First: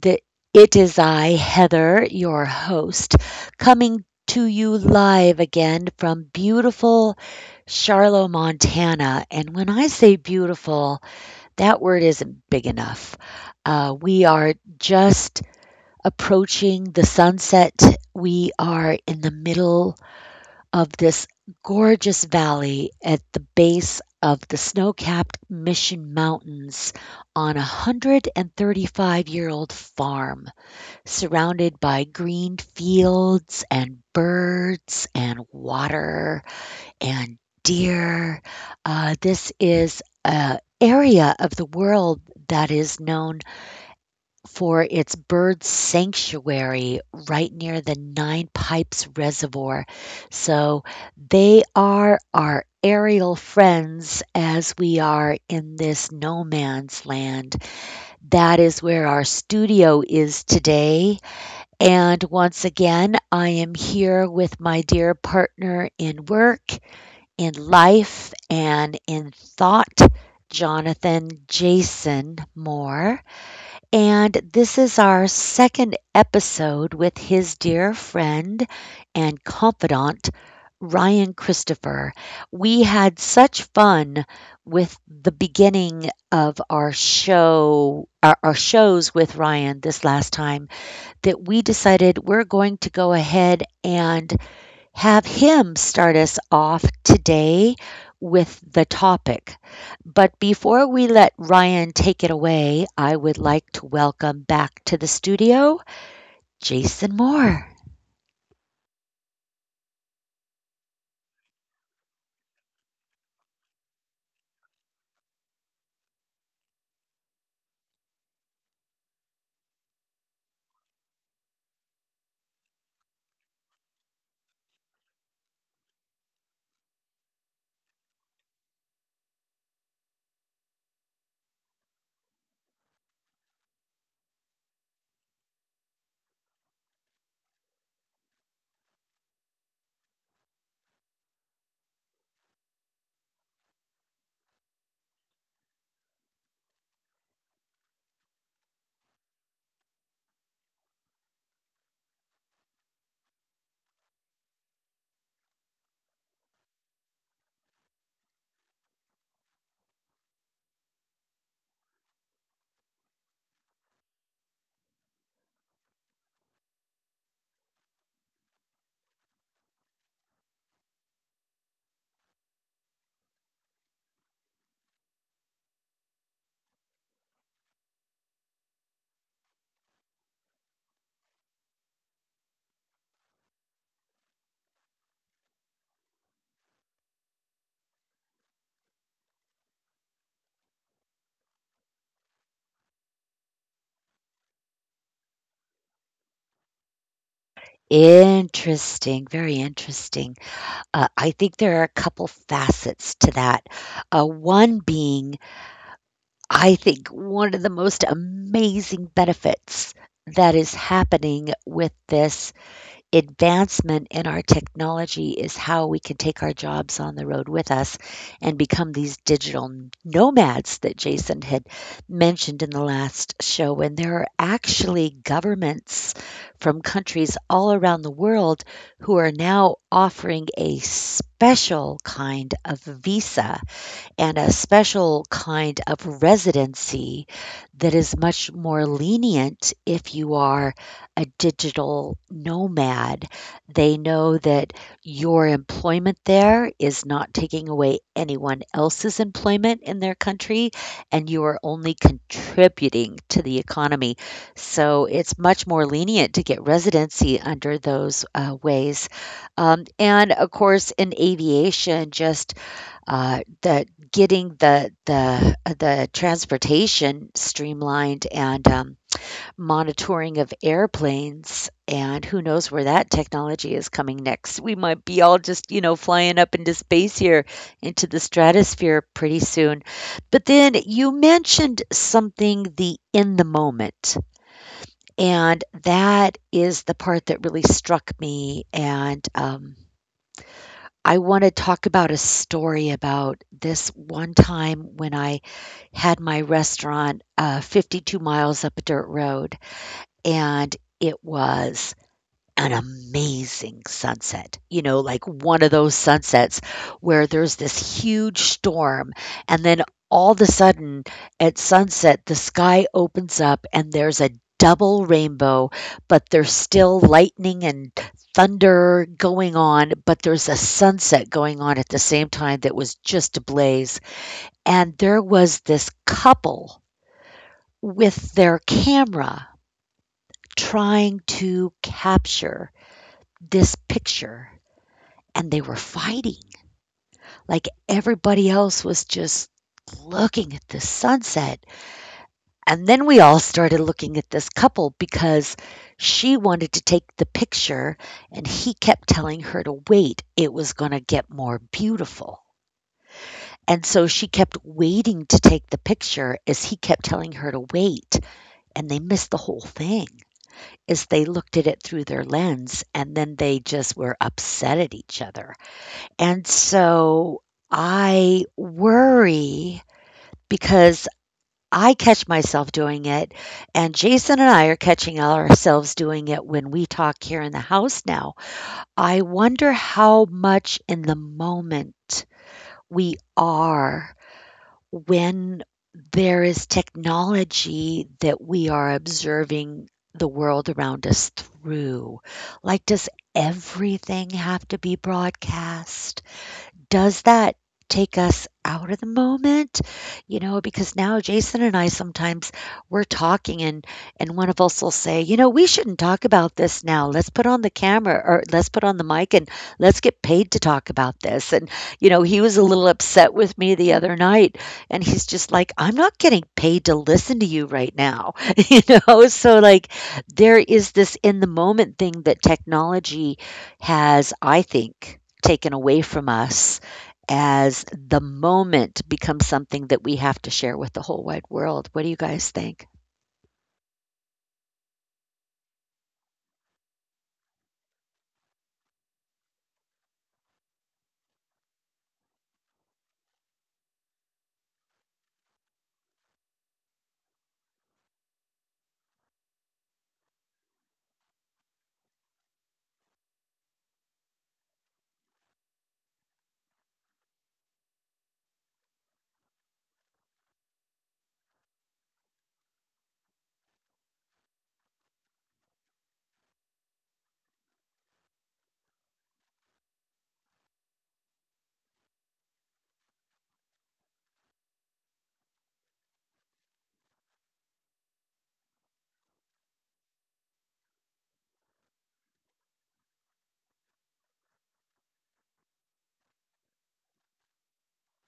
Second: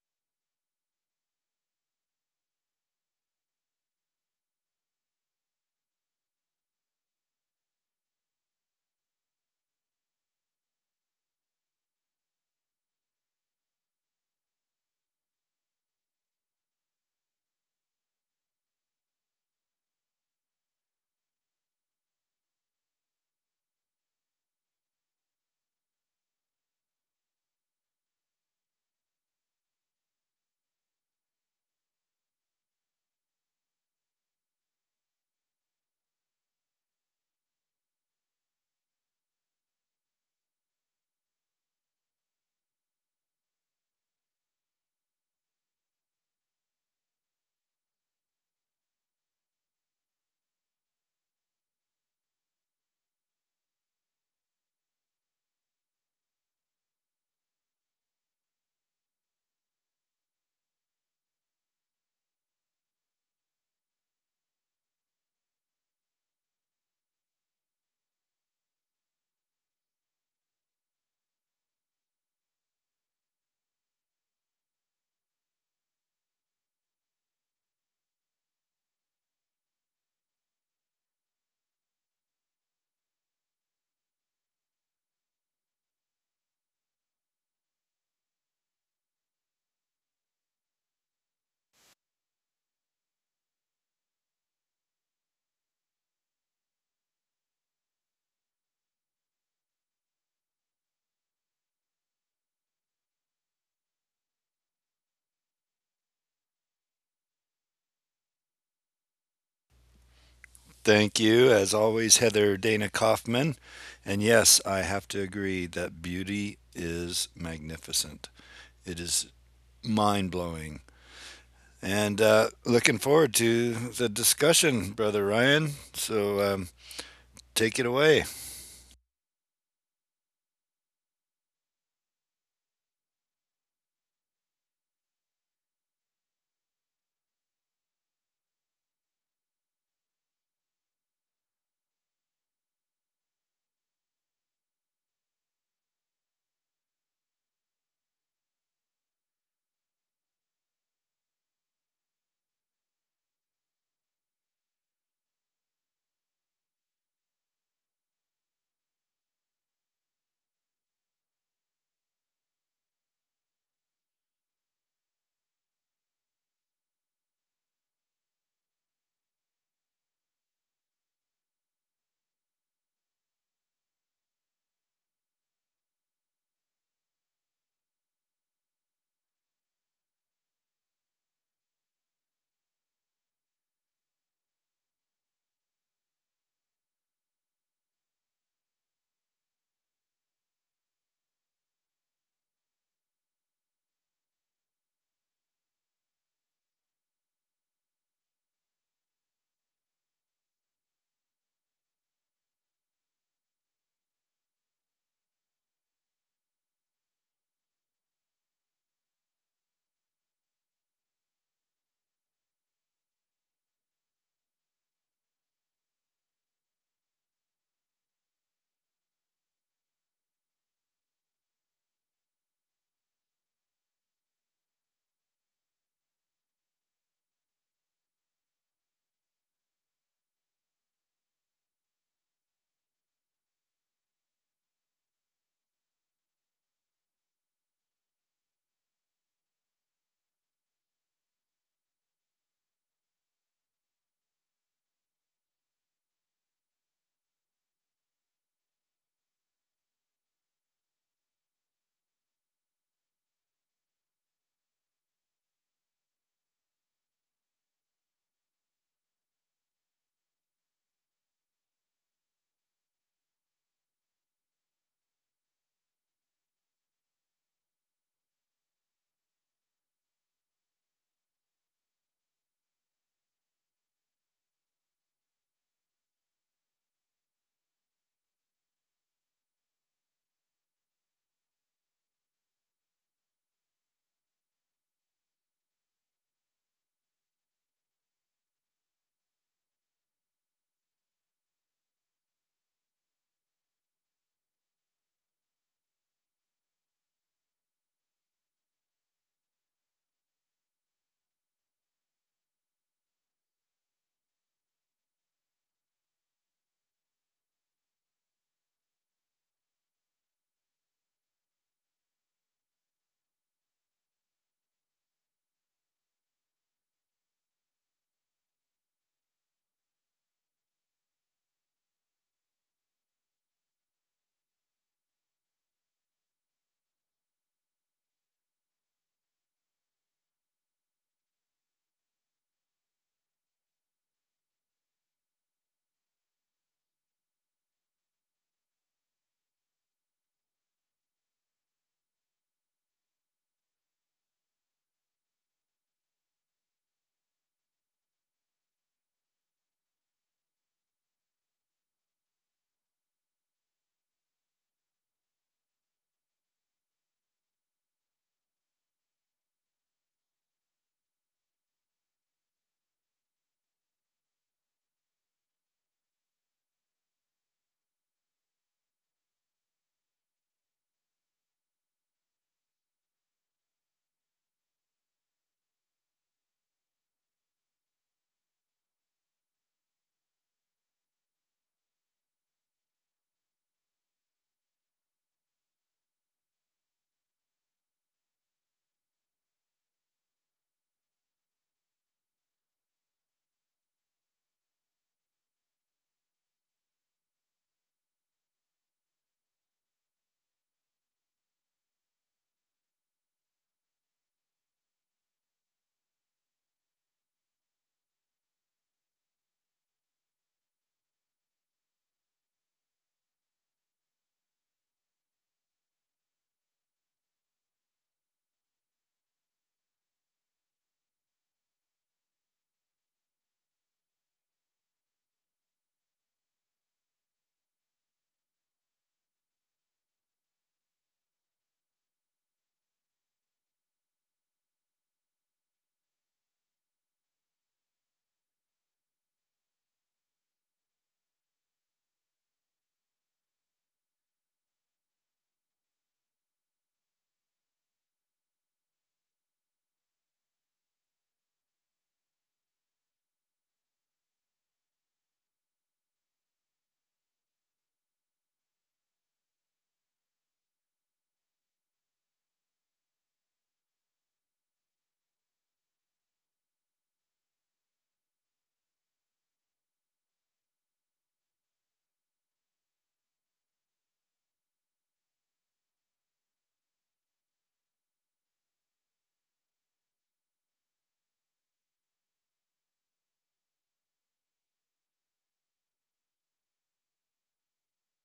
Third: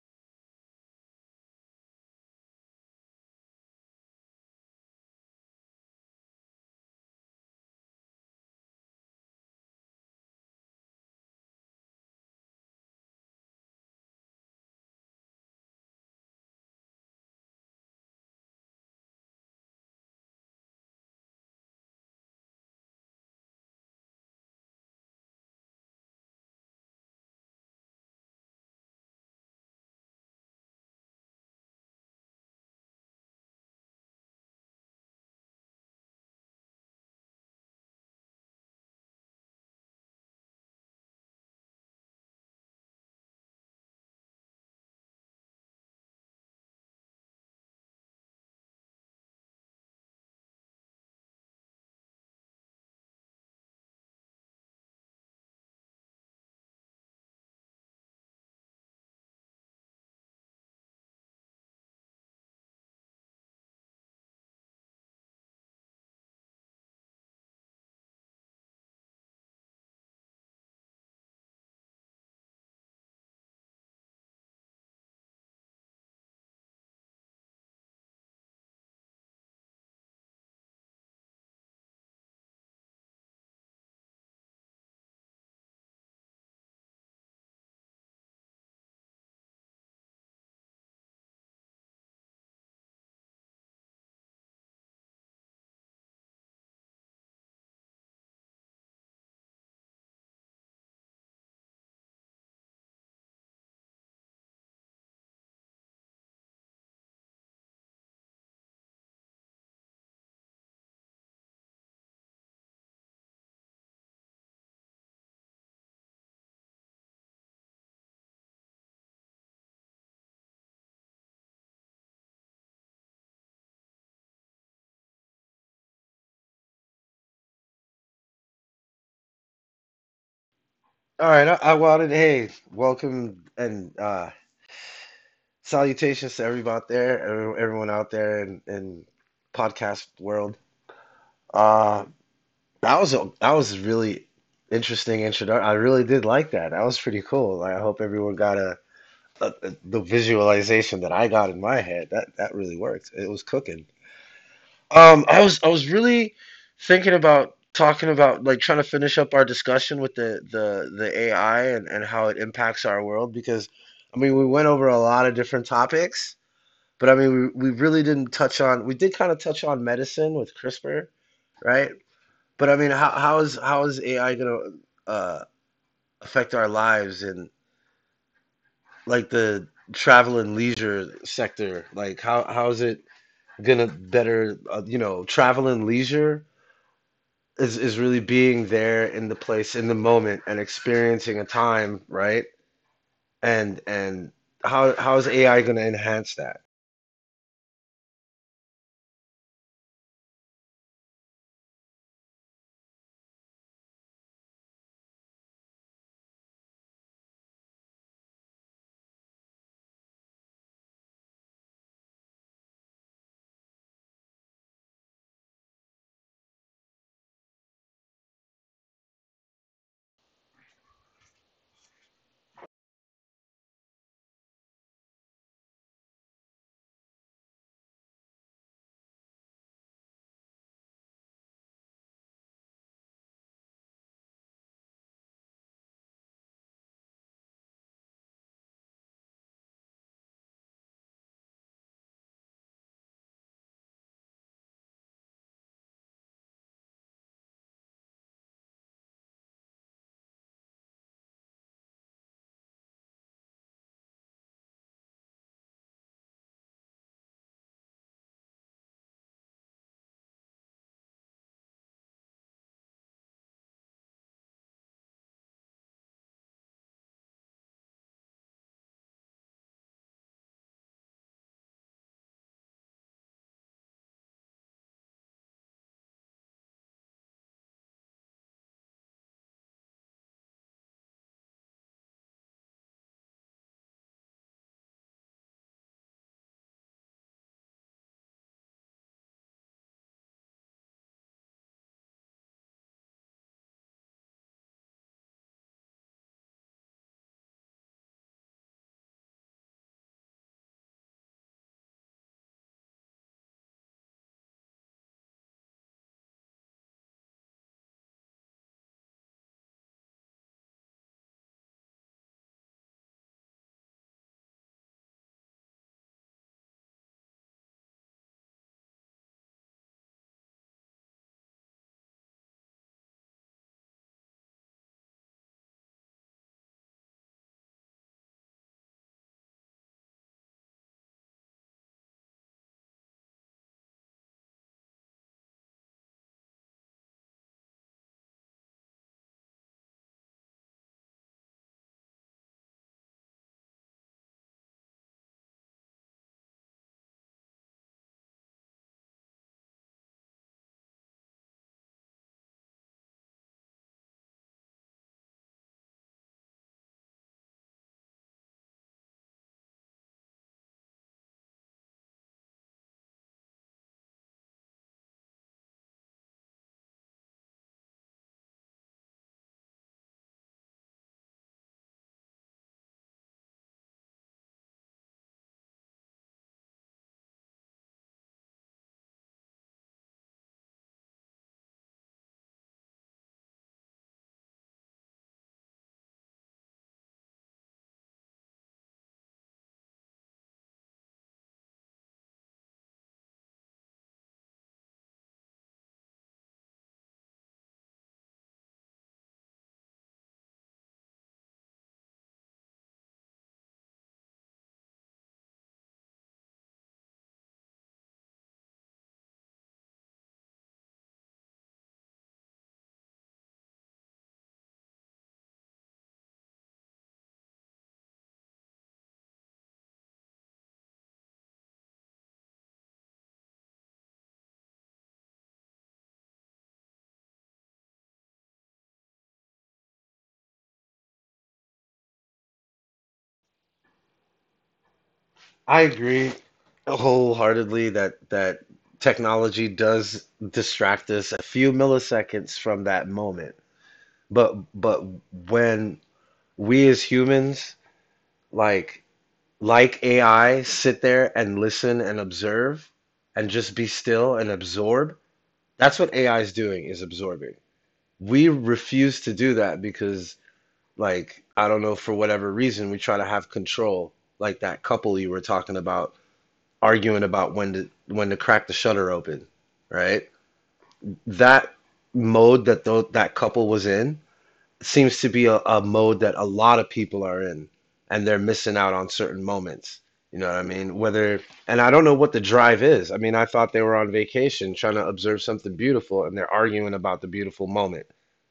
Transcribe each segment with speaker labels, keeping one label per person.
Speaker 1: It is I, Heather, your host, coming to you live again from beautiful Charlotte, Montana. And when I say beautiful, that word isn't big enough. We are just approaching the sunset, we are in the middle of this gorgeous valley at the base of the snow capped Mission Mountains on a 135 year old farm, surrounded by green fields and birds and water and deer. This is an area of the world that is known for its bird sanctuary right near the Nine Pipes Reservoir. So they are our aerial friends as we are in this no man's land. That is where our studio is today. And once again, I am here with my dear partner in work, in life, and in thought, Jonathan Jason Moore. And this is our second episode with his dear friend and confidant, Ryan Christopher. We had such fun with the beginning of our show, our shows with Ryan this last time, that we decided we're going to go ahead and have him start us off today with the topic. But before we let Ryan take it away, I would like to welcome back to the studio Jason Moore.
Speaker 2: Thank you, as always, Heather Dana Kaufman. And yes, I have to agree that beauty is magnificent. It is mind blowing. And Looking forward to the discussion, Brother Ryan. So take it away.
Speaker 3: All right, I wanted, hey, welcome and salutations to everyone out there, everyone out there in podcast world. Uh, that was a really interesting introduction. I really did like that. That was pretty cool. Like, I hope everyone got the visualization that I got in my head. That really worked. It was cooking. I was really thinking about talking about like trying to finish up our discussion with the AI and how it impacts our world because I mean we went over a lot of different topics, but I mean we really didn't touch on we did kind of touch on medicine with CRISPR, right? But I mean how is AI gonna uh affect our lives and like the travel and leisure sector? Like how is it gonna better you know travel and leisure? Is really being there in the place in the moment and experiencing a time, right? And how is AI going to enhance that?
Speaker 1: Interesting, very interesting. I think there are a couple facets to that. One being, I think, one of the most amazing benefits that is happening with this advancement in our technology is how we can take our jobs on the road with us and become these digital nomads that Jason had mentioned in the last show. And there are actually governments from countries all around the world who are now offering a special kind of visa and a special kind of residency that is much more lenient if you are a digital nomad. They know that your employment there is not taking away anyone else's employment in their country, and you are only contributing to the economy. So it's much more lenient to get residency under those ways. And of course, in aviation, just the getting the the transportation streamlined, and monitoring of airplanes, and who knows where that technology is coming next. We might be all just, you know, flying up into space here into the stratosphere pretty soon. But then you mentioned something, the in the moment, and that is the part that really struck me. And I wanna talk about a story about this one time when I had my restaurant, 52 miles up a dirt road, and it was an amazing sunset, you know, like one of those sunsets where there's this huge storm, and then all of a sudden, at sunset, the sky opens up and there's a double rainbow, but there's still lightning and thunder going on, but there's a sunset going on at the same time that was just ablaze. And there was this couple with their camera trying to capture this picture, and they were fighting. Like everybody else was just looking at the sunset. And then we all started looking at this couple because she wanted to take the picture and he kept telling her to wait. It was going to get more beautiful. And so she kept waiting to take the picture as he kept telling her to wait. And they missed the whole thing as they looked at it through their lens. And then they just were upset at each other. And so I worry because I catch myself doing it, and Jason and I are catching ourselves doing it when we talk here in the house now. I wonder how much in the moment we are when there is technology that we are observing the world around us through. Like, does everything have to be broadcast? Does that take us out of the moment? You know, because now Jason and I sometimes we're talking, and one of us will say, "You know, we shouldn't talk about this now. Let's put on the camera, or let's put on the mic and let's get paid to talk about this." And, you know, he was a little upset with me the other night and he's just like, "I'm not getting paid to listen to you right now." So there is this in the moment thing that technology has, I think, taken away from us as the moment becomes something that we have to share with the whole wide world. What do you guys think?
Speaker 3: I agree wholeheartedly that technology does distract us a few milliseconds from that moment. But when we as humans like like AI sit there and listen and observe and just be still and absorb, that's what AI is doing is absorbing. We refuse to do that because, like, I don't know, for whatever reason, we try to have control. Like that couple you were talking about, arguing about when to crack the shutter open, right? That mode that that couple was in seems to be a mode that a lot of people are in, and they're missing out on certain moments. You know what I mean? Whether, and I don't know what the drive is. I mean, I thought they were on vacation trying to observe something beautiful, and they're arguing about the beautiful moment.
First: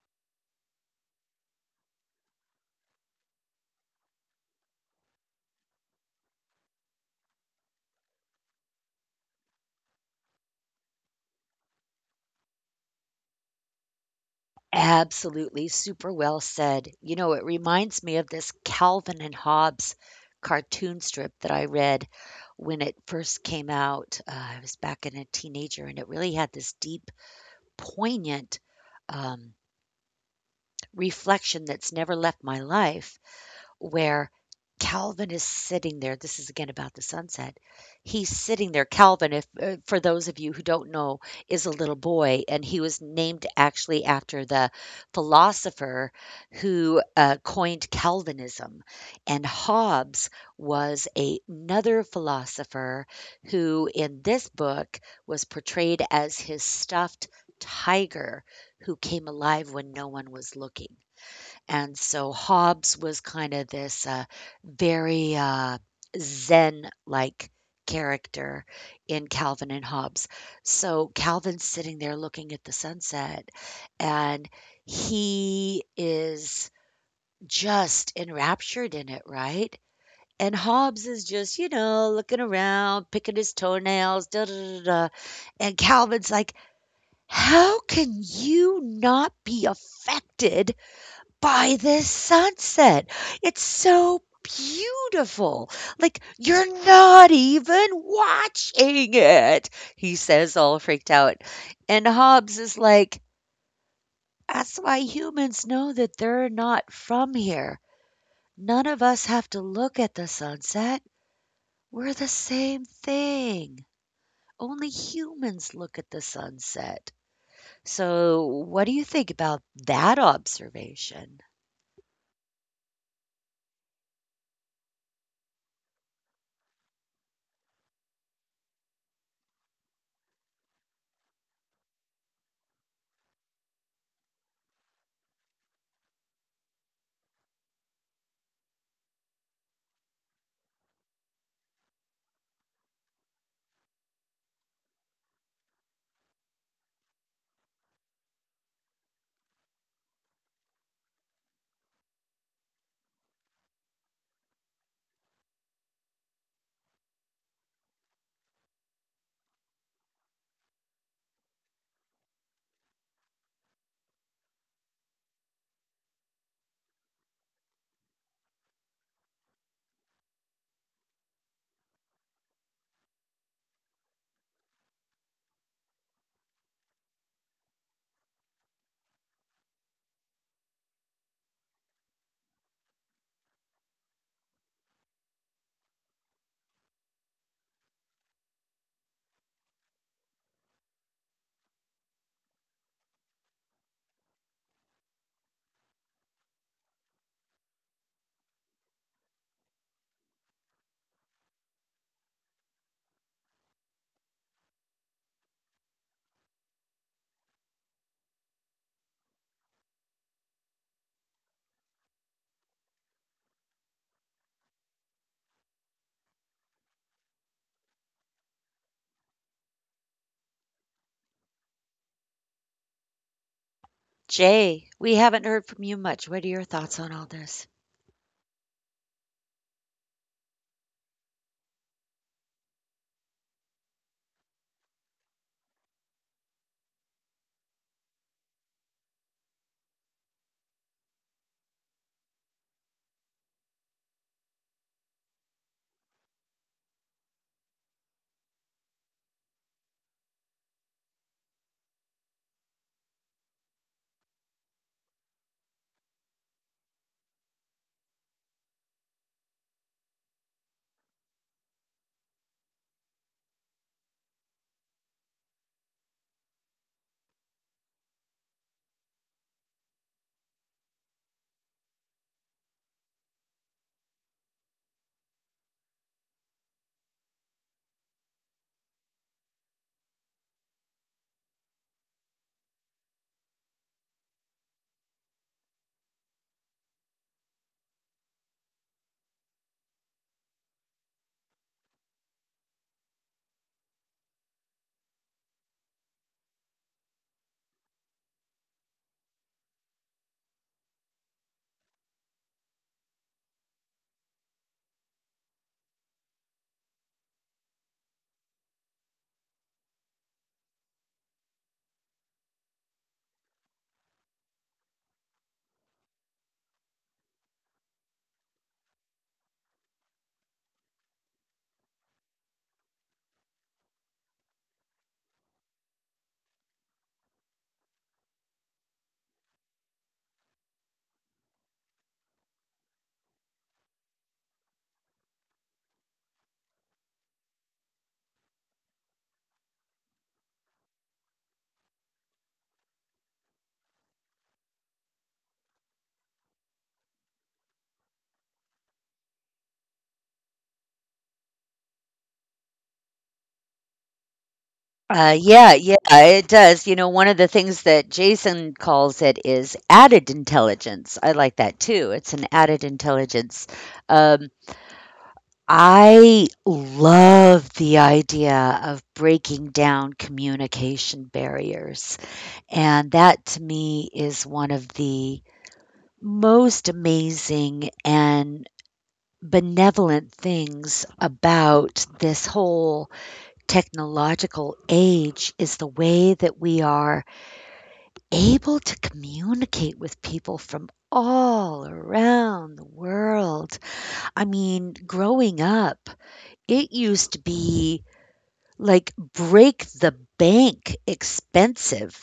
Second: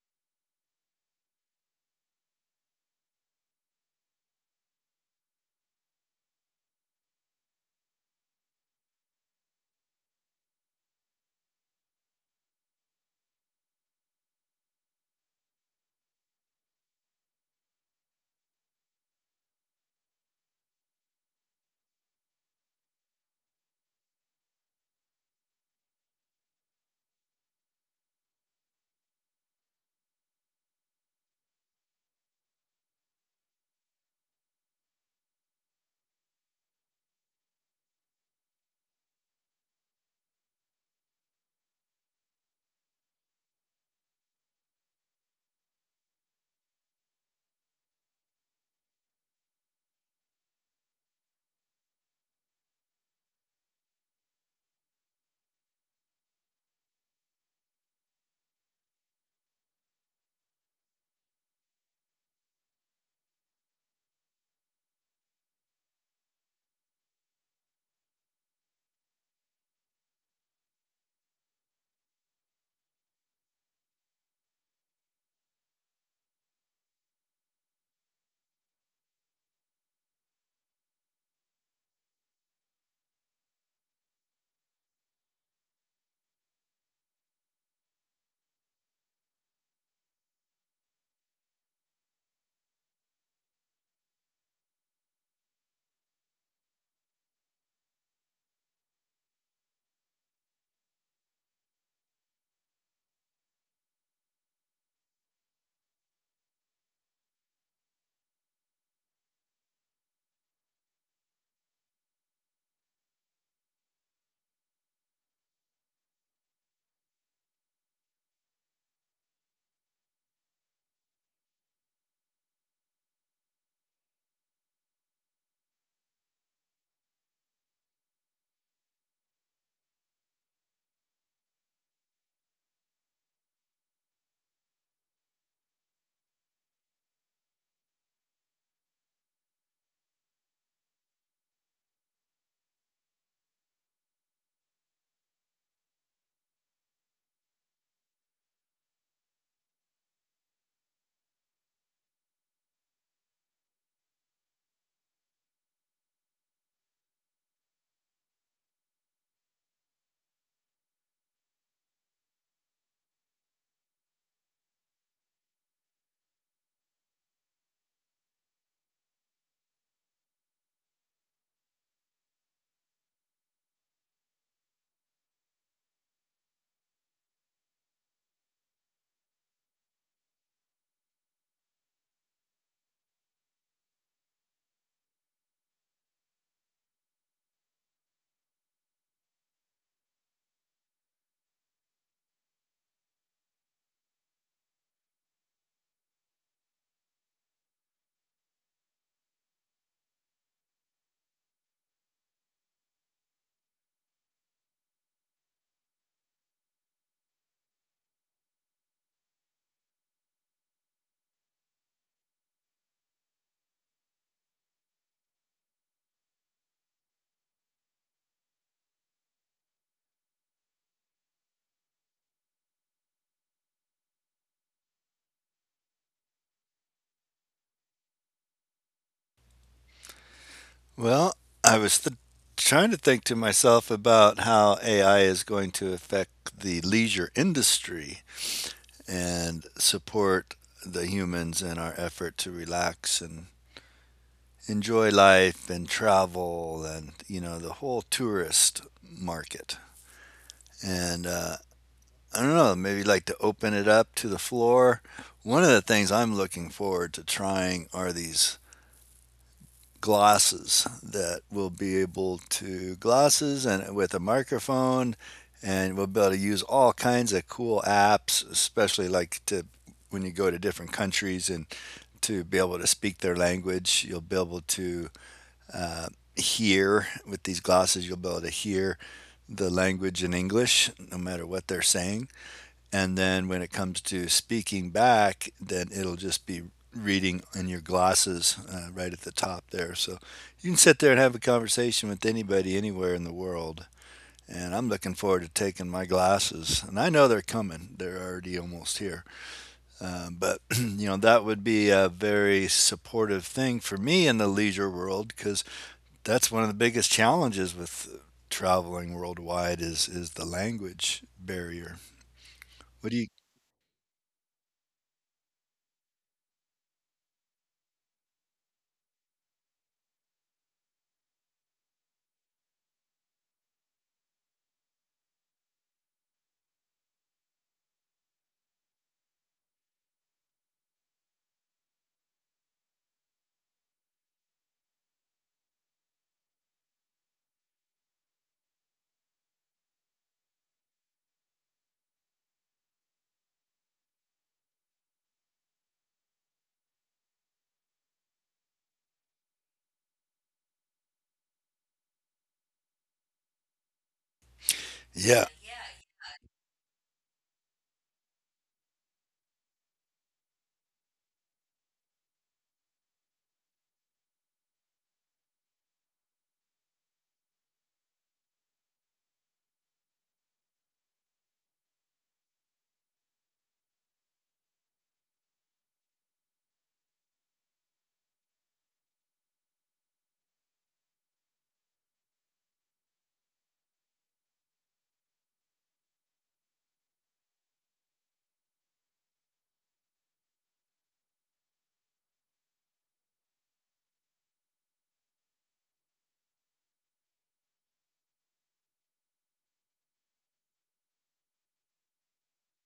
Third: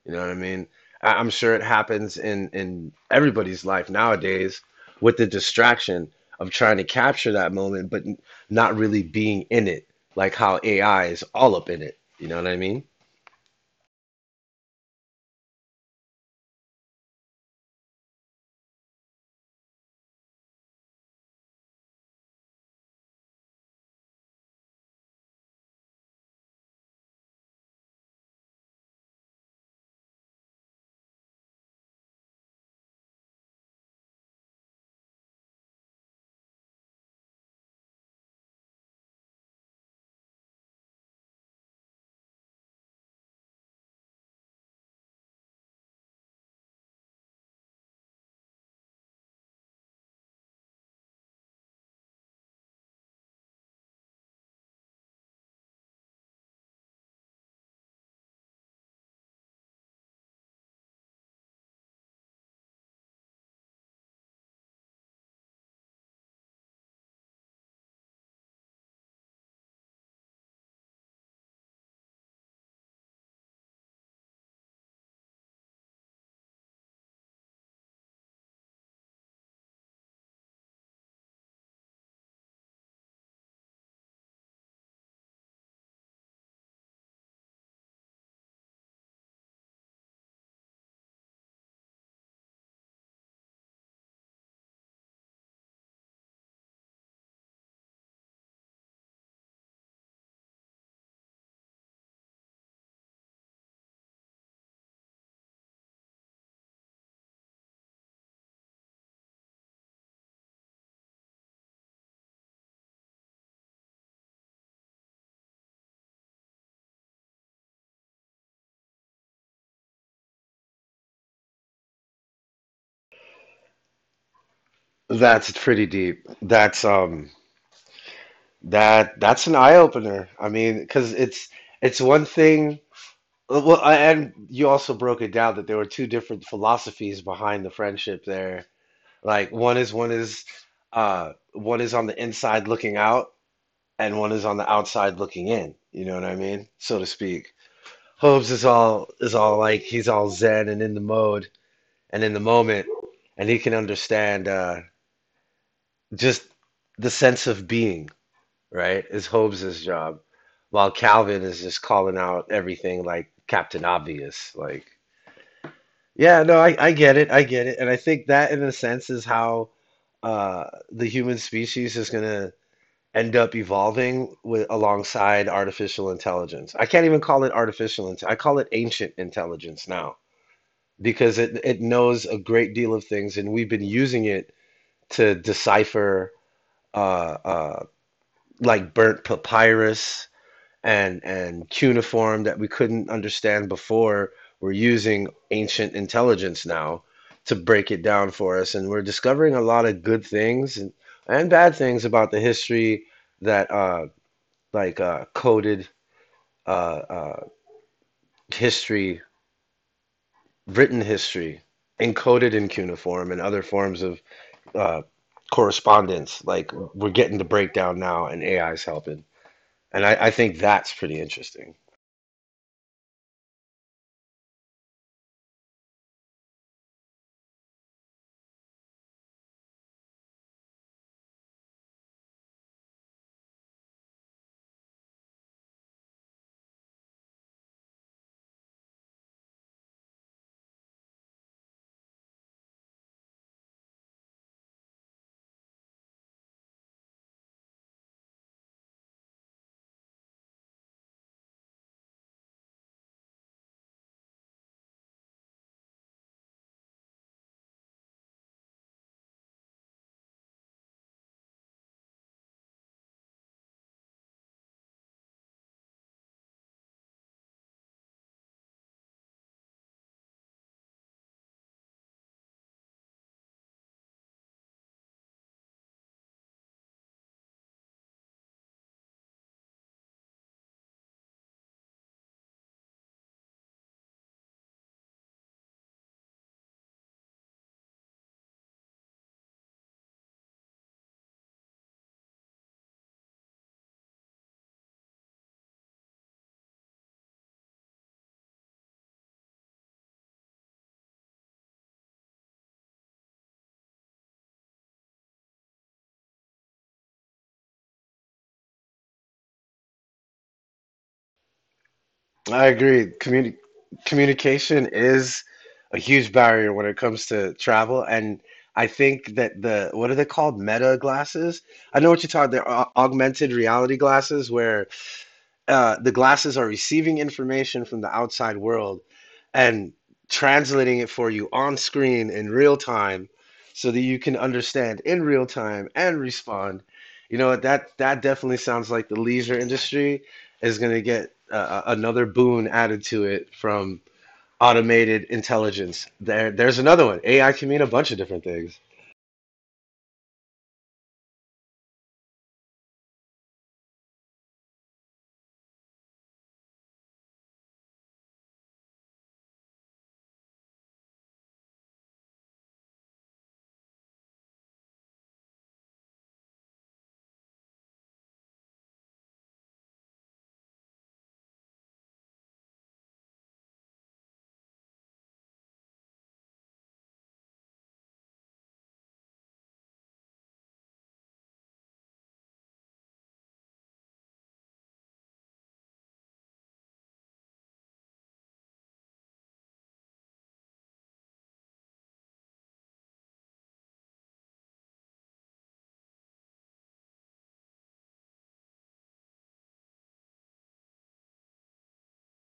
Speaker 3: You know what I mean? I'm sure it happens in everybody's life nowadays with the distraction of trying to capture that moment, but not really being in it, like how AI is all up in it. You know what I mean?
Speaker 1: Absolutely. Super well said. You know, it reminds me of this Calvin and Hobbes cartoon strip that I read when it first came out. I was back in a teenager, and it really had this deep, poignant um, reflection that's never left my life, where Calvin is sitting there. This is again about the sunset. He's sitting there. Calvin, if for those of you who don't know, is a little boy, and he was named actually after the philosopher who coined Calvinism. And Hobbes was another philosopher who, in this book, was portrayed as his stuffed tiger who came alive when no one was looking. And so Hobbes was kind of this, very, uh, Zen-like character in Calvin and Hobbes. So Calvin's sitting there looking at the sunset, and he is just enraptured in it, right? And Hobbes is just, you know, looking around, picking his toenails, da da da da. And Calvin's like, "How can you not be affected by this sunset? It's so beautiful. Like, you're not even watching it," he says, all freaked out. And Hobbs is like, "That's why humans know that they're not from here. None of us have to look at the sunset. We're the same thing. Only humans look at the sunset." So, what do you think about that observation?
Speaker 3: That's pretty deep. That that's an eye opener. I mean, because it's one thing. Well, and you also broke it down that there were two different philosophies behind the friendship there. Like one is on the inside looking out, and one is on the outside looking in. You know what I mean, so to speak. Hobbes is all like he's all zen and in the mode and in the moment, and he can understand just the sense of being. Right? Is Hobbes's job, while Calvin is just calling out everything like Captain Obvious. Like, yeah, no, I get it, and I think that in a sense is how uh, the human species is gonna end up evolving with alongside artificial intelligence. I can't even call it artificial int I call it ancient intelligence now because it knows a great deal of things, and we've been using it to decipher uh, uh, like burnt papyrus and cuneiform that we couldn't understand before we're using ancient intelligence now to break it down for us, and we're discovering a lot of good things and bad things about the history that like coded uh uh history written history encoded in cuneiform and other forms of uh correspondence. Like we're getting the breakdown now and AI is helping, and I think that's pretty interesting.
Speaker 1: Jay, we haven't heard from you much. What are your thoughts on all this?
Speaker 2: Well, I was trying to think to myself about how AI is going to affect the leisure industry and support the humans in our effort to relax and enjoy life and travel and the whole tourist market and I don't know, maybe like to open it up to the floor. One of the things I'm looking forward to trying are these glosses that will be able to glosses, and with a microphone, and we'll be able to use all kinds of cool apps, especially like to when you go to different countries and to be able to speak their language. You'll be able to uh, hear with these glasses. You'll be able to hear the language in English no matter what they're saying. And then when it comes to speaking back, then it'll just be reading in your glasses right at the top there. So you can sit there and have a conversation with anybody anywhere in the world. And I'm looking forward to taking my glasses, and I know they're coming. They're already almost here. But you know that would be a very supportive thing for me in the leisure world, because that's one of the biggest challenges with traveling worldwide is the language barrier.
Speaker 3: I
Speaker 2: What do you?
Speaker 3: agree. Communication is a huge barrier when it comes to travel, and I think that the what are they called? Meta glasses. I know what you're talking. They're augmented reality glasses, where the glasses are receiving information from the outside world and translating it for you on screen in real time so that you can understand in real time and respond. You know what? That that definitely sounds like the leisure industry is going to get another boon added to it from automated intelligence. There's another one. AI can mean a bunch of different things.
Speaker 2: Yeah,
Speaker 1: Yeah, it does. You know, one of the things that Jason calls it is added intelligence. I like that too. It's an added intelligence. Um, I love the idea of breaking down communication barriers. And that to me is one of the most amazing and benevolent things about this whole technological age is the way that we are able to communicate with people from all around the world. I mean, growing up, it used to be like break the bank expensive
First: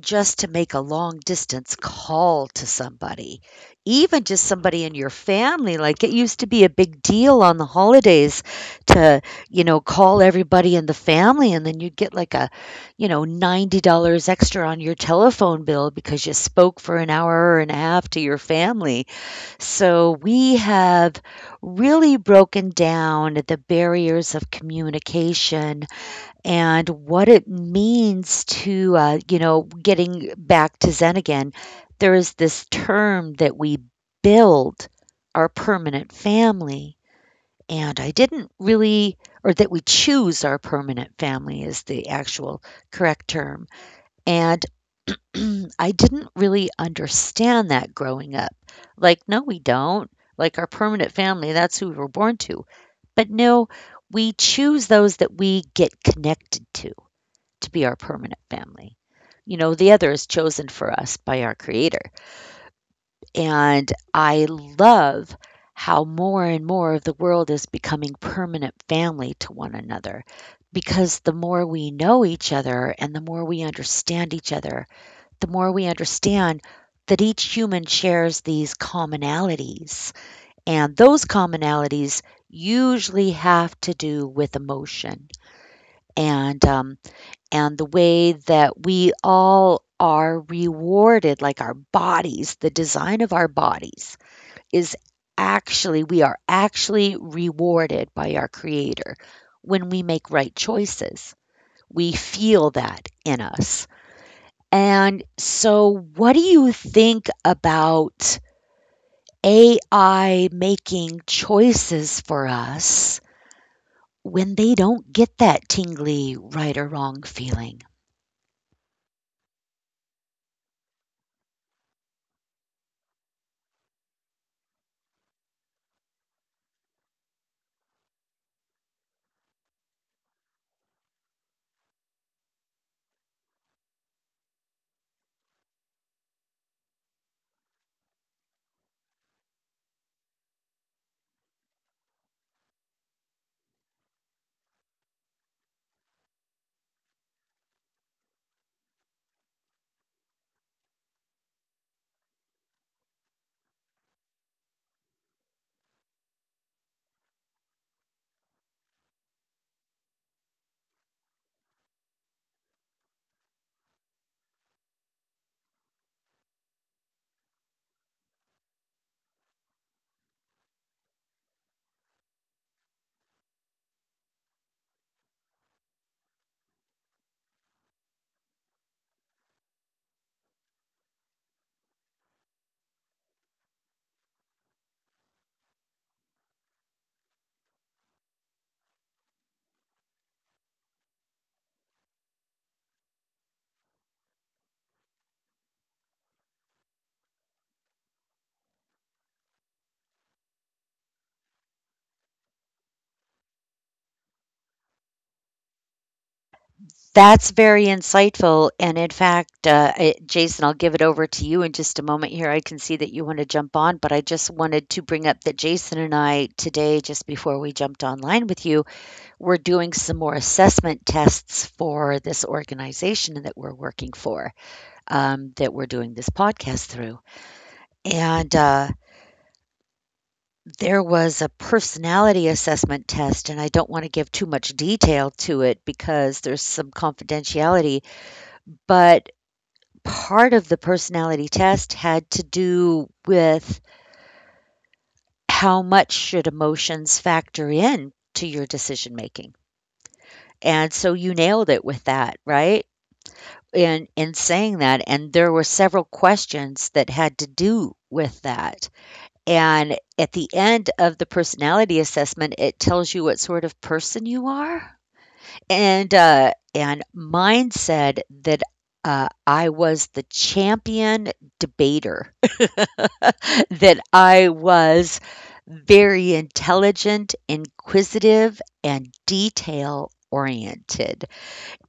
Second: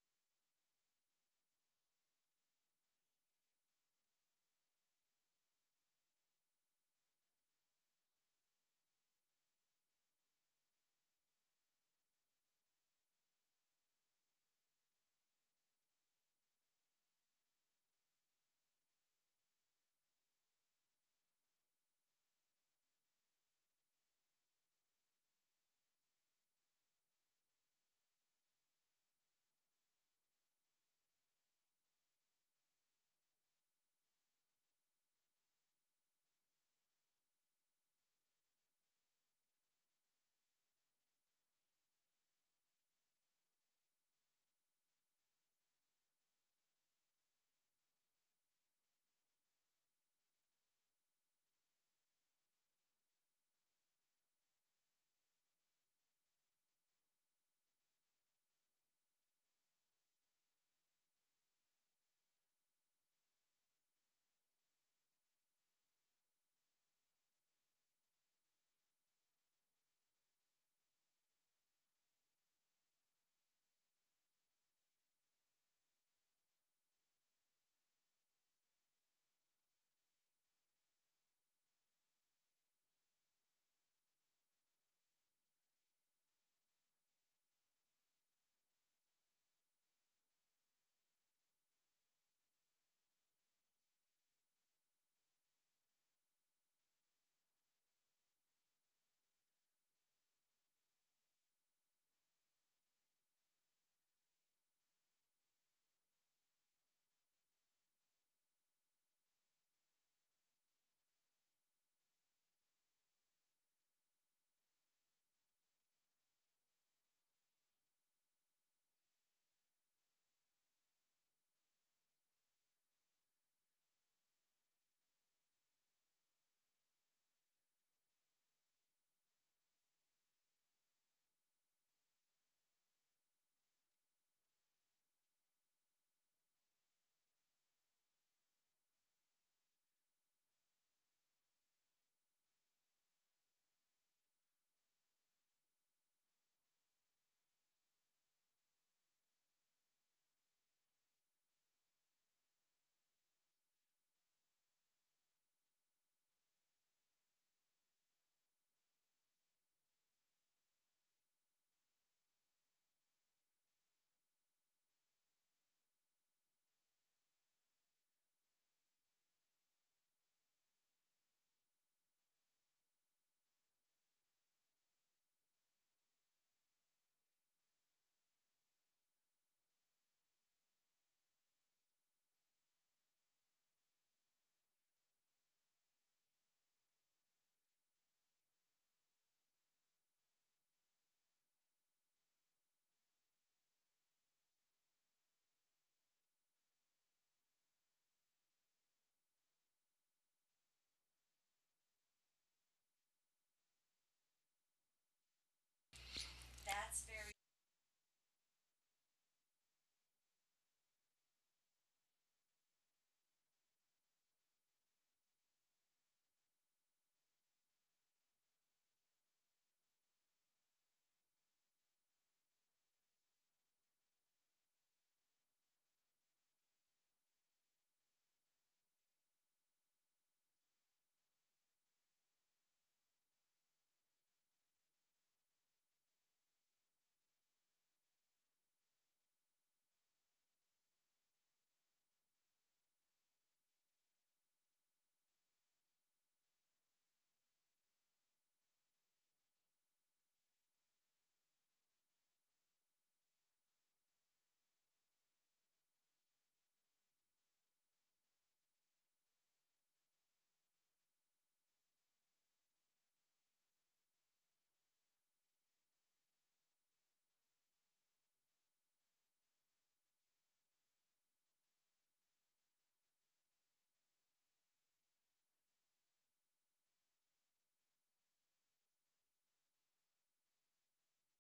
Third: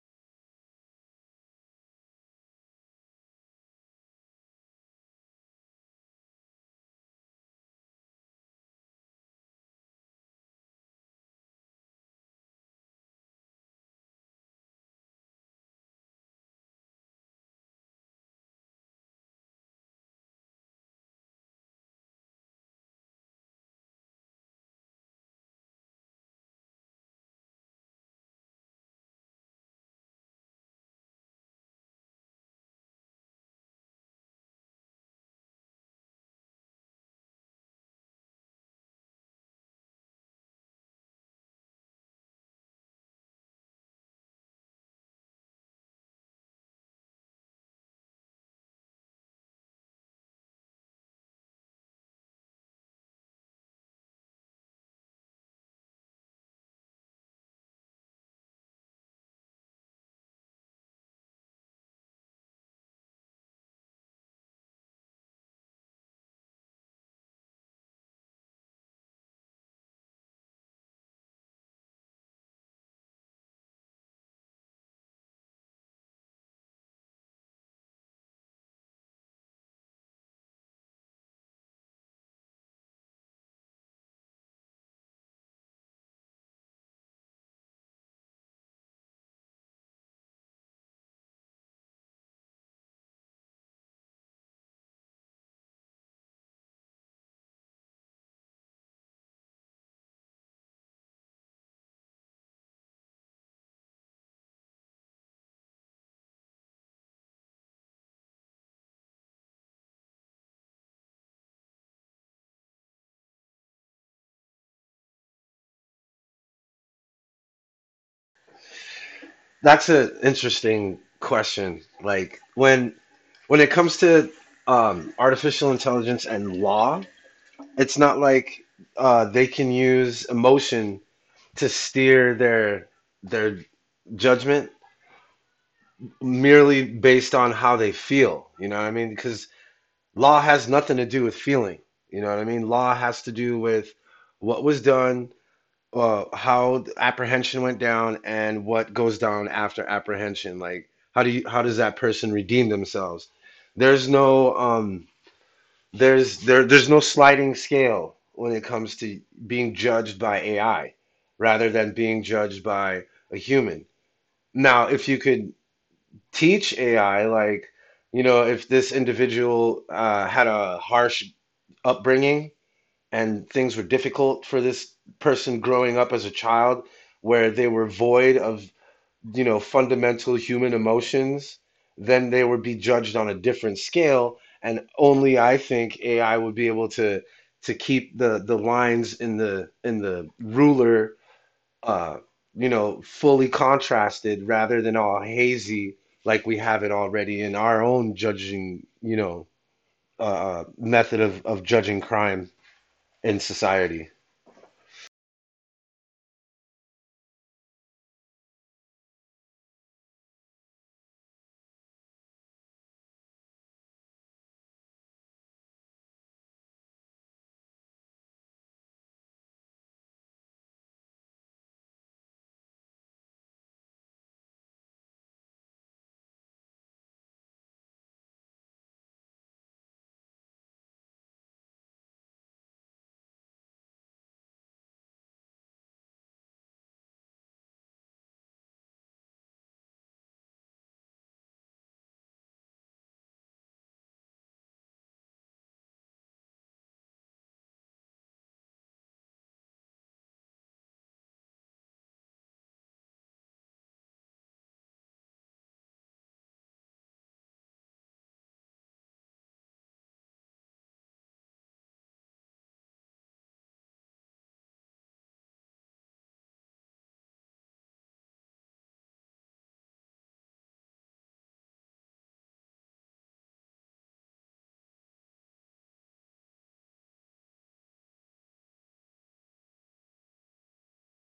Speaker 1: just to make a long distance call to somebody, even just somebody in your family. Like it used to be a big deal on the holidays to, you know, call everybody in the family and then you'd get like a, you know, $90 extra on your telephone bill because you spoke for an hour and a half to your family. So we have really broken down the barriers of communication and what it means to, you know, getting back to Zen again, there is this term that we build our permanent family. And I didn't really, Or that we choose our permanent family is the actual correct term. And I didn't really understand that growing up. Like, no, we don't. Like, our permanent family, that's who we were born to. But no, we choose those that we get connected to be our permanent family. You know, the other is chosen for us by our Creator. And I love how more and more of the world is becoming permanent family to one another because the more we know each other and the more we understand each other, the more we understand that each human shares these commonalities. And those commonalities usually have to do with emotion. And um, and the way that we all are rewarded, like our bodies, the design of our bodies is actually, we are actually rewarded by our Creator when we make right choices. We feel that in us. And so, what do you think about AI making choices for us when they don't get that tingly right or wrong feeling?
Speaker 3: That's an interesting question. Like when it comes to artificial intelligence and law, it's not like they can use emotion to steer their judgment merely based on how they feel. You know what I mean? Because law has nothing to do with feeling. You know what I mean? Law has to do with what was done, how the apprehension went down, and what goes down after apprehension. Like how do you how does that person redeem themselves? There's no um there's no sliding scale when it comes to being judged by AI rather than being judged by a human. Now, if you could teach AI, like, you know, if this individual had a harsh upbringing and things were difficult for this person growing up as a child, where they were void of, you know, fundamental human emotions, then they would be judged on a different scale. And only I think AI would be able to keep the lines in the ruler uh, you know, fully contrasted rather than all hazy like we have it already in our own judging, you know, method of judging crime in society.
Speaker 1: That's very insightful, and in fact, Jason, I'll give it over to you in just a moment here. I can see that you wanna jump on, but I just wanted to bring up that Jason and I today, just before we jumped online with you, were doing some more assessment tests for this organization that we're working for, that we're doing this podcast through. And, there was a personality assessment test, and I don't wanna give too much detail to it because there's some confidentiality, but part of the personality test had to do with how much should emotions factor in to your decision making. And so you nailed it with that, right? In saying that, and there were several questions that had to do with that. And at the end of the personality assessment, it tells you what sort of person you are. And mine said that I was the champion debater that I was very intelligent, inquisitive, and detail oriented.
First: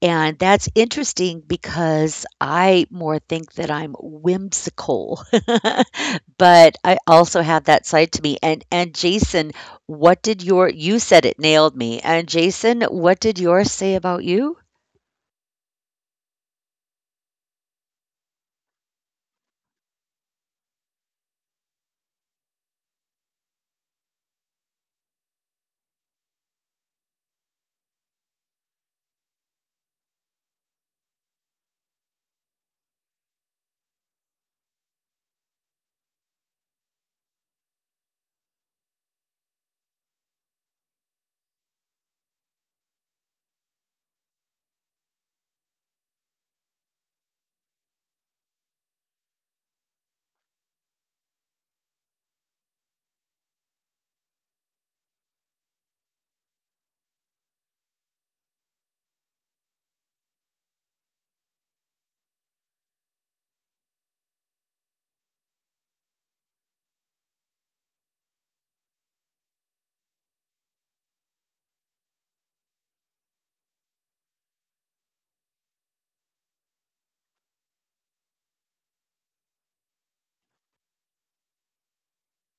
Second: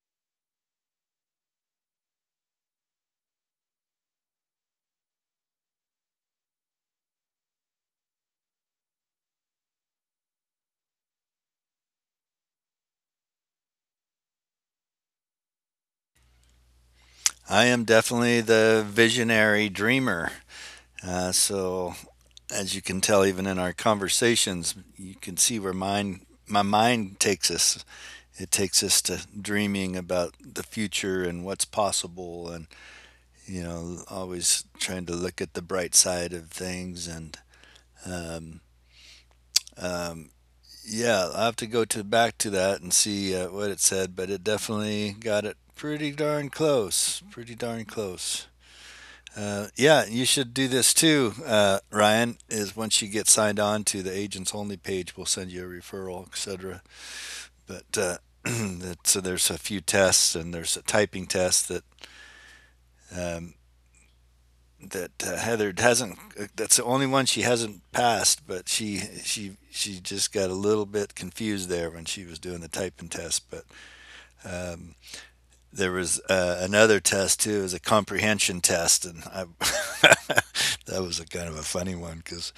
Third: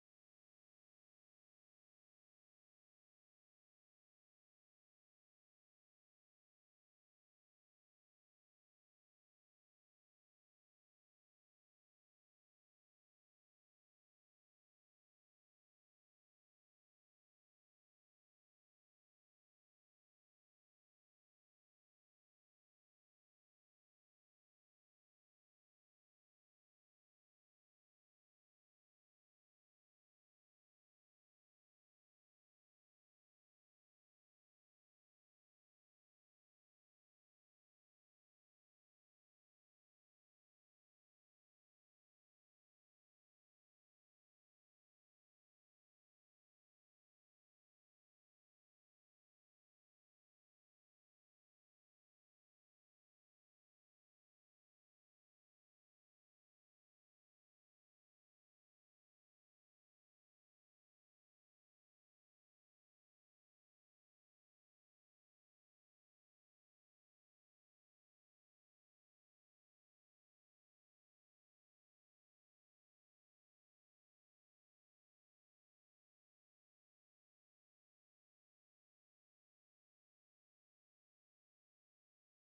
Speaker 1: And that's interesting because I more think that I'm whimsical, but I also have that side to me. And Jason, what did your— you said it nailed me. And Jason, what did yours say about you?
Speaker 2: I am definitely the visionary dreamer. So as you can tell, even in our conversations, you can see where mine my mind takes us. It takes us to dreaming about the future and what's possible, and you know, always trying to look at the bright side of things and. Um, um, Yeah, I have to go to back to that and see what it said, but it definitely got it pretty darn close. Pretty darn close. Yeah, you should do this too, Ryan. Is once you get signed on to the agents only page, we'll send you a referral, etc. But so there's a few tests, and there's a typing test that um, Heather hasn't. That's the only one she hasn't passed, but she just got a little bit confused there when she was doing the typing test. But there was another test too. It was a comprehension test, and that was a kind of a funny one because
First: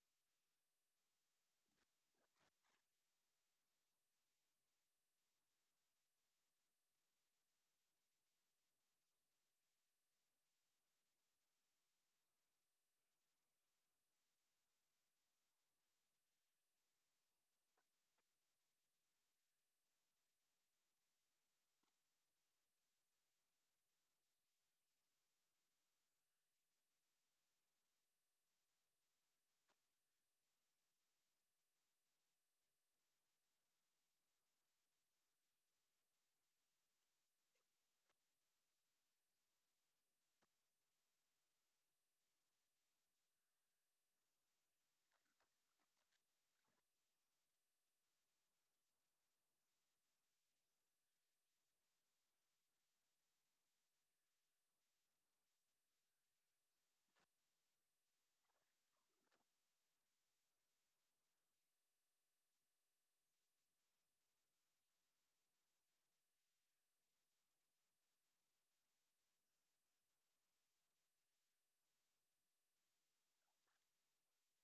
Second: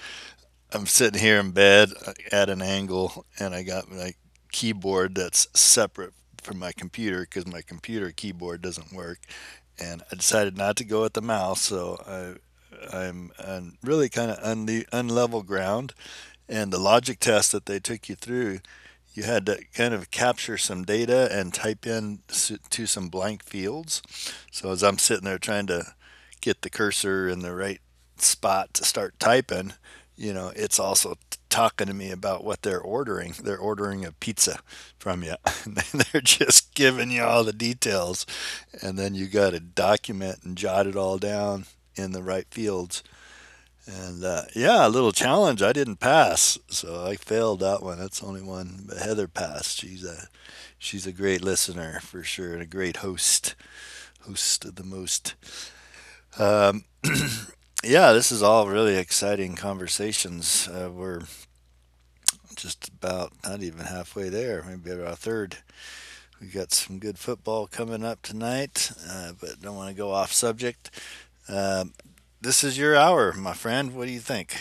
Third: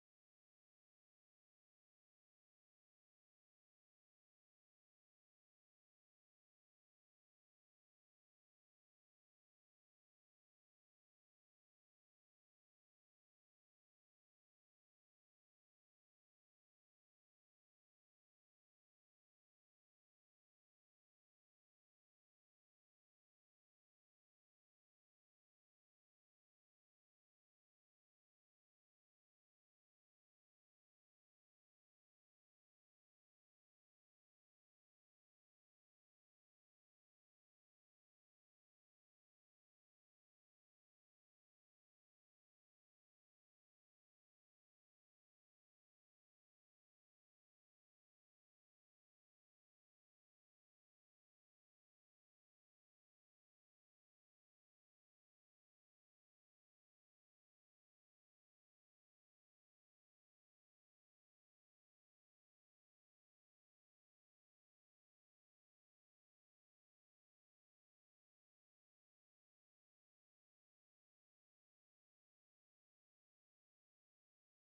Speaker 2: I'm sitting here in bed at an angle, and I got my keyboard that's separate from my computer because my computer keyboard doesn't work. And I decided not to go with the mouse, so I'm on really kind of unlevel ground. And the logic test that they took you through, you had to kind of capture some data and type in to some blank fields. So as I'm sitting there trying to get the cursor in the right spot to start typing, you know, it's also talking to me about what they're ordering. They're ordering a pizza from you. And they're just giving you all the details. And then you got to document and jot it all down in the right fields. And Yeah, a little challenge. I didn't pass, so I failed that one. That's the only one. But Heather passed. She's a great listener for sure, and a great host, host of the most. Um, yeah, this is all really exciting conversations. We're just about not even halfway there, maybe about a third. We got some good football coming up tonight, but don't want to go off subject. Uh, this is your hour, my friend. What do you think?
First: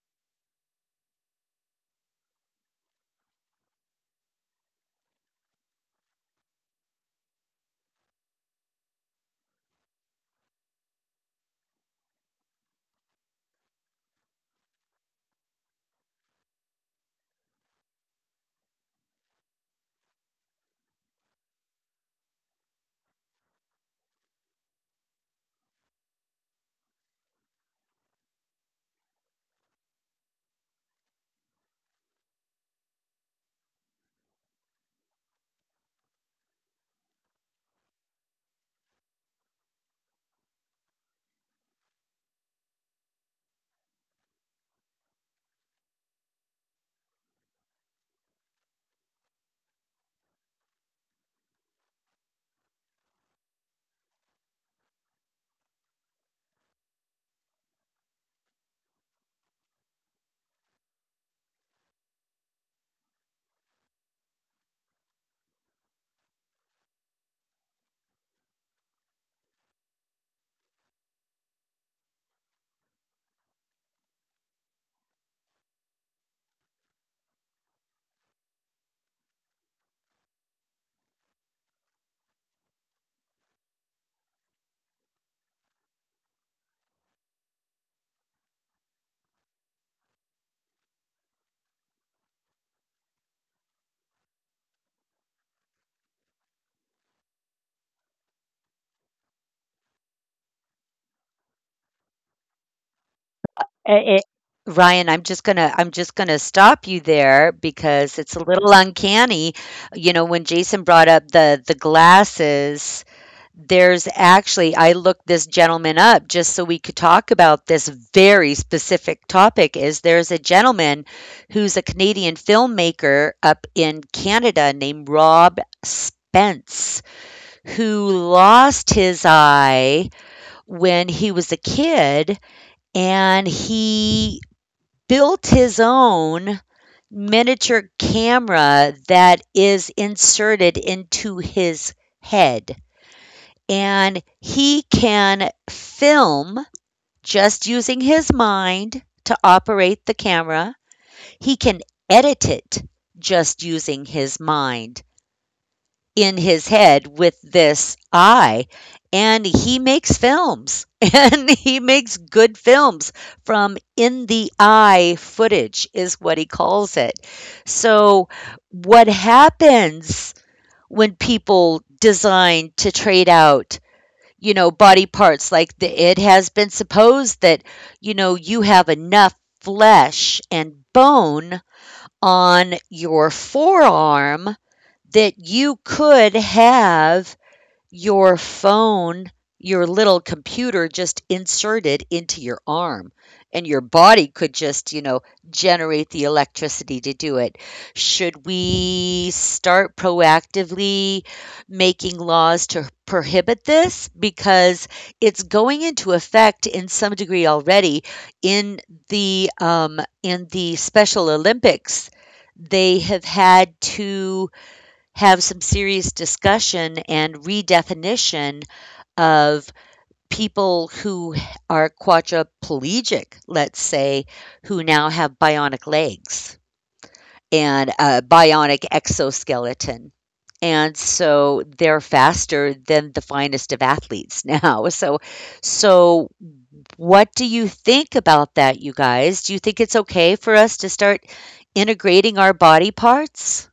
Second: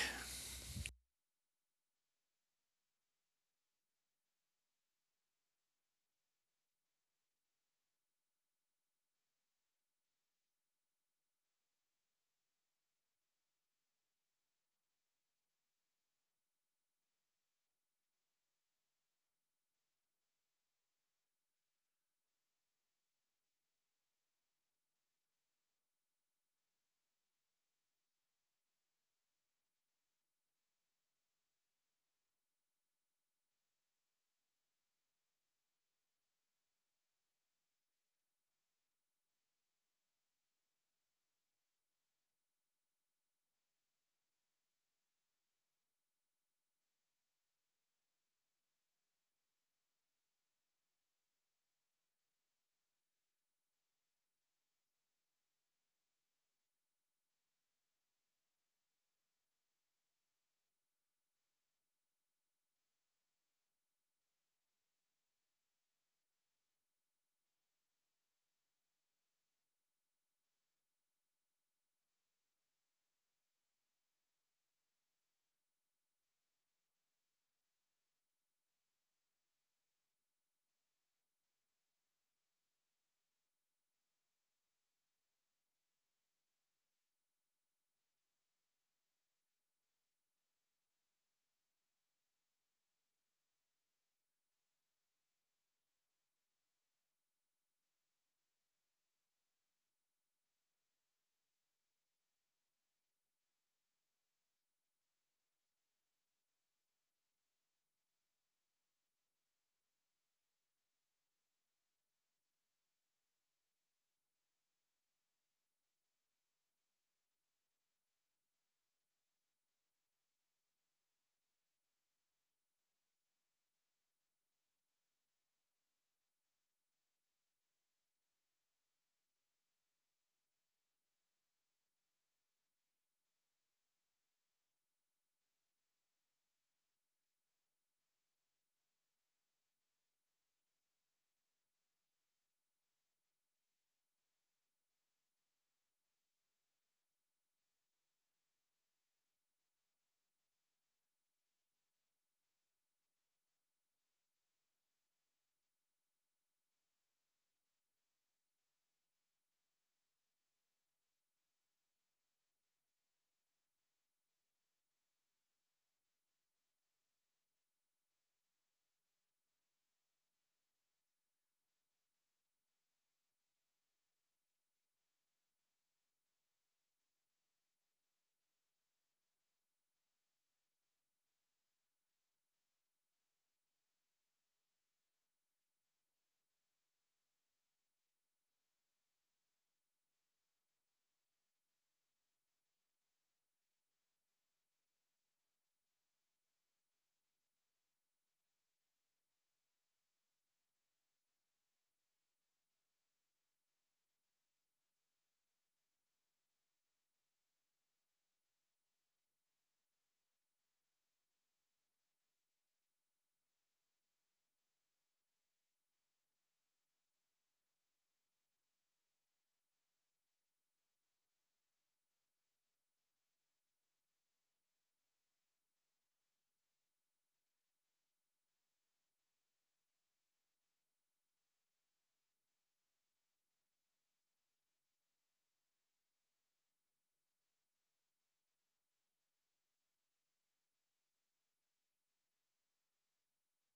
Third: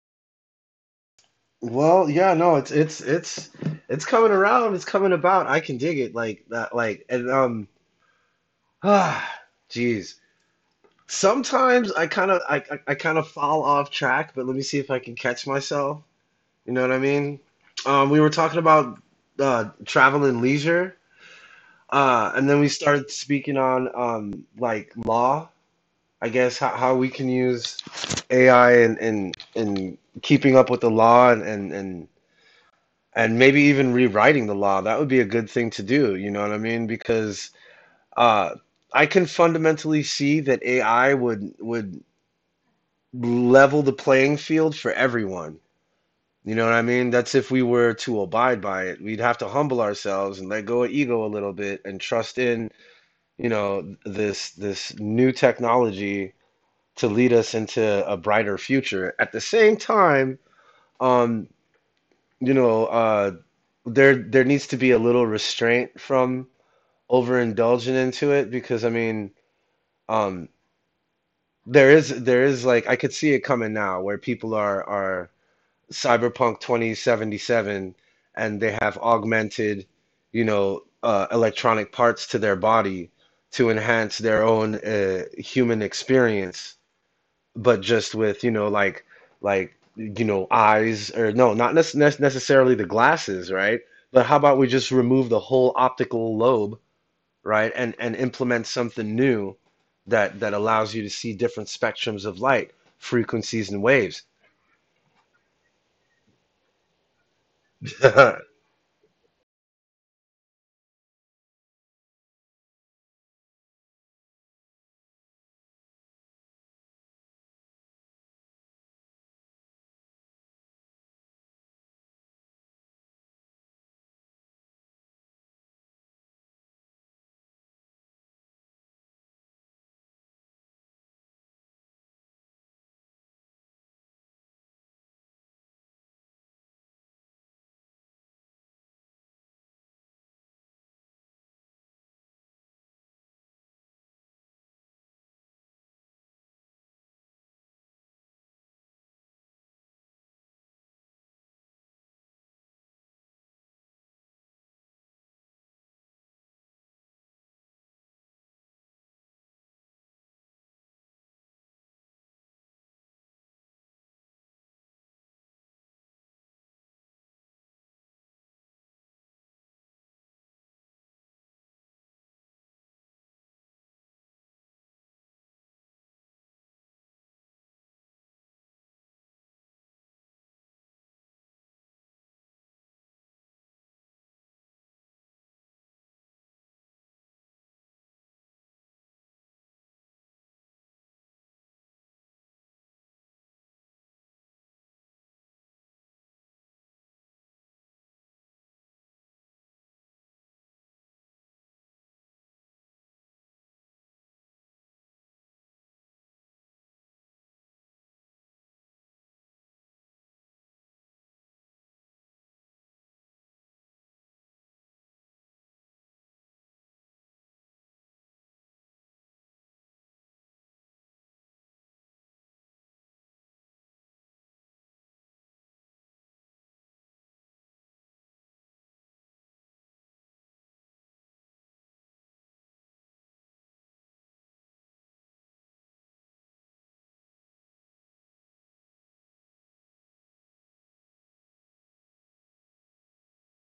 Speaker 3: Well, yeah, no, it's it's coming around, it's coming about. I can dig it like that, like and ah, jeez. Sometimes I kind of I kind of fall off track, but let me see if I can catch myself. You know what I mean? We were talking about travel and leisure. And then we started speaking on like law, I guess how we can use AI and keeping up with the law and maybe even rewriting the law. That would be a good thing to do, you know what I mean? Because uh, I can fundamentally see that AI would level the playing field for everyone. You know what I mean? That's if we were to abide by it. We'd have to humble ourselves and let go of ego a little bit and trust in you know, this new technology to lead us into a brighter future. At the same time, um, you know, there needs to be a little restraint from overindulging into it because I mean, um, there is like I could see it coming now where people are Cyberpunk 2077 and they have augmented, you know, electronic parts to their body to enhance their own human experience, but just with, you know, like, you know, eyes or no, not nec- nec- necessarily the glasses, right? But how about we just remove the whole optical lobe, right? And implement something new that that allows you to see different spectrums of light, frequencies and
Speaker 1: Eh, eh,
Speaker 3: waves.
Speaker 1: Ryan, I'm just gonna stop you there because it's a little uncanny. You know, when Jason brought up the glasses, there's actually— I looked this gentleman up just so we could talk about this very specific topic. Is there's a gentleman who's a Canadian filmmaker up in Canada named Rob Spence who lost his eye when he was a kid, and he built his own miniature camera that is inserted into his head. And he can film just using his mind to operate the camera. He can edit it just using his mind in his head with this eye, and he makes films and he makes good films from— in the eye footage is what he calls it. So what happens when people design to trade out, you know, body parts? Like, the, it has been supposed that, you know, you have enough flesh and bone on your forearm that you could have your phone, your little computer just inserted into your arm, and your body could just, you know, generate the electricity to do it. Should we start proactively making laws to prohibit this, because it's going into effect in some degree already in in the Special Olympics. They have had to have some serious discussion and redefinition of people who are quadriplegic, let's say, who now have bionic legs and a bionic exoskeleton. And so they're faster than the finest of athletes now. So so what do you think about that, you guys? Do you think it's okay for us to start integrating our body parts?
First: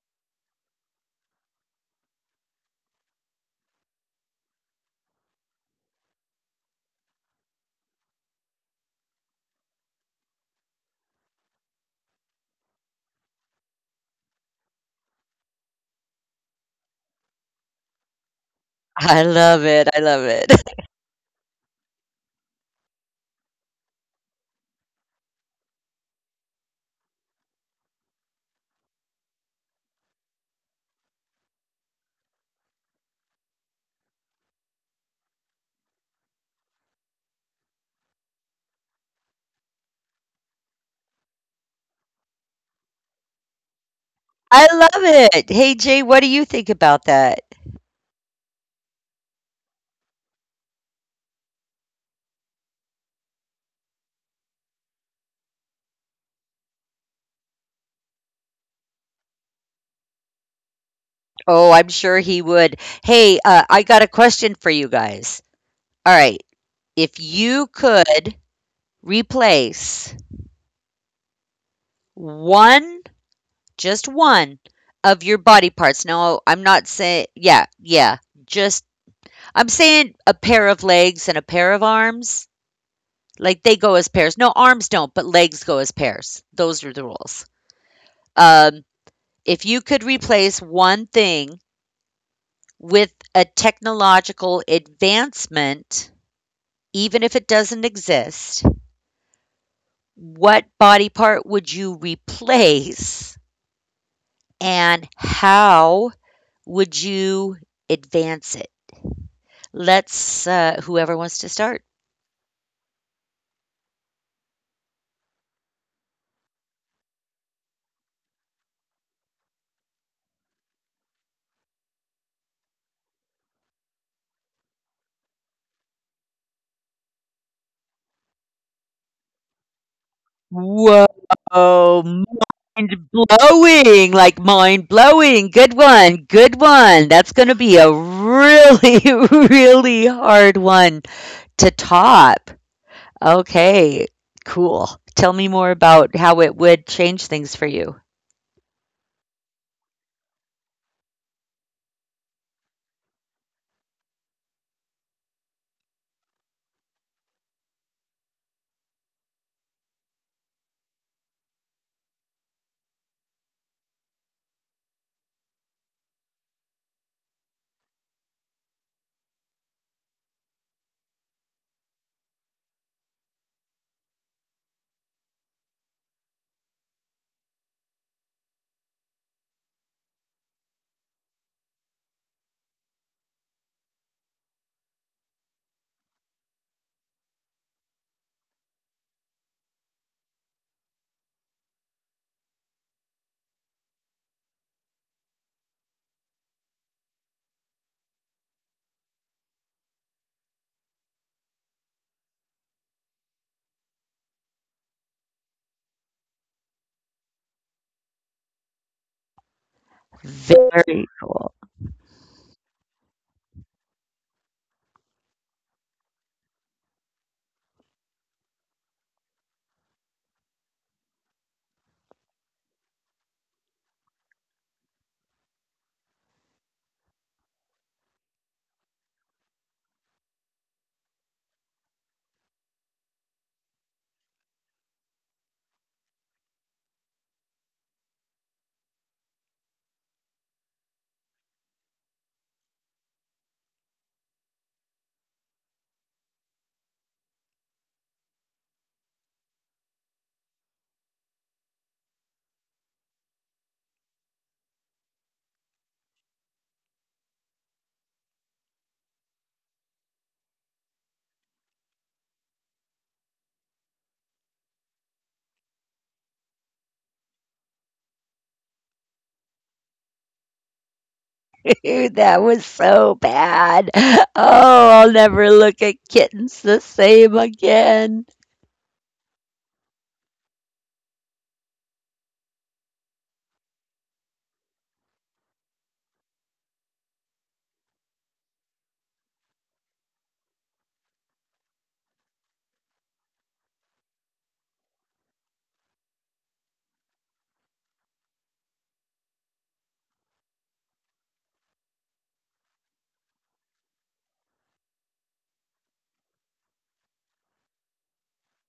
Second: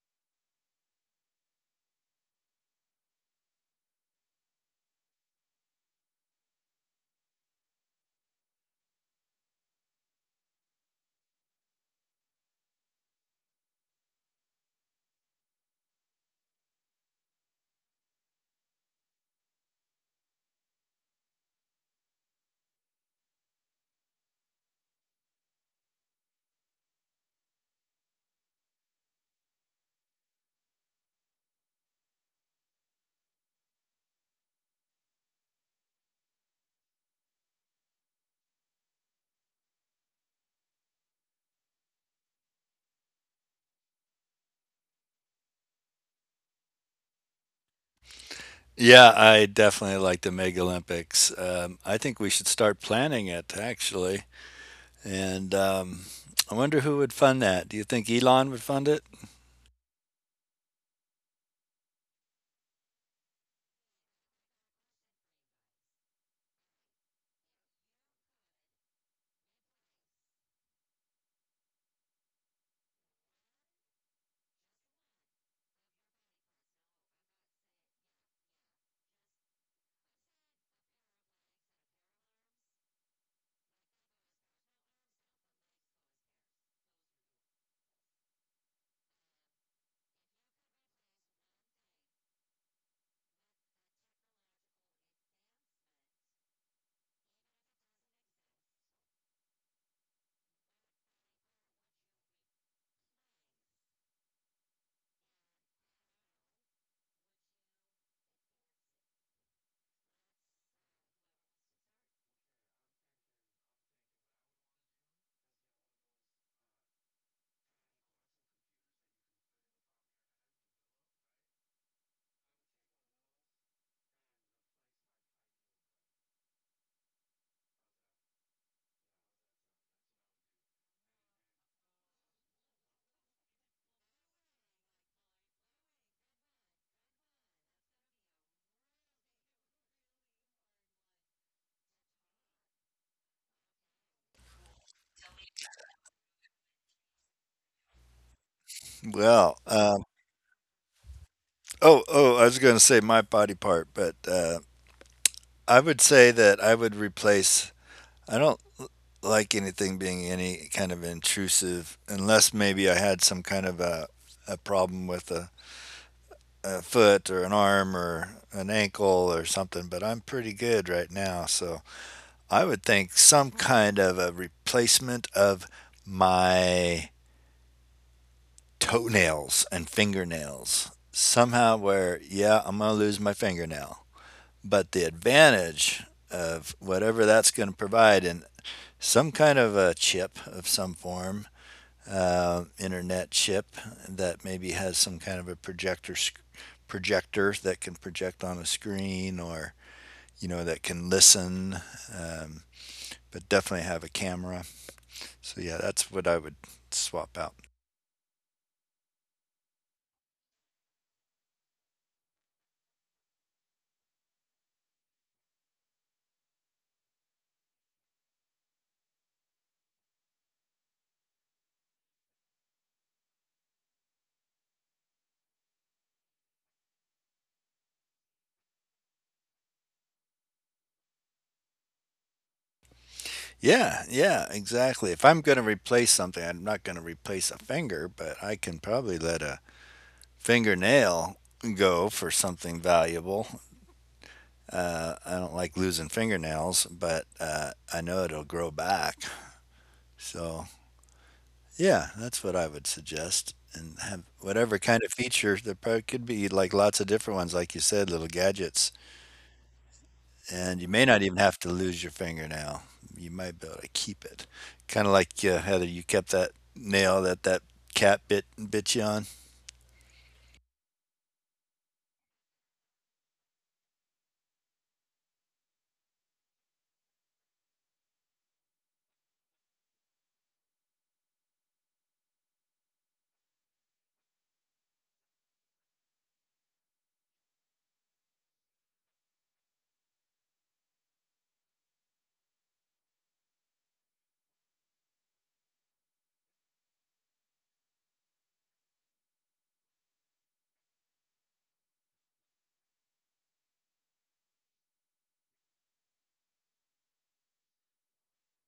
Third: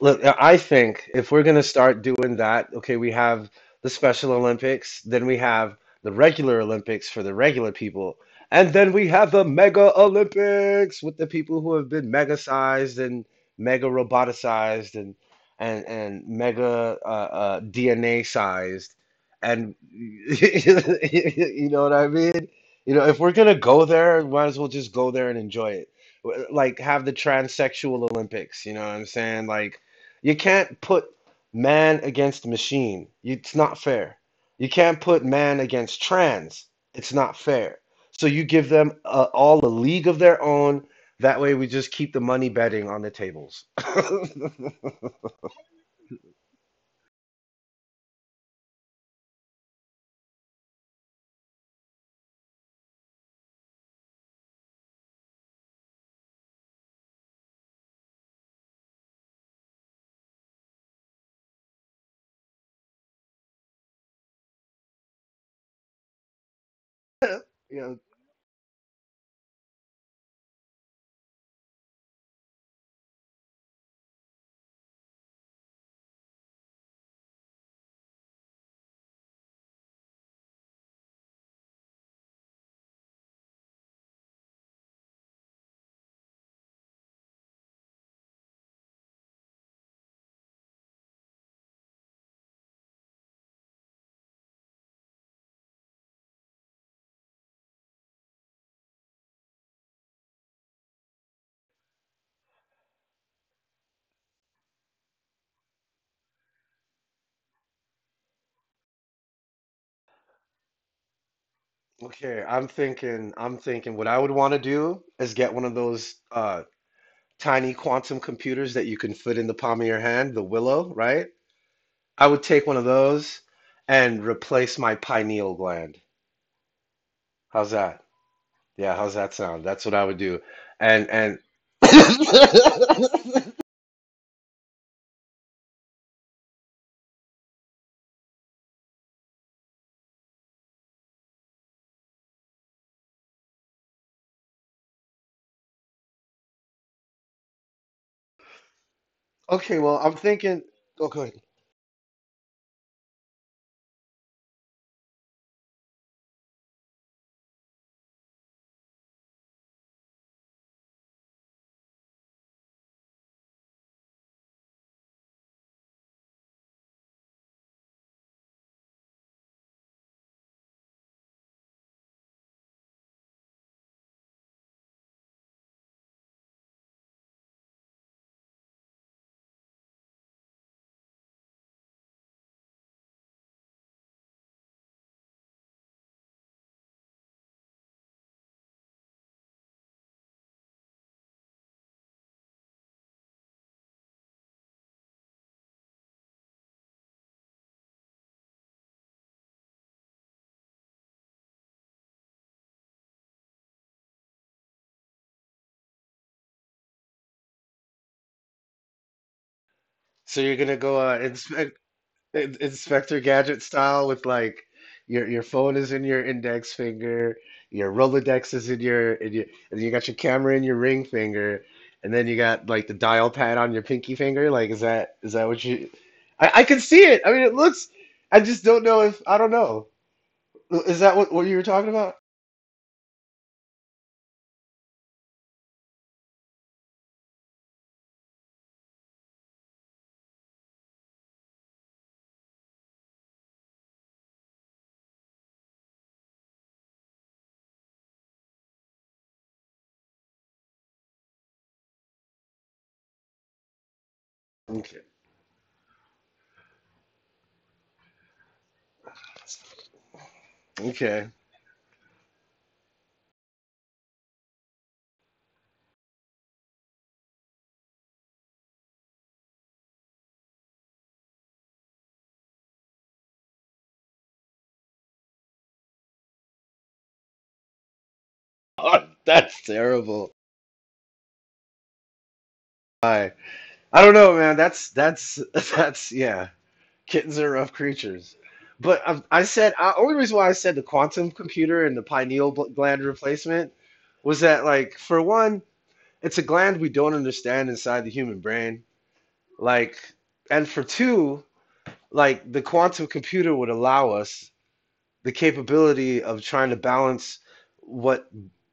Speaker 3: Look, I think if we're going to start doing that, okay, we have the Special Olympics, then we have the regular Olympics for the regular people, and then we have the Mega Olympics with the people who have been mega sized and mega roboticized and mega DNA sized,
Speaker 1: I love
Speaker 3: and
Speaker 1: it. I love it.
Speaker 3: you know what I mean? You know, if we're gonna go there, might as well just go there and enjoy it. Like have the transsexual Olympics, you know what I'm saying? Like you can't put man against machine. It's not fair. You can't put man against trans. It's not fair. So you give them all a league of their own. That way we just keep the money betting on the tables.
Speaker 1: I love it. Hey, Jay, what do you think about that?
Speaker 2: Yeah, I definitely like the Mega Olympics. I think we should start planning it actually, and I wonder who would fund that. Do you think Elon would fund it?
Speaker 1: Oh, I'm sure he would. Hey, I got a question for you guys. All right. If you
Speaker 3: Yeah,
Speaker 1: could replace one, just one of your body parts. No, I'm not saying— yeah, yeah, just, I'm saying a pair of legs and a pair of arms. Like they go as pairs. No, arms don't, but legs go as pairs. Those are the rules. Um, if you could replace one thing with a technological advancement, even if it doesn't exist, what body part would you replace and how would you advance it? Let's, whoever wants to start.
Speaker 3: okay. I'm thinking what I would want to do is get one of those tiny quantum computers that you can fit in the palm of your hand, the Willow, right? I would take one of those and replace my pineal gland. How's that? Yeah, how's that sound? That's what I would do.
Speaker 1: Whoa,
Speaker 3: And
Speaker 1: mind blowing, like mind blowing. Good one, good one. That's going to be a really, really hard one to top. Okay, cool. Tell me more about how it would change things for you.
Speaker 2: Well,
Speaker 3: okay, well,
Speaker 2: um,
Speaker 3: I'm thinking. Oh, go ahead.
Speaker 2: oh, I was going to say my body part, but I would say that I would replace. I don't like anything being any kind of intrusive, unless maybe I had some kind of a problem with a foot or an arm or an ankle or something, but I'm pretty good right now. So I would think some kind of a replacement of my toenails and fingernails. Somehow, where, yeah, I'm going to lose my fingernail. But the advantage of whatever that's going to provide in some kind of a chip of some form, internet chip that maybe has some kind of a projector that can project on a screen, or you know that can listen. um, but definitely have a camera. So yeah, that's what I would swap out.
Speaker 3: So you're gonna go
Speaker 1: Very cool.
Speaker 3: Inspector Gadget style with like your phone is in your index finger, your Rolodex is in and you got your camera in your ring finger, and then you got like the dial pad on your pinky finger. Like, is that what you? I can see it. I mean, it looks. I just don't know. Is that what you were talking about?
Speaker 2: Yeah, yeah, exactly. If I'm going to replace something, I'm not going to replace a finger, but I can probably let a fingernail go for something valuable. I don't like losing fingernails, but I know it'll grow back. So yeah, that's what I would suggest, and have whatever
Speaker 3: Okay.
Speaker 2: kind of feature there probably could be, like lots of different ones, like you said, little gadgets, and you may not
Speaker 3: Okay.
Speaker 2: even have to lose your fingernail. You might be able to keep it, kind of like Heather, you kept that nail that that cat bit you on.
Speaker 1: Dude, that was so bad. Oh, I'll never look at kittens the same again.
Speaker 3: Oh, that's terrible. I I don't know, man. That's that's yeah. Kittens are rough creatures. But I said I, only reason why I said the quantum computer and the pineal gland replacement was that, like, for one, it's a gland we don't understand inside the human brain. Like, and for two, like, the quantum computer would allow us the capability of trying to balance what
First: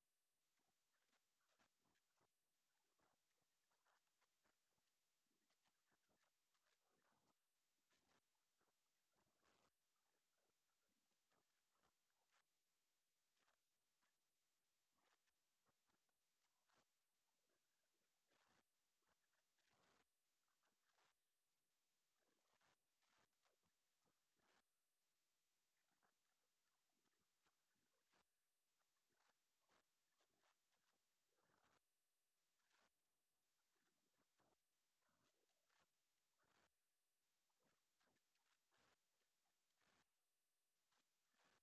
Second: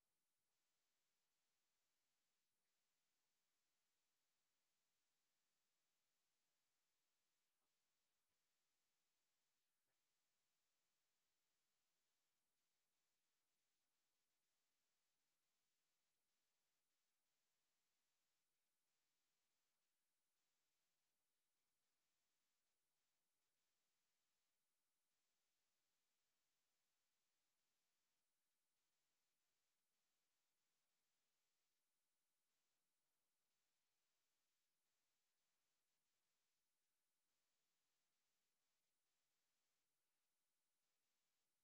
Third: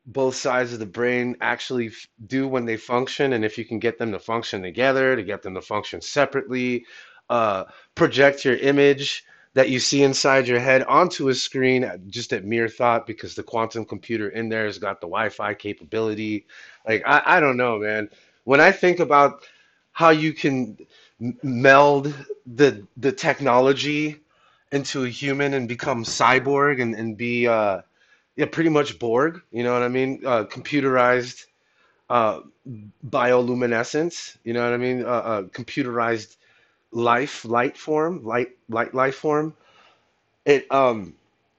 Speaker 3: both sides of the brain actually do when they function, and if you can get them to function together, to get them to function separately, uh, project your image that you see inside your head onto a screen just at mere thought, because the quantum computer in there has got the wi-fi capability. Like I don't know, man. When I think about how you can meld the technology into a human and become cyborg, and be yeah, pretty much Borg, you know what I mean? Computerized, uh bioluminescence, you know what I mean? Computerized life, light form, light life form. It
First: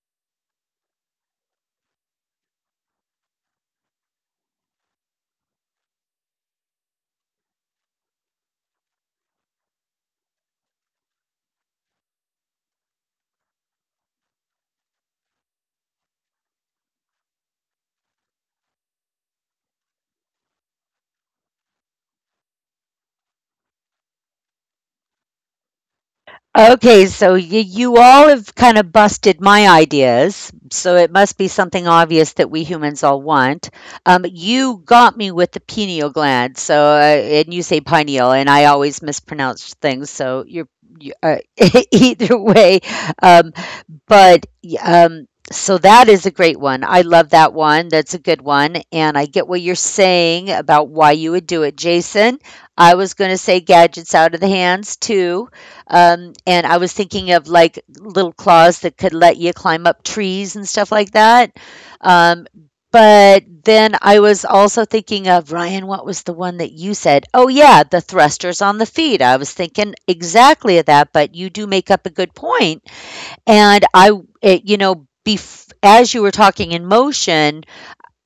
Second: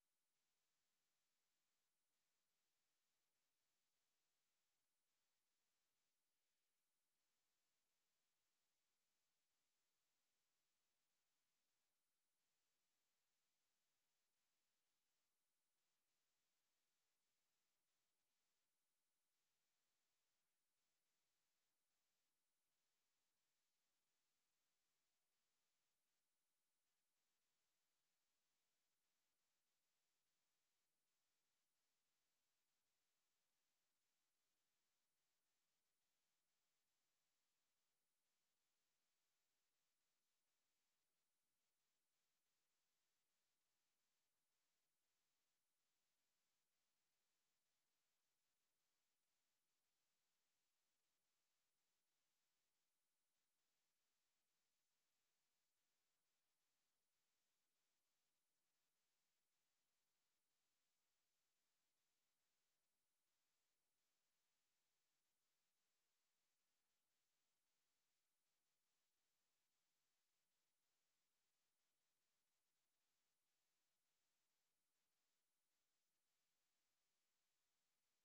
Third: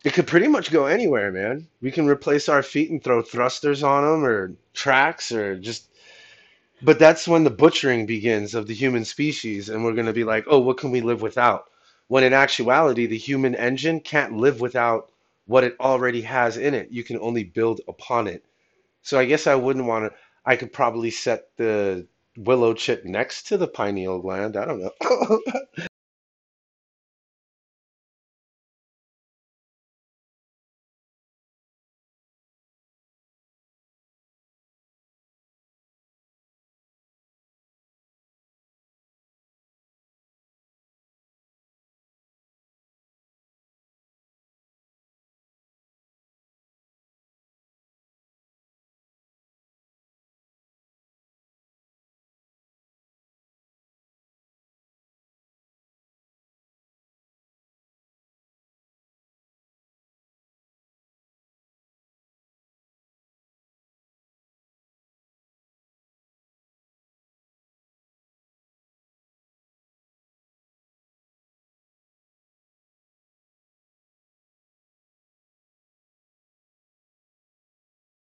Speaker 3: it could pretty much go anywhere, man. We can replace our feet and throw thrusters on them or tracks or just, but that's when the butchering begins of the human species, and we're going to be like, oh, what can we live without? When in actuality, the human engine can't live without what it already has in it. You can only build upon it. So I guess I wouldn't want to. I could probably set the willow chip next to the pineal gland. I don't know.
Speaker 1: Okay, so you all have kind of busted my ideas, so it must be something obvious that we humans all want. You got me with the pineal gland, so and you say pineal, and I always mispronounce things. So you're— you, either way, um, but so that is a great one. I love that one. That's a good one. And I get what you're saying about why you would do it, Jason. I was going to say gadgets out of the hands too. And I was thinking of like little claws that could let you climb up trees and stuff like that. Um, but then I was also thinking of— Ryan, what was the one that you said? Oh, yeah, the thrusters on the feet. I was thinking exactly of that, but you do make up a good point, and I— it, you know, as you were talking in motion,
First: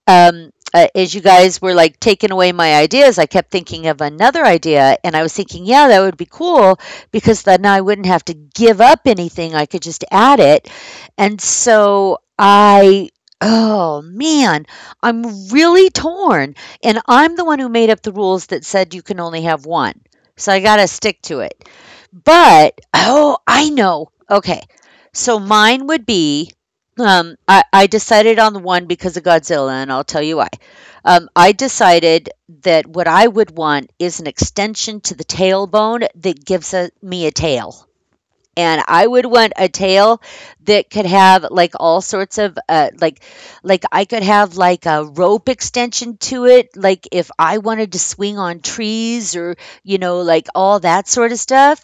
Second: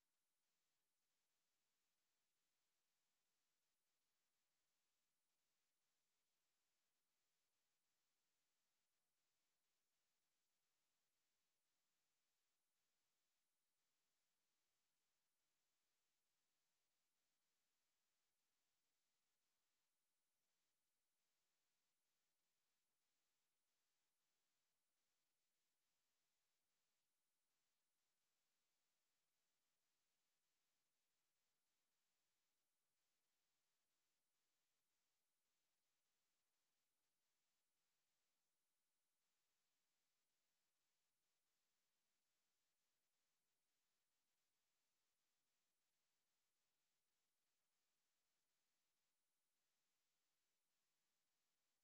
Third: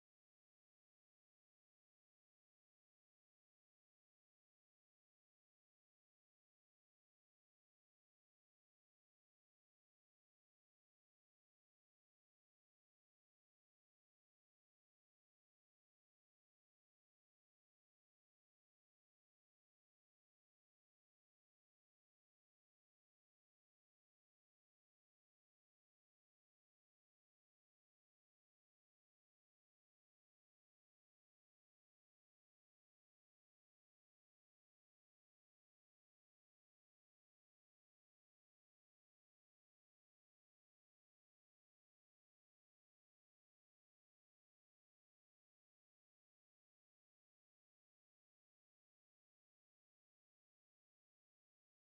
Speaker 1: as you guys were like taking away my ideas, I kept thinking of another idea, and I was thinking, yeah, that would be cool because then I wouldn't have to give up anything. I could just add it, and so I— oh man, I'm really torn. And I'm the one who made up the rules that said you can only have one. So I got to stick to it. But, oh, I know. Okay. So mine would be— I decided on the one because of Godzilla, and I'll tell you why. I decided that what I would want is an extension to the tailbone that gives a— me a tail. And I would want a tail that could have like all sorts of like— like I could have like a rope extension to it, like if I wanted to swing on trees, or you know, like all that sort of stuff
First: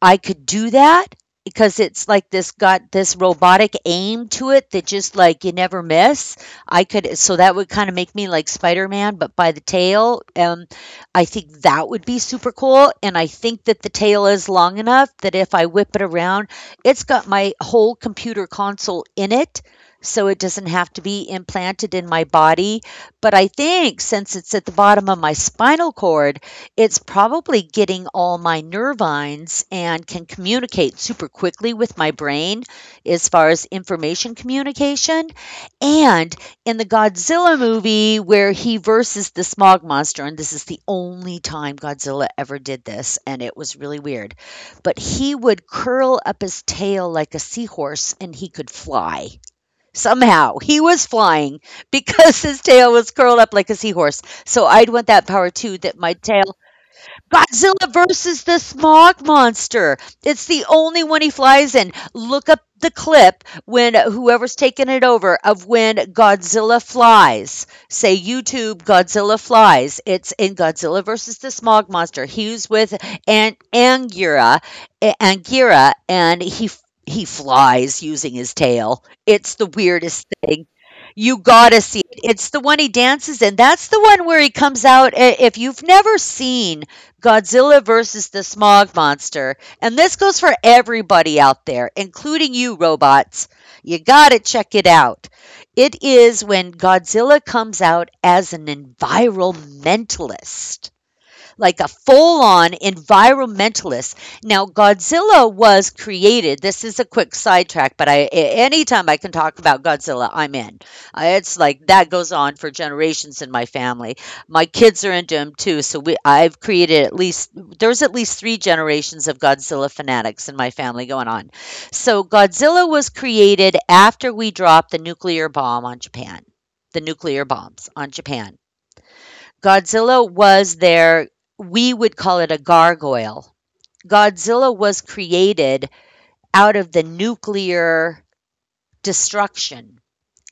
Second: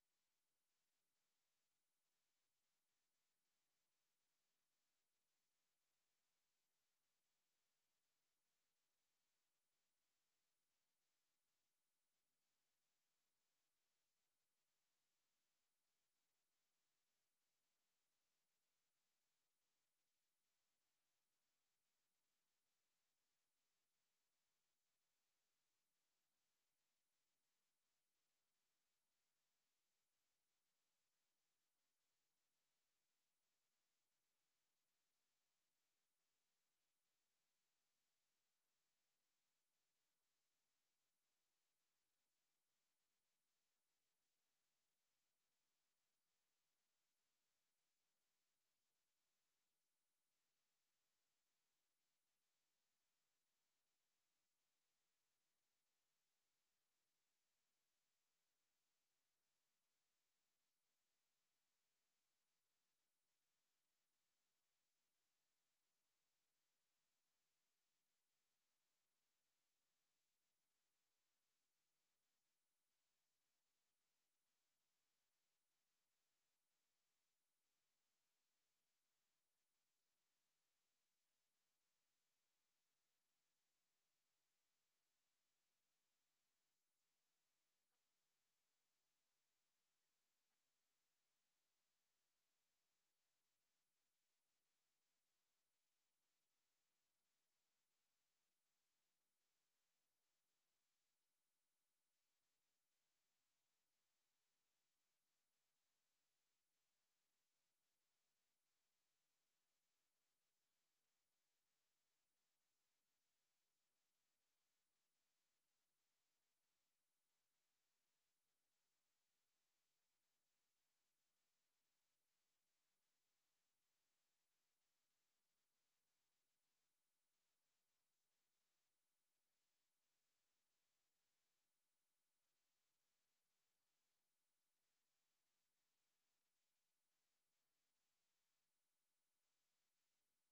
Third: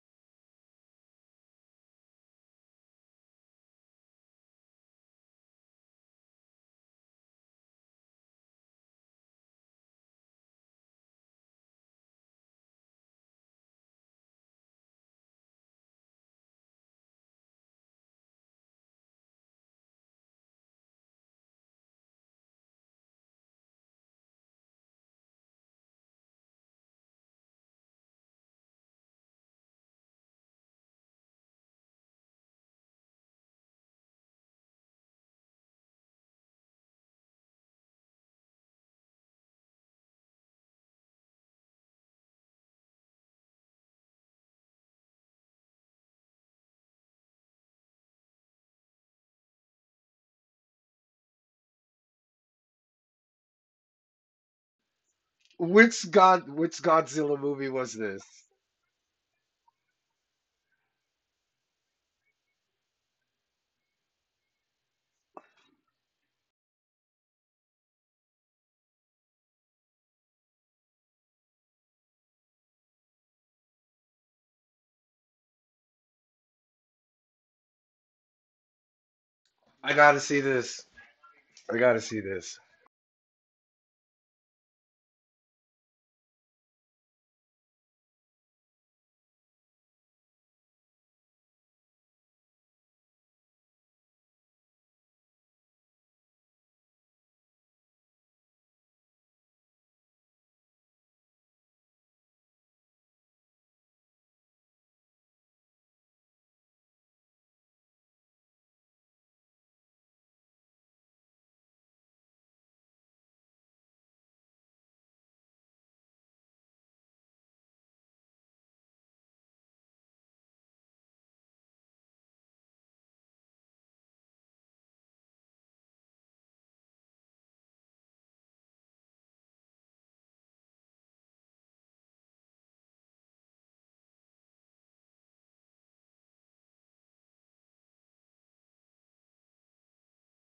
Speaker 1: I could do that, because it's like— this got this robotic aim to it that just, like, you never miss. I could— so that would kind of make me like Spider-Man but by the tail. I think that would be super cool, and I think that the tail is long enough that if I whip it around, it's got my whole computer console in it. So it doesn't have to be implanted in my body, but I think since it's at the bottom of my spinal cord, it's probably getting all my nervines and can communicate super quickly with my brain as far as information communication. And in the Godzilla movie where he versus the smog monster, and this is the only time Godzilla ever did this, and it was really weird, but he would curl up his tail like a seahorse and he could fly. Somehow he was flying because his tail was curled up like a seahorse. So I'd want that power too, that my tail—
Speaker 3: Which Godzilla movie was
Speaker 1: Godzilla
Speaker 3: this?
Speaker 1: versus the smog monster. It's the only one he flies in. Look up the clip when whoever's taking it over of when Godzilla flies. Say YouTube Godzilla flies. It's in Godzilla versus the smog monster. He was with Angira, Angira, and he flies using his tail. It's the
Speaker 3: I gotta see
Speaker 1: weirdest thing.
Speaker 3: this.
Speaker 1: You
Speaker 3: I
Speaker 1: gotta
Speaker 3: gotta
Speaker 1: see
Speaker 3: see
Speaker 1: it. It's
Speaker 3: this.
Speaker 1: the one he dances in. That's the one where he comes out. If you've never seen Godzilla versus the Smog Monster. And this goes for everybody out there, including you, robots. You got to check it out. It is when Godzilla comes out as an environmentalist, like a full on environmentalist. Now, Godzilla was created— this is a quick sidetrack, but I anytime I can talk about Godzilla, I'm in. It's like that goes on for generations in my family. My kids are into him too. So we— I've created at least— there's at least three generations of Godzilla fanatics in my family going on. So Godzilla was created after we dropped the nuclear bomb on Japan the nuclear bombs on Japan. Godzilla was there, we would call it a gargoyle. Godzilla was created out of the nuclear destruction,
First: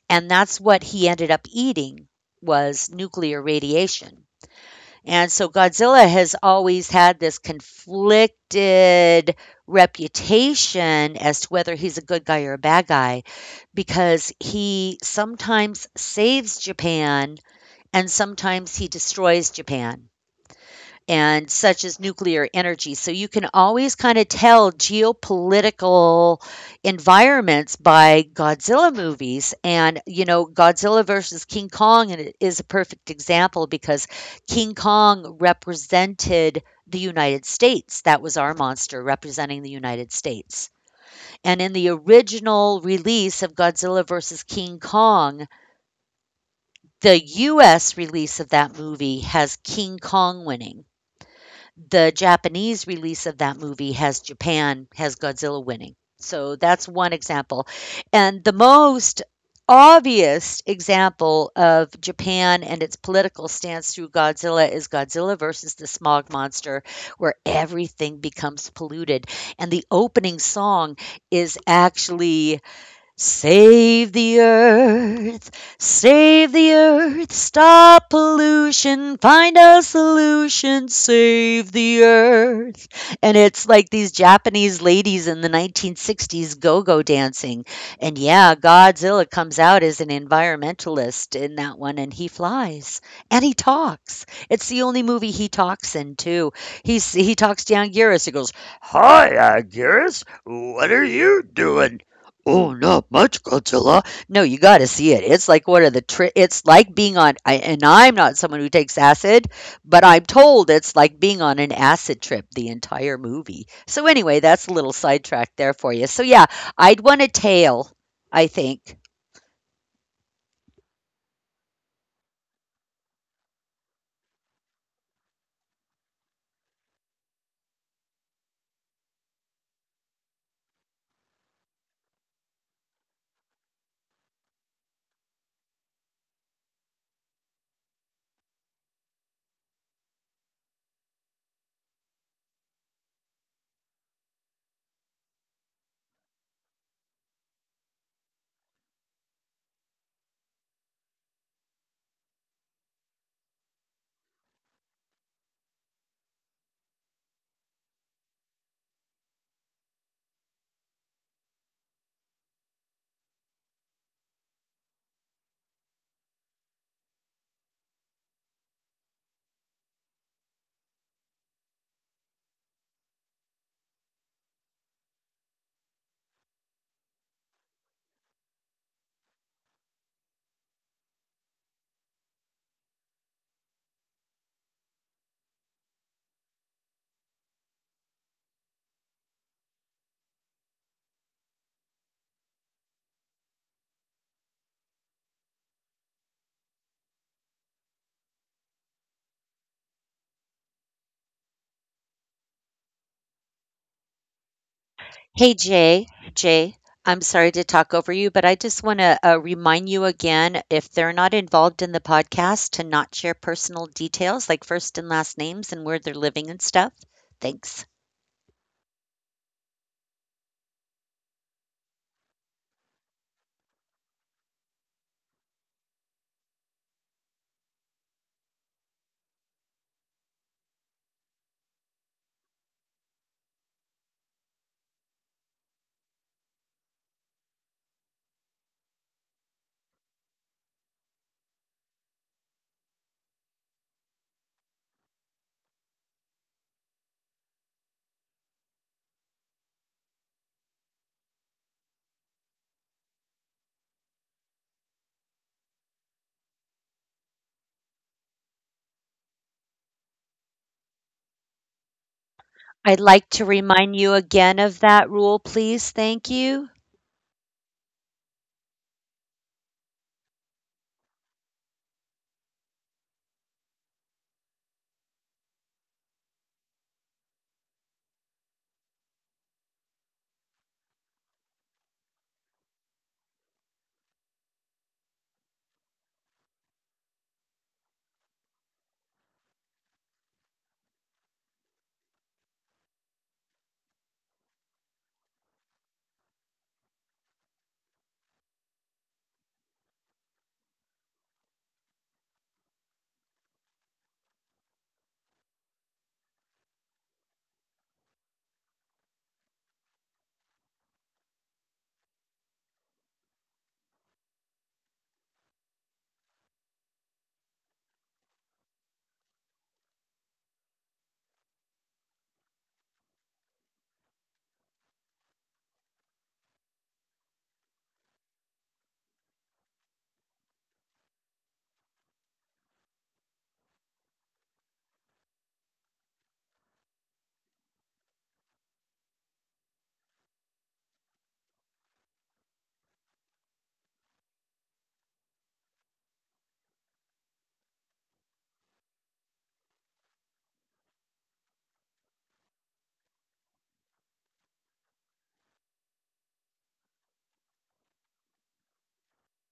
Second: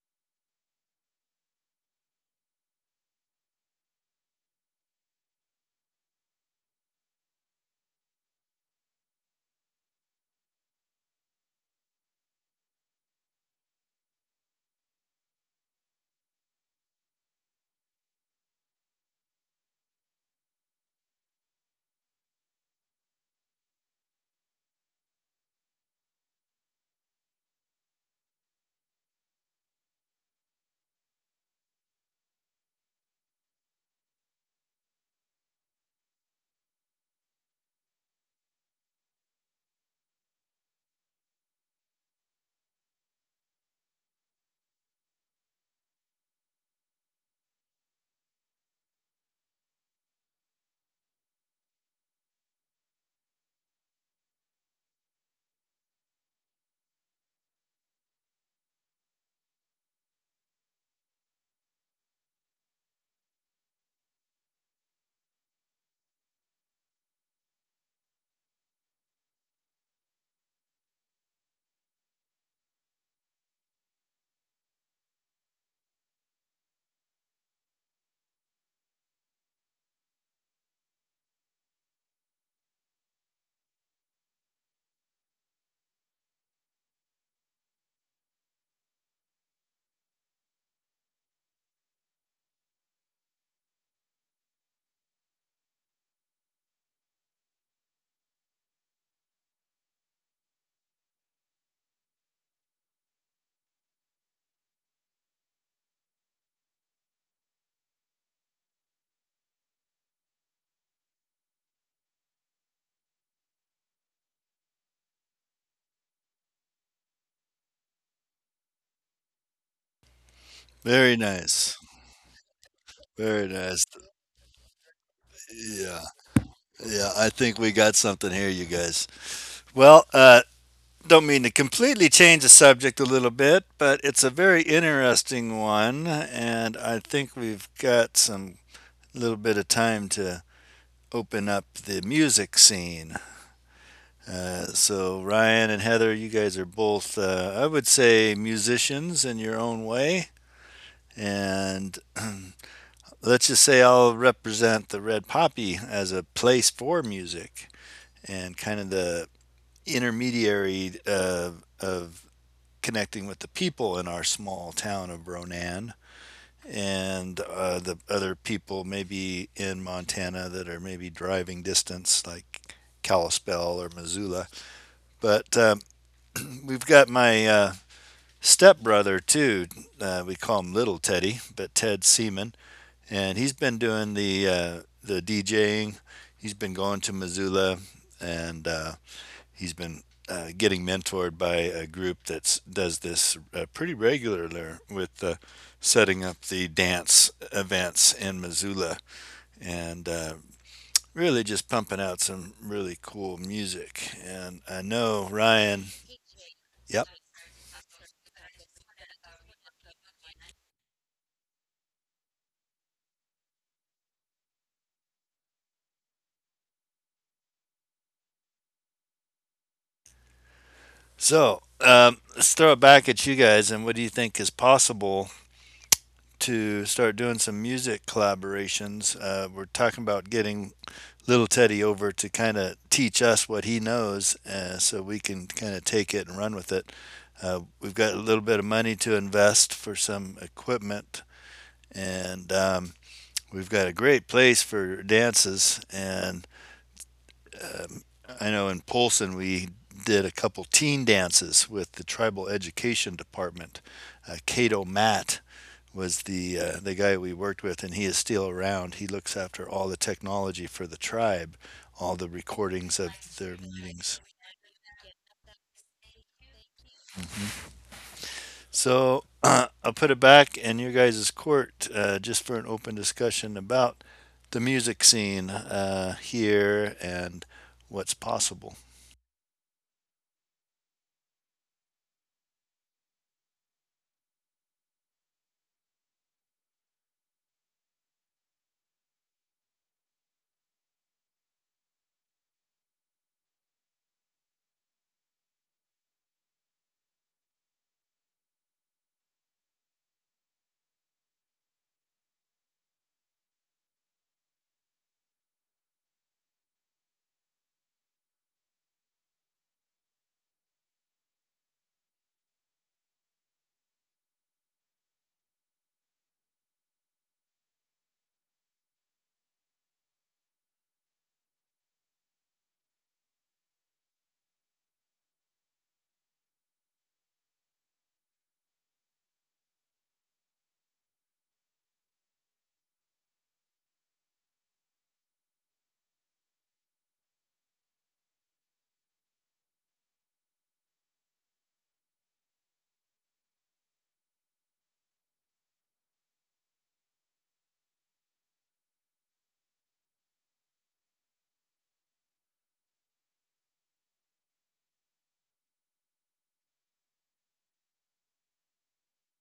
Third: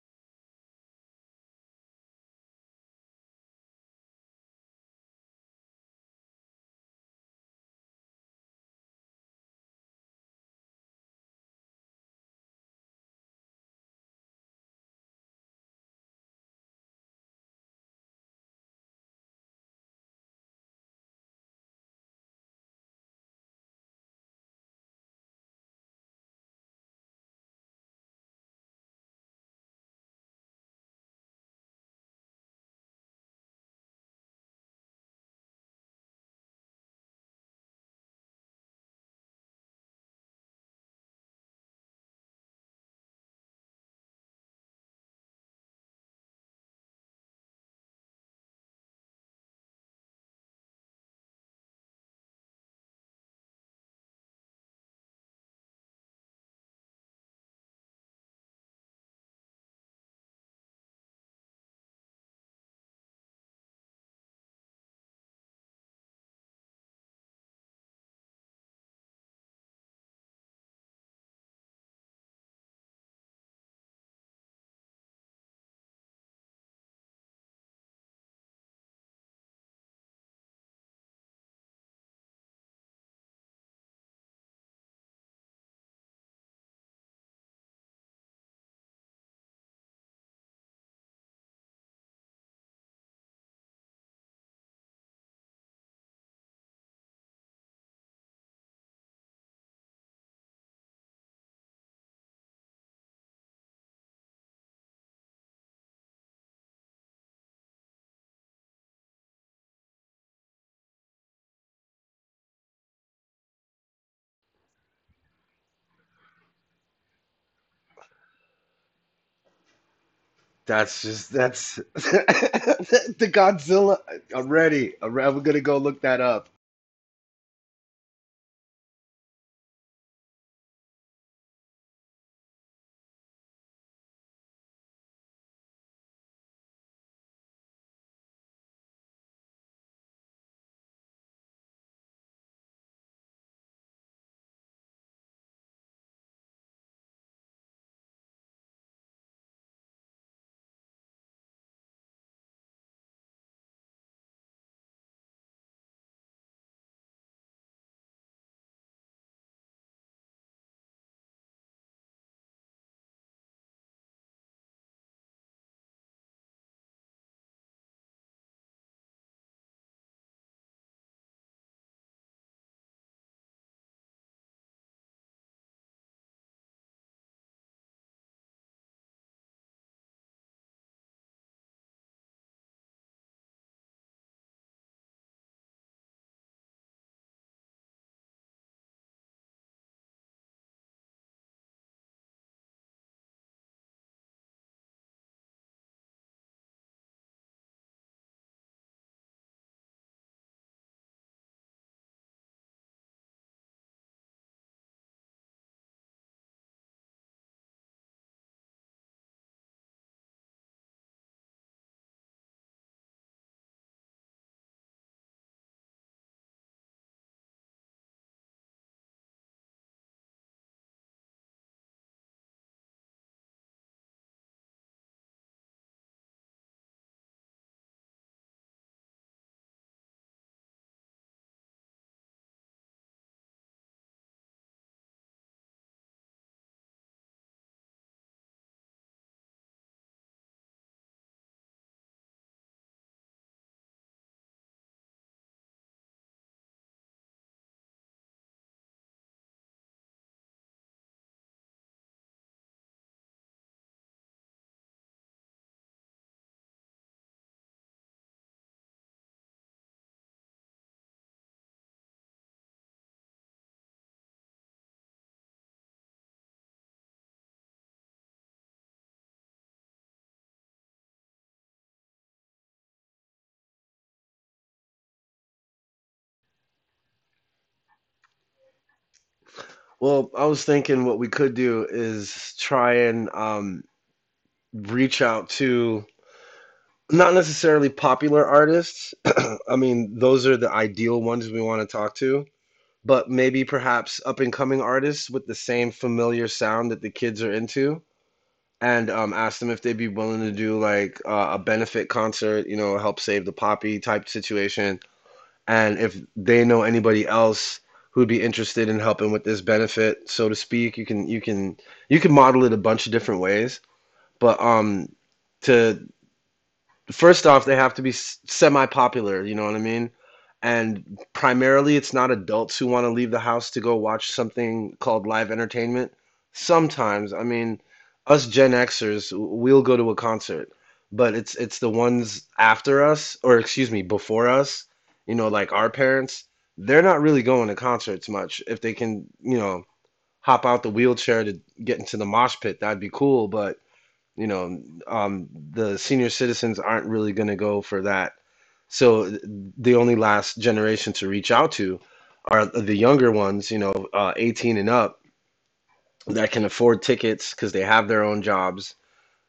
Speaker 1: and that's what he ended up eating was nuclear radiation. And so Godzilla has always had this conflicted reputation as to whether he's a good guy or a bad guy, because he sometimes saves Japan and sometimes he destroys Japan. And such as nuclear energy. So you can always kind of tell geopolitical environments by Godzilla movies. And, you know, Godzilla versus King Kong— and it is a perfect example, because King Kong represented the United States. That was our monster representing the United States. And in the original release of Godzilla versus King Kong, the US release of that movie has King Kong winning, the Japanese release of that movie has Japan has Godzilla winning. So that's one example. And the most obvious example of Japan and its political stance through Godzilla is Godzilla versus the smog monster, where everything becomes polluted. And the opening song is actually: Save the earth, save the earth, stop pollution, find a solution, save the earth. And it's like these Japanese ladies in the 1960s go go dancing. And yeah, Godzilla comes out as an environmentalist in that one, and he flies and he talks. It's the only movie he talks in, too. He's— he talks to Anguirus. He goes, "Hi, Anguirus, what are you doing?" "Oh, not much, Godzilla." No, you got to see it. It's like one of the— it's like being on— I, and I'm not someone who takes acid, but I'm told it's like being on an acid trip the entire movie. So anyway, that's a little sidetrack there for you. So yeah, I'd want a tail, I think.
Speaker 3: That's
Speaker 2: Very
Speaker 3: just that's
Speaker 2: nice,
Speaker 3: the
Speaker 2: very nice.
Speaker 3: Godzilla. I'm ready. I'm gonna go look
Speaker 2: Yeah,
Speaker 3: that up.
Speaker 2: yeah. I think we got something here, you guys. Well, uh, Don't mean to completely change the subject a little bit, but it's a very interesting one, and I think we've got some little bit of time to open up the music scene. So, Ryan and Heather, you guys are both, I would say, musicians in your own way. And let's just say I'll represent the Red Poppy as a place for music and kind of the intermediary of connecting with the people in our small town of Ronan, and the other people maybe in Montana that are maybe driving distance, like Kalispell or Missoula. But we've got my stepbrother too. We call him Little Teddy, but Ted Seaman, and he's been doing the DJing. He's been going to Missoula, and he's been getting mentored by a group that does this pretty regularly with setting up the dance events in Missoula, and really just pumping out some really cool music. And I know
Speaker 1: Hey,
Speaker 2: Ryan.
Speaker 1: Jay, Jay,
Speaker 2: Yep.
Speaker 1: I'm sorry to talk over you, but I just want to remind you again, if they're not involved in the podcast, to not share personal details like first and last names and where they're living and stuff. Thanks.
Speaker 2: So let's throw it back at you guys. And what do you think is possible to start doing some music collaborations? We're talking about getting little Teddy over to kind of teach us what he knows, so we can kind of take it and run with it. We've got a little bit of money to invest for some equipment, and we've got a great place for dances. And I know in Polson we did a couple teen dances with the tribal education department. Cato Matt was the guy we worked with, and he is still around. He looks after all the technology for the tribe, all the
Speaker 1: I'd
Speaker 2: recordings of
Speaker 1: like to
Speaker 2: their
Speaker 1: remind you
Speaker 2: meetings.
Speaker 1: again of that rule, please. Thank you.
Speaker 2: So I'll put it back in your guys' court just for an open discussion about the music scene here and what's possible.
Speaker 3: Well, I was thinking what we could do is try and, reach out to not necessarily popular artists. I mean, those are the ideal ones we want to talk to, but maybe perhaps up and coming artists with the same familiar sound that the kids are into, and ask them if they'd be willing to do like a benefit concert, you know, help save the poppy type situation, and if they know anybody else who'd be interested in helping with this benefit, so to speak. You can you can you can model it a bunch of different ways. But to first off, they have to be semi-popular, you know what I mean? And primarily, it's not adults who want to leave the house to go watch something called live entertainment. Sometimes, I mean, us Gen Xers, we'll go to a concert, but it's the ones after us, or excuse me, before us, you know, like our parents, they're not really going to concerts much. If they can, you know, hop out the wheelchair to get into the mosh pit, that'd be cool, but, you know, the senior citizens aren't really going to go for that. So the only last generation to reach out to are the younger ones, you know, 18 and up, that can afford tickets because they have their own jobs,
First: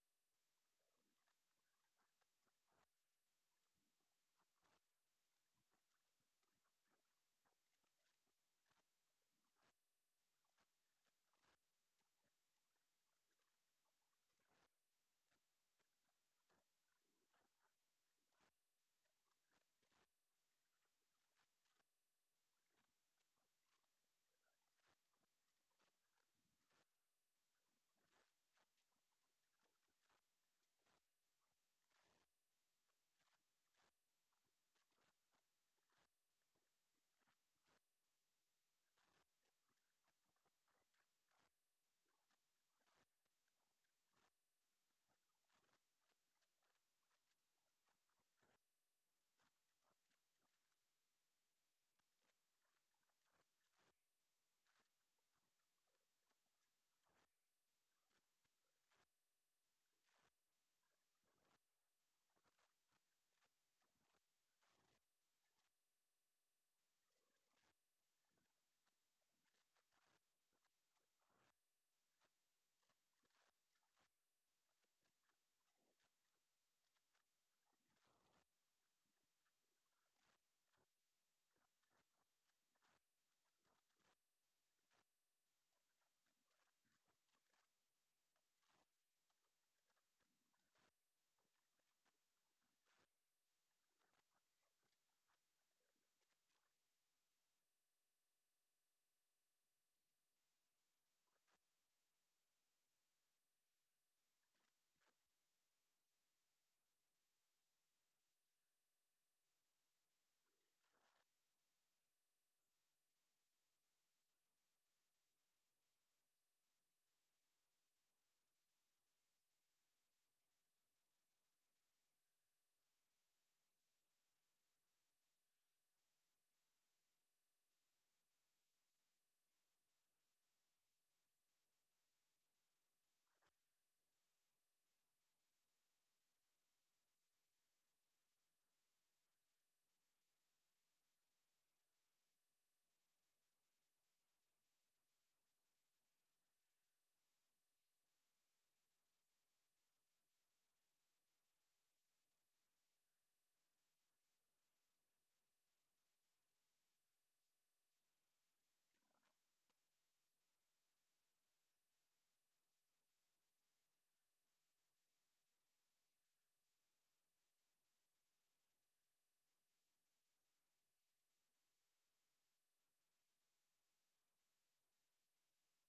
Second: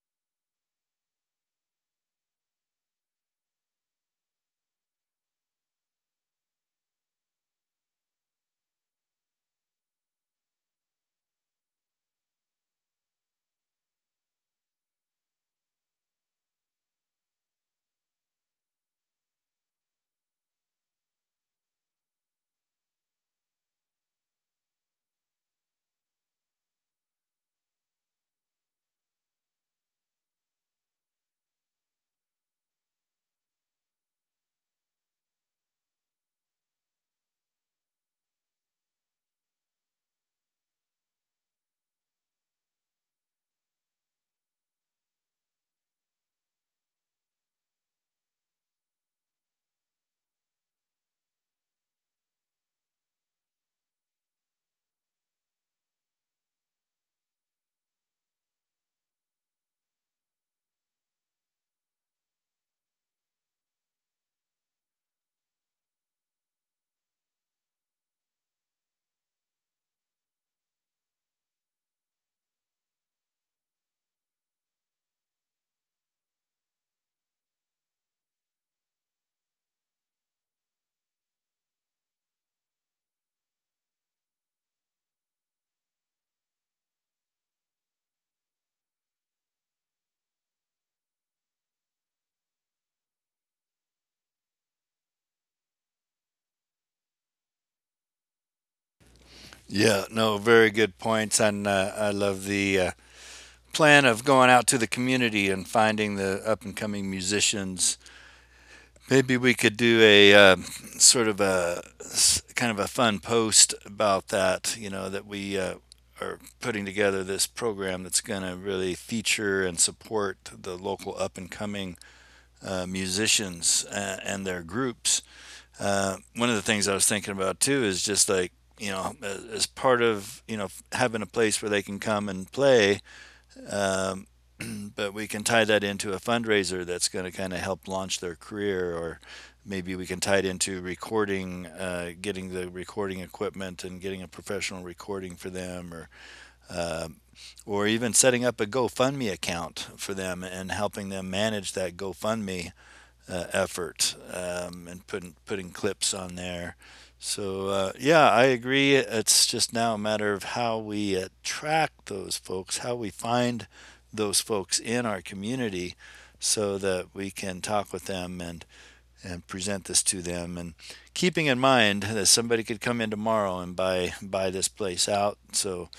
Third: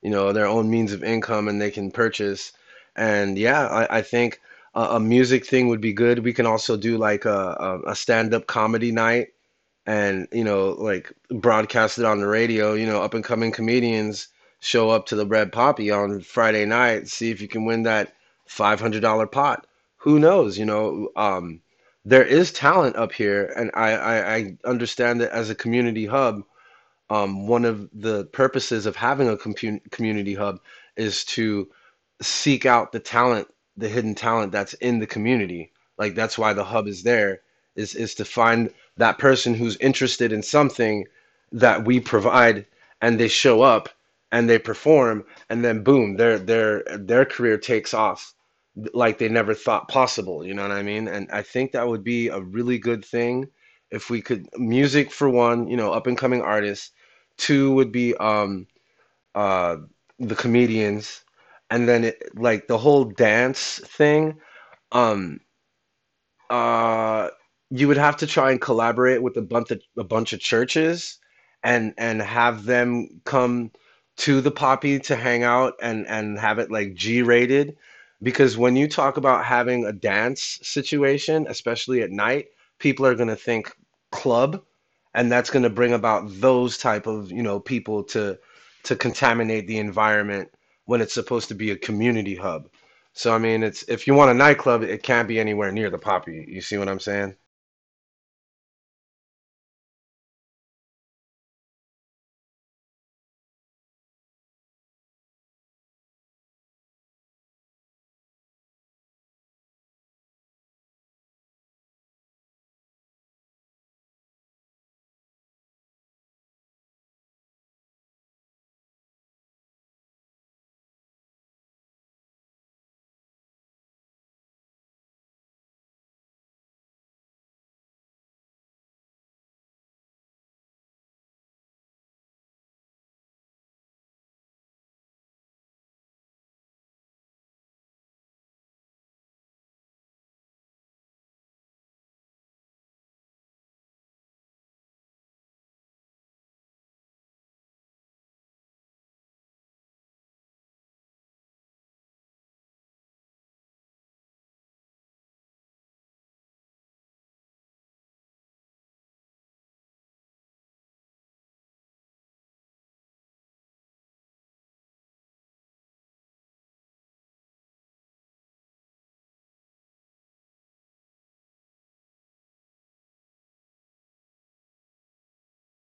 Speaker 3: you know, their own means of income, and they can purchase. And yeah, I think a music thing would be good. We can also do like a stand-up comedy night, and, you know, like broadcast it on the radio, you know, up and coming comedians show up to the Red Poppy on Friday night, see if you can win that $500 pot. Who knows, you know. There is talent up here, and I understand that as a community hub, one of the purposes of having a compu community hub is to seek out the talent, the hidden talent that's in the community. Like, that's why the hub is there, is to find that person who's interested in something that we provide, and they show up and they perform, and then boom, their their career takes off like they never thought possible, you know what I mean? And I think that would be a really good thing if we could music for one, you know, up and coming artists. Two would be uh the comedians, and then it, like, the whole dance thing. um uh, you would have to try and collaborate with a bunch of churches, and have them come to the Poppy to hang out, and have it like G-rated, because when you talk about having a dance situation, especially at night, people are going to think club, and that's going to bring about those type of, you know, people to contaminate the environment when it's supposed to be a community hub. So I mean, it's, if you want a nightclub, it can't be anywhere near the poppy. You see what I'm saying?
Speaker 2: Yeah, no, very good points, and I love the plan of going out to the community and finding the up and coming musicians. Maybe we could do a sort of a kind of a fun post about that. You know that we are putting together this program that's going to really feature and support the local up and coming musicians and their groups. One of the things I was thinking about too is just like you know, as part of you know having a place where they can come and play, um, but we can tie that into a fundraiser that's going to kind of help launch their career, or maybe we can tie it into recording, getting the recording equipment and getting a professional recording for them, or even setting up a GoFundMe account for them and helping them manage that GoFundMe effort, and putting clips on there. So yeah, I agree. It's just now a matter of how we attract those folks, how we find those folks in our community, so that we can talk with them and present this to them. And keeping in mind that somebody could come in tomorrow and buy this place out. So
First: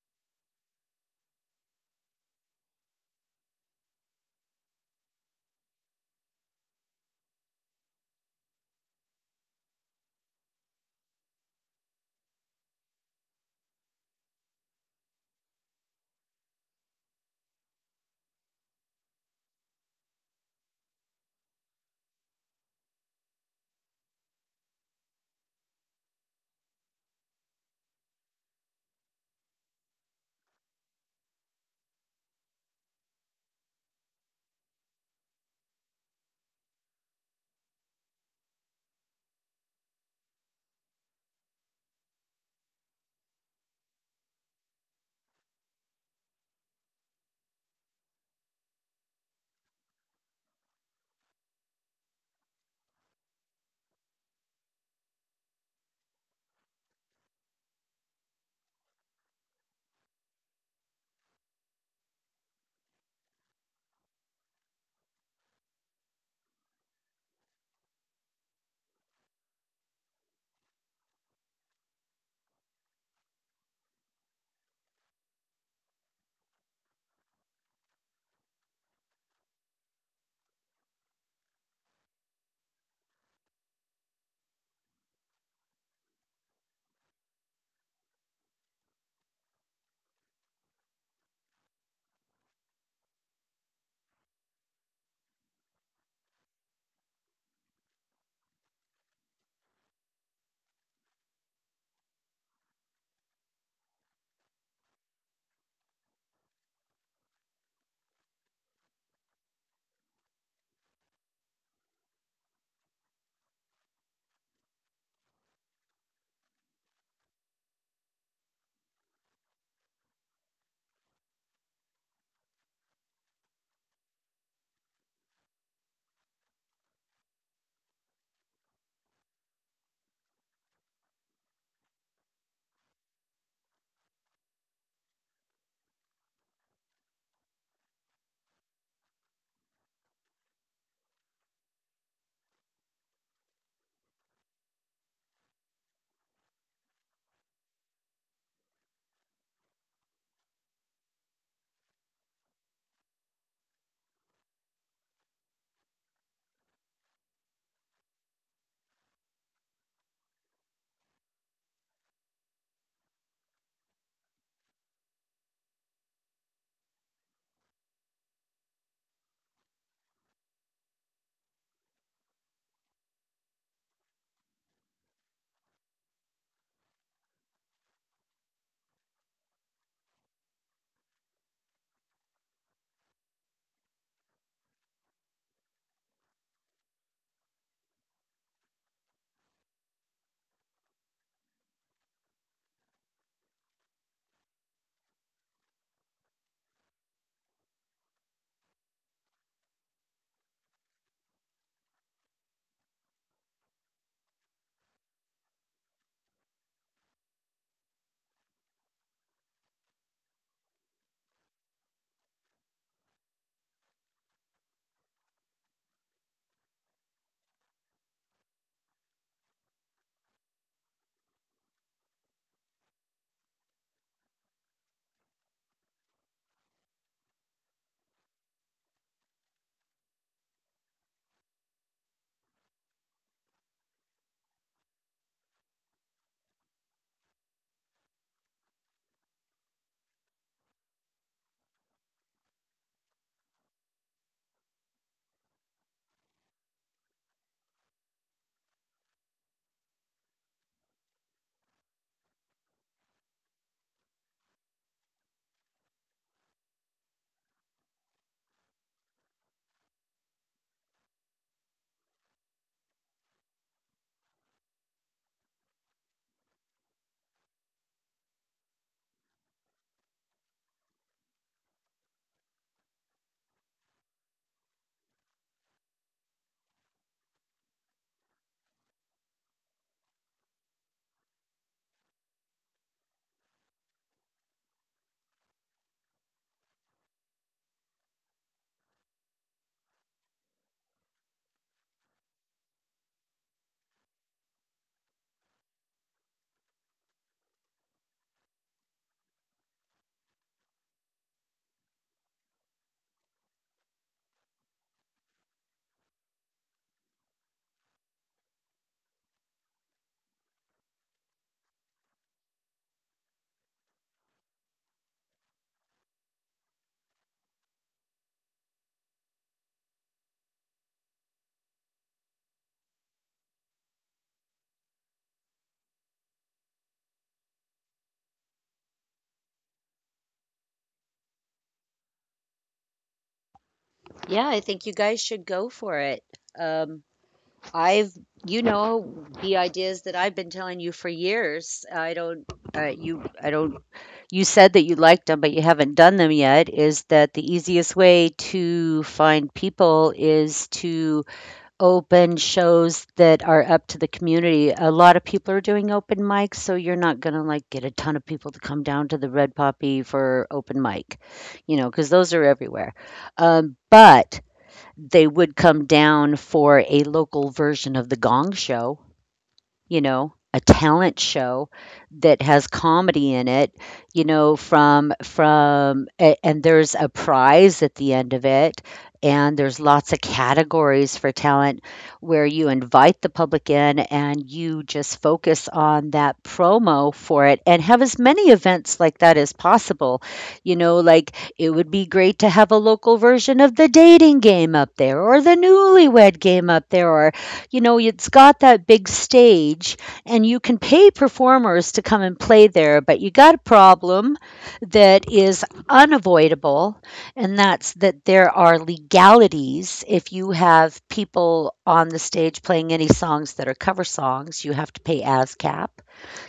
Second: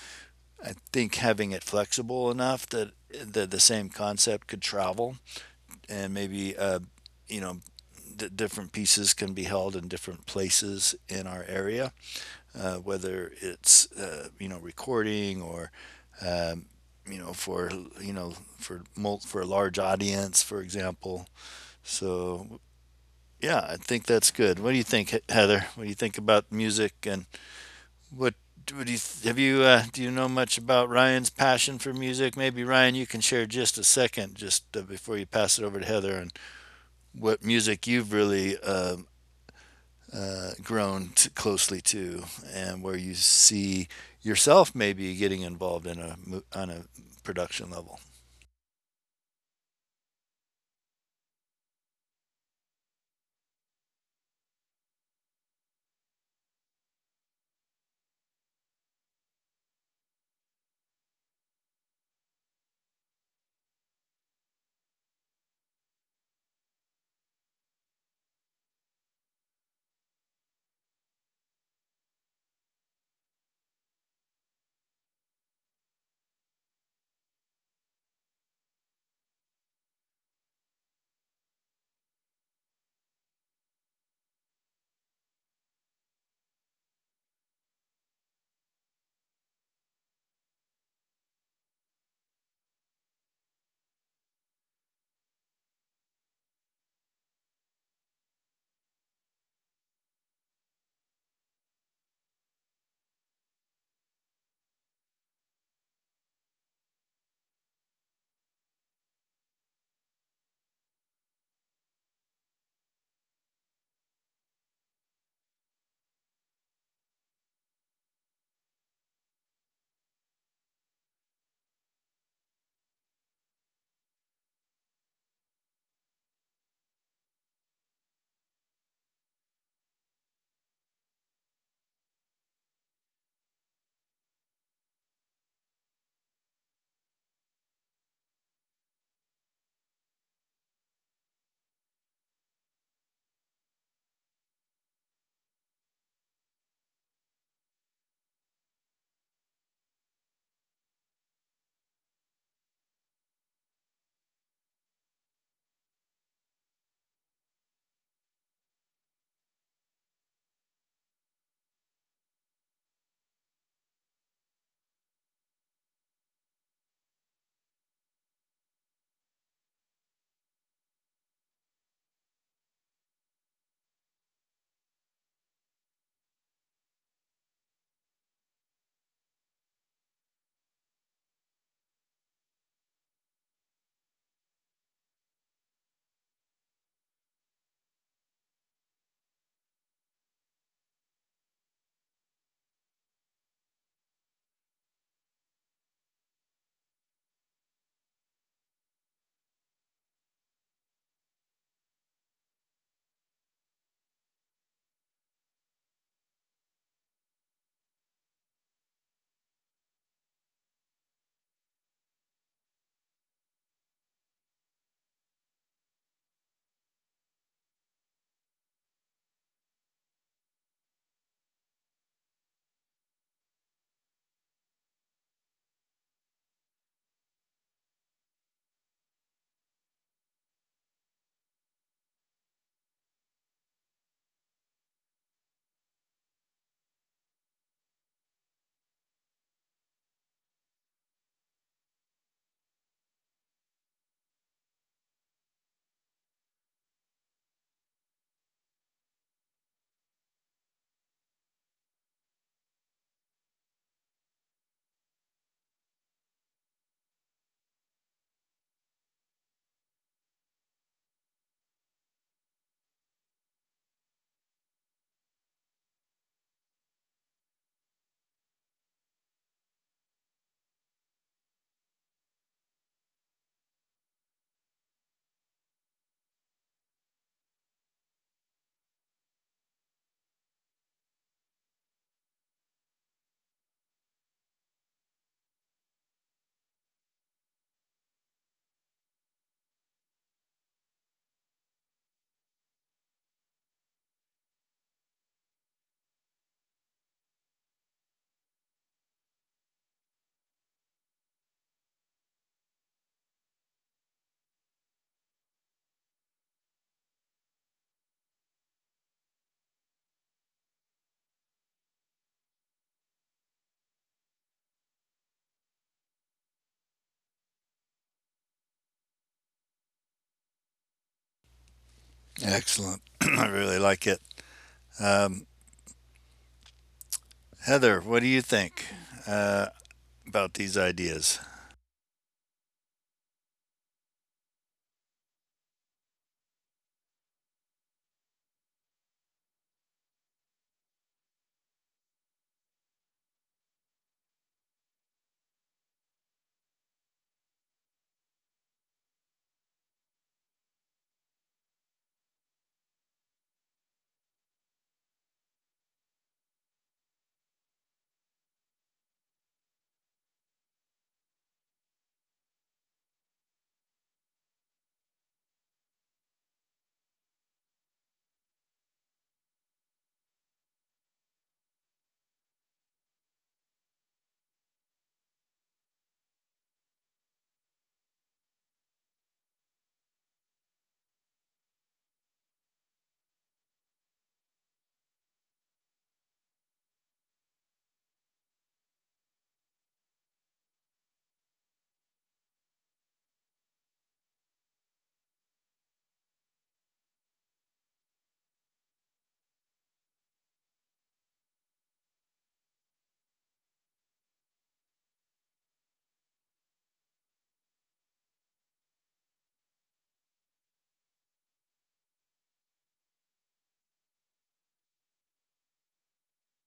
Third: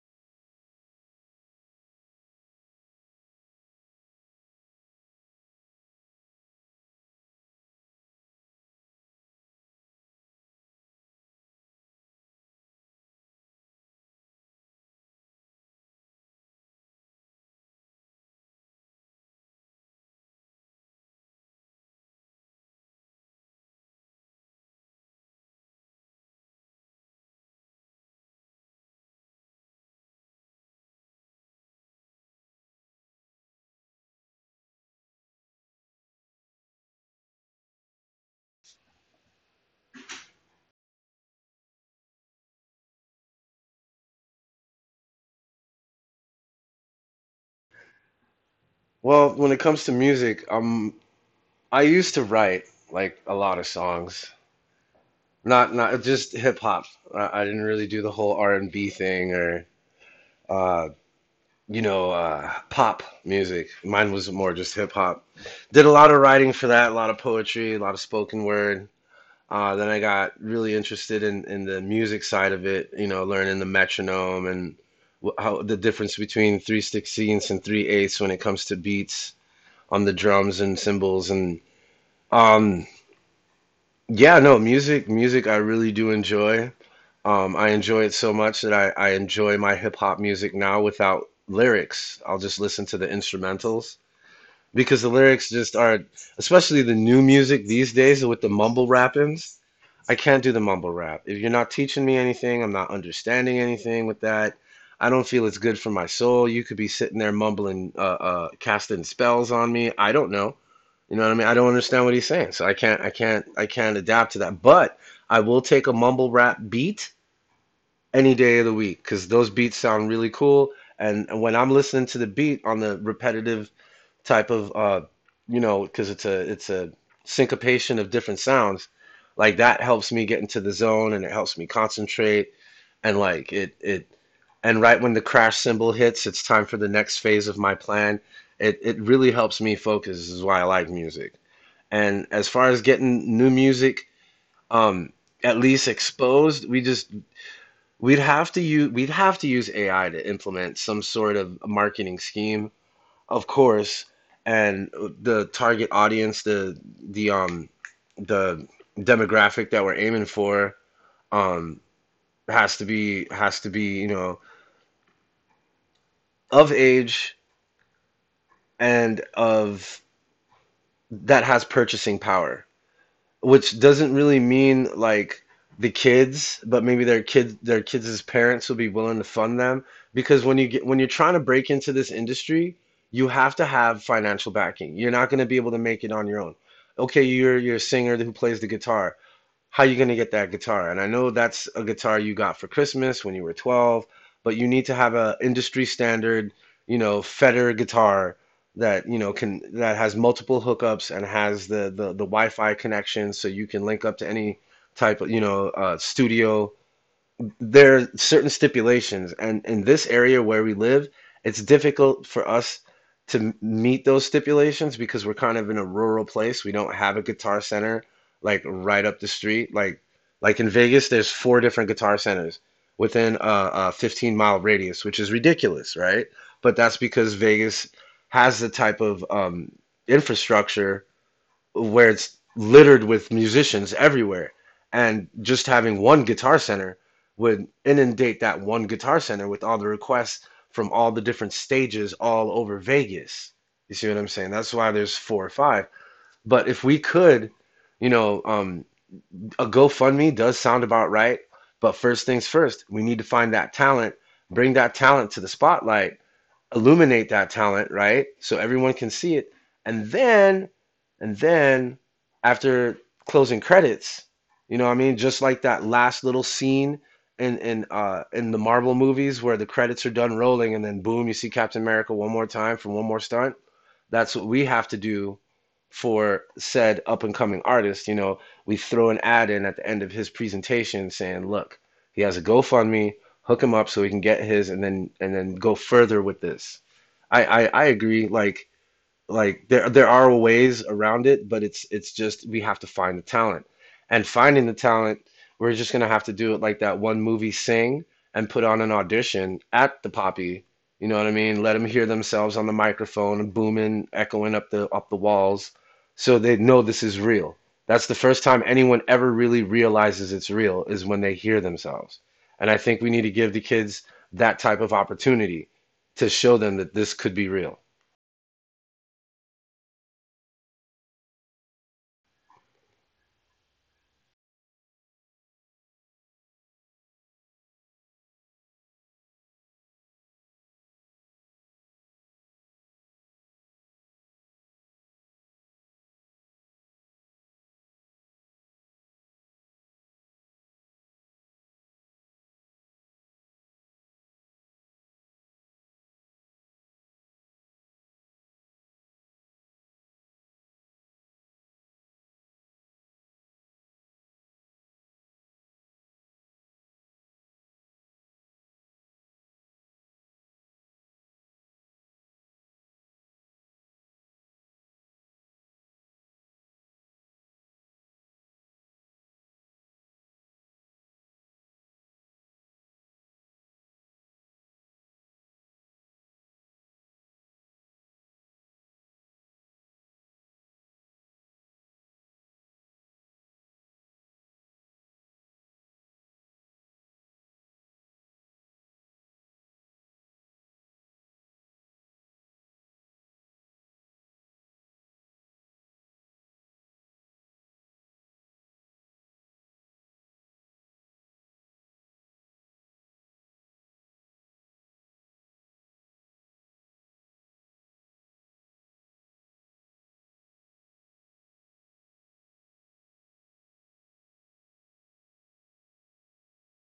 Speaker 2: I think having it flexible enough that that the same concept could travel, and maybe you know different pieces can be held in different places in our area, whether it's you know recording, or um, you know for you know for for a large audience, for example. So yeah, I think that's good. What do you think, Heather? What do you think about music and what? What do you have you do you know much about Ryan's passion for music? Maybe Ryan, you can share just a second, just before you pass it over to Heather, and what music you've really grown closely to, and where you see yourself maybe getting involved in a on a production level.
Speaker 3: Well, when it comes to music, I used to write like a lot of songs, not just hip hop. I didn't really do the whole R&B thing, or uh, you know, pop music. Mine was more just hip hop. Did a lot of writing for that, a lot of poetry, a lot of spoken word. Then I got really interested in the music side of it, you know, learning the metronome, and wh how the difference between three sixteenths and three eighths when it comes to beats on the drums and cymbals, and um yeah, no, music I really do enjoy. I enjoy it so much that I enjoy my hip hop music now without lyrics. I'll just listen to the instrumentals because the lyrics just are, especially the new music these days with the mumble rappings. I can't do the mumble rap. If you're not teaching me anything, I'm not understanding anything with that. I don't feel it's good for my soul. You could be sitting there mumbling, casting spells on me. I don't know. You know what I mean? I don't understand what he's saying, so I can't, I can't, I can't adapt to that. But I will take a mumble rap beat any day of the week, because those beats sound really cool. And when I'm listening to the beat on the repetitive type of, you know, because it's a syncopation of different sounds, like that helps me get into the zone, and it helps me concentrate, and like it, and right when the crash cymbal hits, it's time for the next phase of my plan. It really helps me focus. This is why I like music. And as far as getting new music, um at least exposed, we just, we'd have to use we'd have to use AI to implement some sort of marketing scheme, of course, and the target audience, the um the demographic that we're aiming for, um has to be, you know, of age, and of, that has purchasing power, which doesn't really mean like the kids, but maybe their kids, parents will be willing to fund them. Because when you get, when you're trying to break into this industry, you have to have financial backing. You're not going to be able to make it on your own. Okay, you're a singer who plays the guitar, how you going to get that guitar? And I know that's a guitar you got for Christmas when you were 12, but you need to have a industry standard, you know, Fender guitar that, you know, can, that has multiple hookups and has the the Wi-Fi connection so you can link up to any type of, you know, studio. There are certain stipulations, and in this area where we live, it's difficult for us to meet those stipulations because we're kind of in a rural place. We don't have a guitar center like right up the street. Like in Vegas, there's four different guitar centers within a 15-mile mile radius, which is ridiculous, right? But that's because Vegas has the type of infrastructure where it's littered with musicians everywhere. And just having one guitar center would inundate that one guitar center with all the requests from all the different stages all over Vegas. You see what I'm saying? That's why there's four or five. But if we could, you know, a GoFundMe does sound about right. But first things first, we need to find that talent, bring that talent to the spotlight, illuminate that talent, right? So everyone can see it. And then, and then after closing credits, you know what I mean? Just like that last little scene in, in the Marvel movies, where the credits are done rolling, and then boom, you see Captain America one more time from one more stunt. That's what we have to do for said up and coming artist. You know, we throw an ad in at the end of his presentation saying, look, he has a GoFundMe, hook him up so he can get his and then go further with this. I agree. Like there are ways around it, but it's just we have to find the talent. And finding the talent, we're just gonna have to do it like that one movie Sing and put on an audition at the Poppy. You know what I mean? Let them hear themselves on the microphone booming, echoing up the walls, so they know this is real. That's the first time anyone ever really realizes it's real is when they hear themselves. And I think we need to give the kids that type of opportunity to show them that this could be real.
Speaker 2: Excellent, I really like it. Um, Heather, what do you think uh, about these ideas?
Speaker 1: Yeah, I think you guys should go for it. Um, I've, you know, the ideas that I've been telling you for years. I don't. You said that you liked them, but you haven't done them yet. Is that the easiest way to find people is to open shows that are up to the community? A lot of people are doing open mics, so you're not gonna, like, get a ton of people to come down to the Red Poppy for open mic because those are everywhere. But they would come down for a local version of the Gong Show, you know, a talent show that has comedy in it, you know, and there's a prize at the end of it, and there's lots of categories for talent, where you invite the public in and you just focus on that promo for it and have as many events like that as possible. You know, like, it would be great to have a local version of the Dating Game up there, or the Newlywed Game up there. You know, it's got that big stage, and you can pay performers to come and play there, but you got a problem that is unavoidable, and that's that there are legalities. If you have people on the stage playing any songs that are cover songs, you have to pay ASCAP.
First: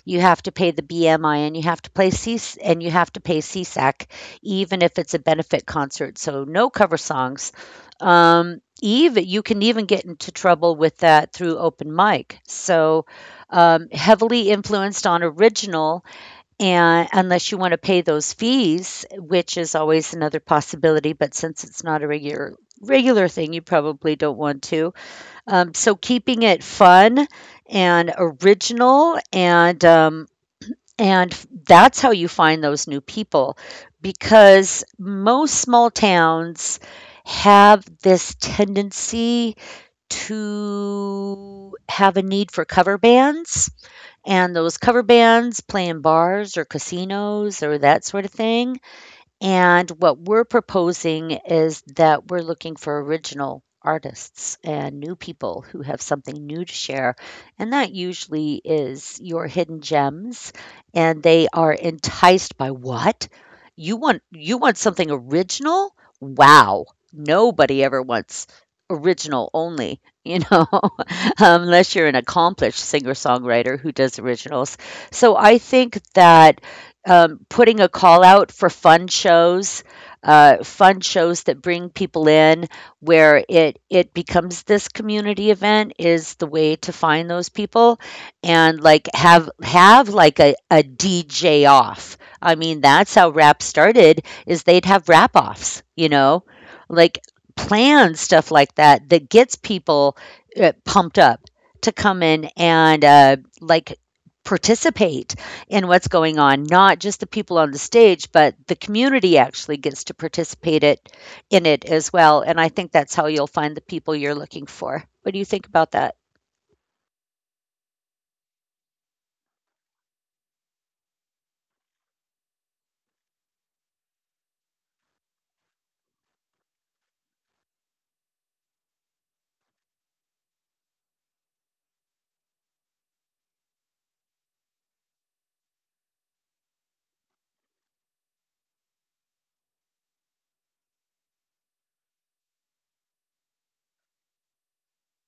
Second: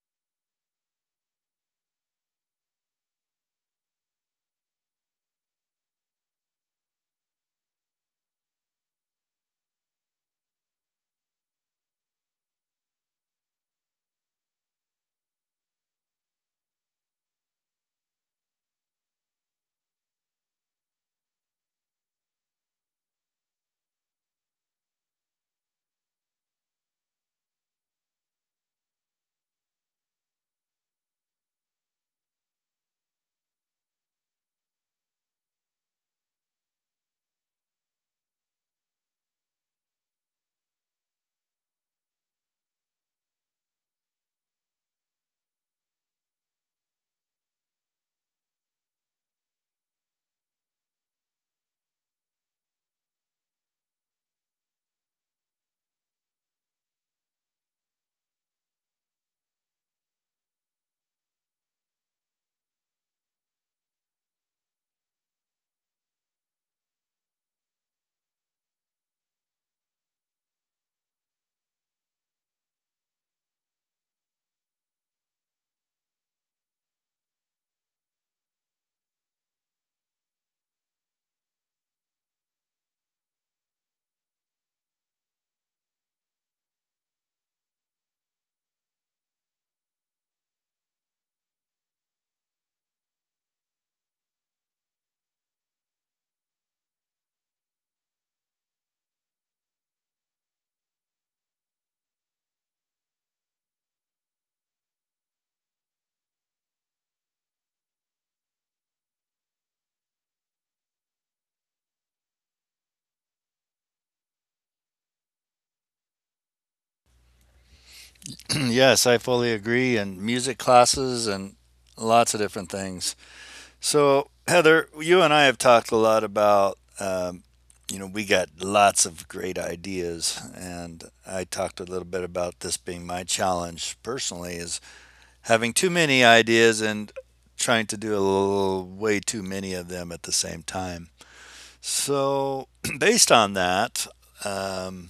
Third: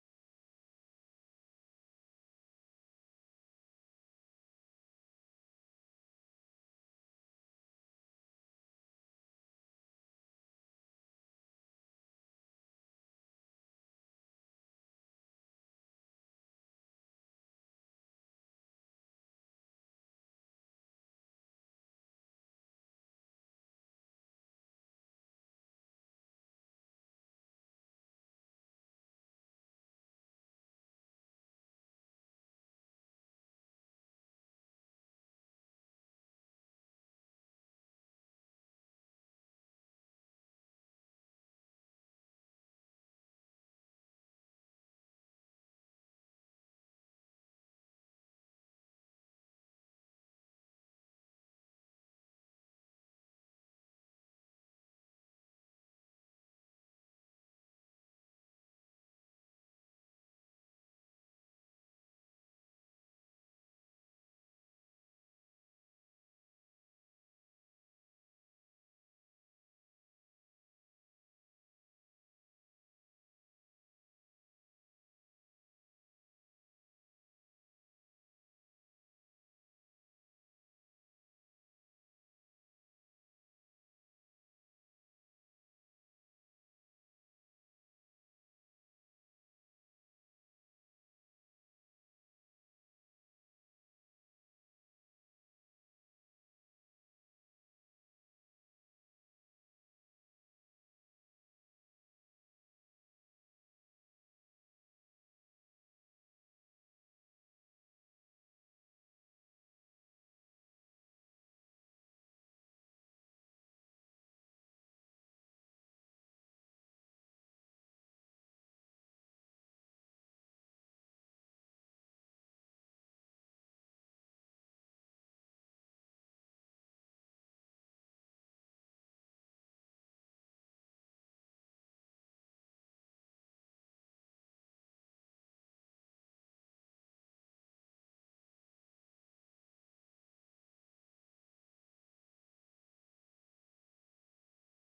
Speaker 1: You have to pay the BMI, and you have to play C, and you have to pay CSAC, even if it's a benefit concert. So no cover songs. Even you can even get into trouble with that through open mic. So heavily influenced on original, and unless you want to pay those fees, which is always another possibility. But since it's not a regular thing, you probably don't want to. So keeping it fun and original, and that's how you find those new people, because most small towns have this tendency to have a need for cover bands. And those cover bands play in bars or casinos or that sort of thing. And what we're proposing is that we're looking for original artists and new people who have something new to share. And that usually is your hidden gems. And they are enticed by what? You want something original? Wow. Nobody ever wants original only, you know, unless you're an accomplished singer-songwriter who does originals. So I think that putting a call out for fun shows that bring people in, where it becomes this community event, is the way to find those people. And, like, have like a DJ off. I mean, that's how rap started. Is they'd have rap offs, you know, like, plan stuff like that that gets people pumped up to come in and, uh, like participate in what's going on. Not just the people on the stage, but the community actually gets to participate it in it as well. And I think that's how you'll find the people you're looking for. What do you think about that?
Speaker 2: Yes, I fully agree. And music classes and lots of different things. So, Heather, you and I have talked a lot about, you know, we got lots of great ideas, and I talked a little bit about this being my challenge personally is having too many ideas and trying to do a little, way too many of them at the same time. So, based on that, um,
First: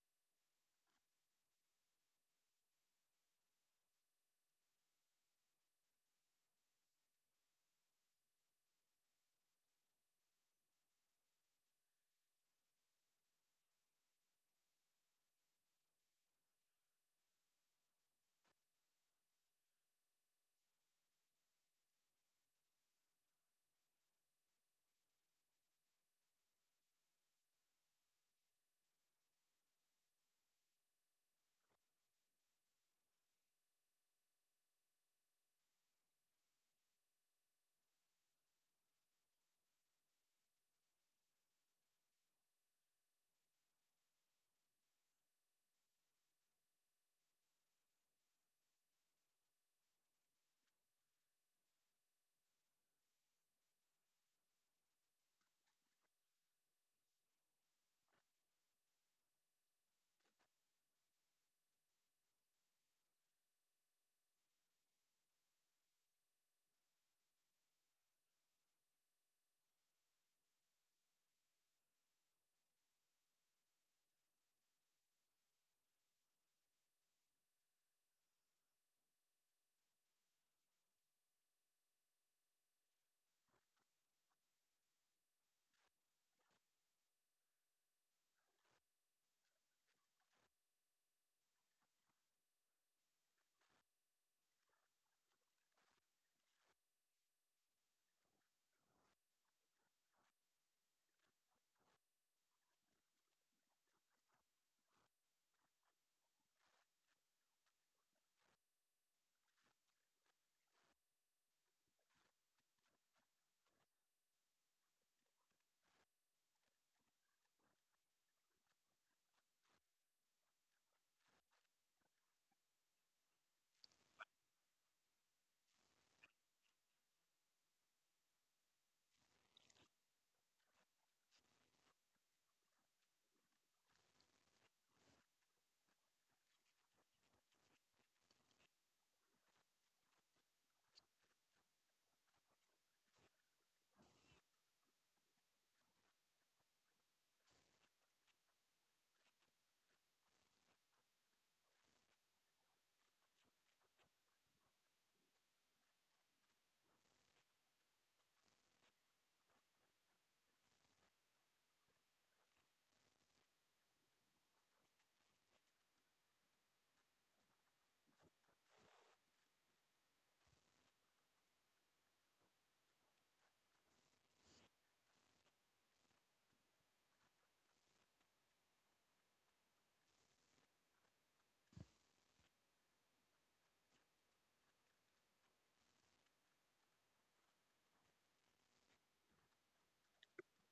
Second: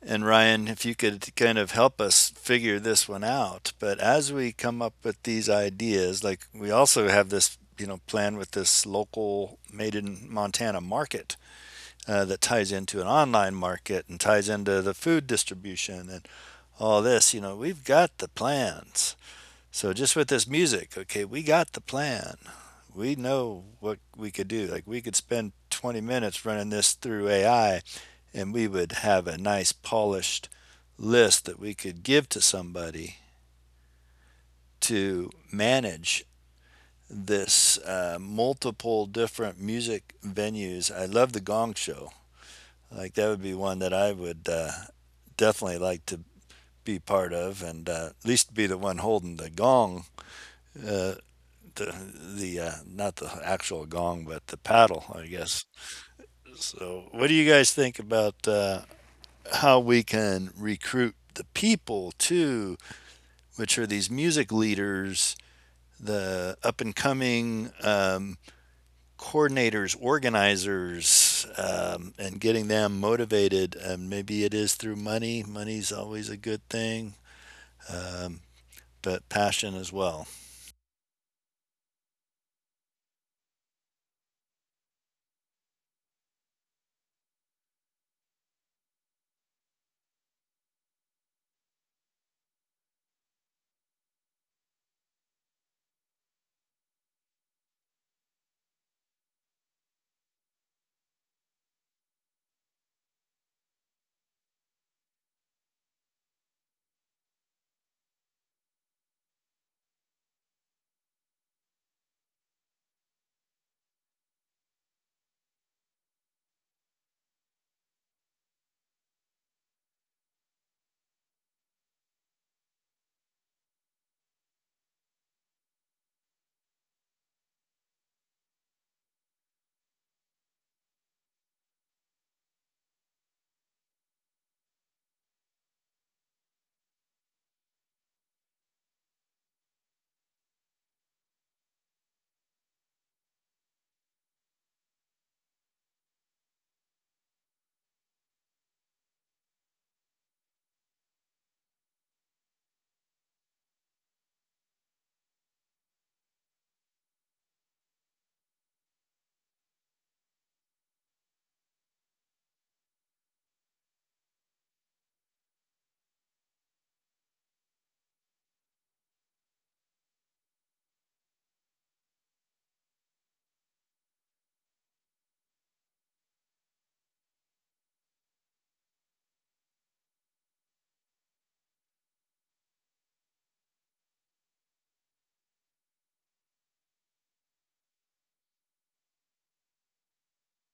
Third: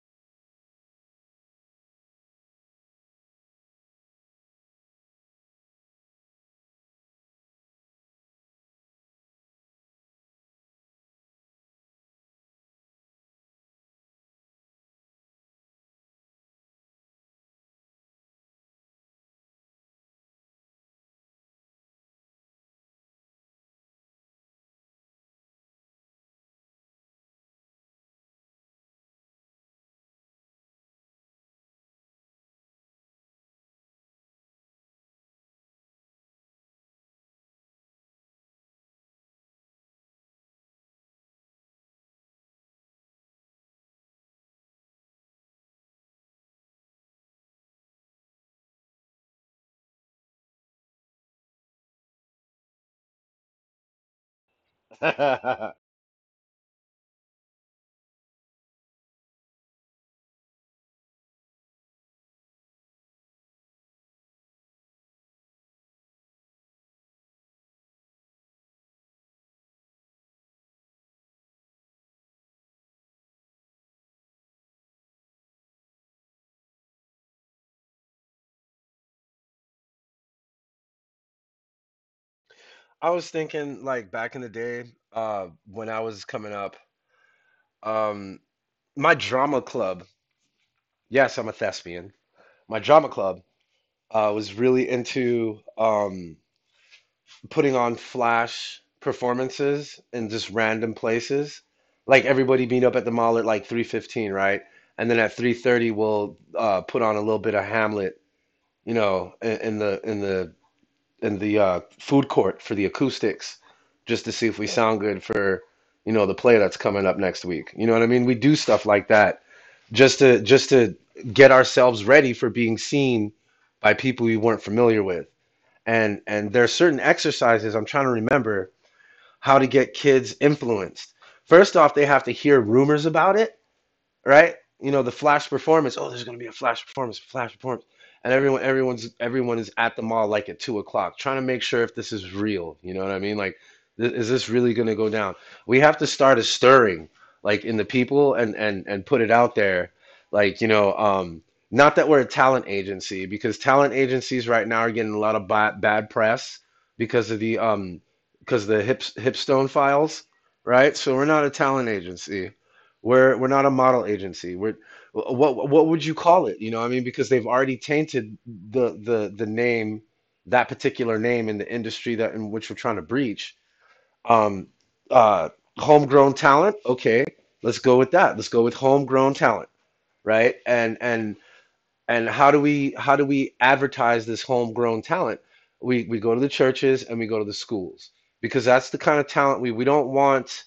Speaker 2: and Ryan, if you could kind of help us figure this one out. But as we come up with these ideas, like we also have this, you know, plan with this local made in Montana market that ties into an online market and ties into the food distribution and all this. You know, we've got the plans. So just with this music, okay, we got the plan. We know what we could do. Like we could spend 20 minutes running this through AI, and we would have a nice polished list that we could give to somebody to manage this multiple different music venues. I love the Gong Show. Like that would be one that I would definitely like to be part of, and at least be the one holding the gong. Uh, the not the actual gong, but the paddle, I guess. So, what do you guys think about how we can recruit the people to which are these music leaders, the up and coming coordinators, organizers, and getting them motivated. And maybe it is through money. Money's always a good thing, um, but passion as well.
Speaker 3: I was thinking like back in the day, when I was coming up, um, my drama club, yes, I'm a thespian. My drama club, was really into putting on flash performances in just random places. Like everybody meet up at the mall at like 3:15, right? And then at 3:30 we'll put on a little bit of Hamlet, you know, in the food court for the acoustics, just to see if we sound good for you know the play that's coming up next week. You know what I mean? We do stuff like that just to get ourselves ready for being seen by people we weren't familiar with. And there are certain exercises I'm trying to remember how to get kids influenced. First off, they have to hear rumors about it, right? You know, the flash performance. Oh, there's gonna be a flash performance, and everyone is at the mall like at 2 o'clock, trying to make sure if this is real. You know what I mean? Like, th is this really gonna go down? We have to start a stirring, like in the people, and and put it out there, like you know, not that we're a talent agency, because talent agencies right now are getting a lot of bad press because of the um, because of the hip Hipstone files, right? So we're not a talent agency. We're not a model agency. We're what would you call it? You know, I mean, because they've already tainted the name, that particular name in the industry that in which we're trying to breach. Um, uh, homegrown talent. Okay, let's go with that. Let's go with homegrown talent, right? And how do we advertise this homegrown talent? We go to the churches and we go to the schools, because that's the kind of talent we don't want.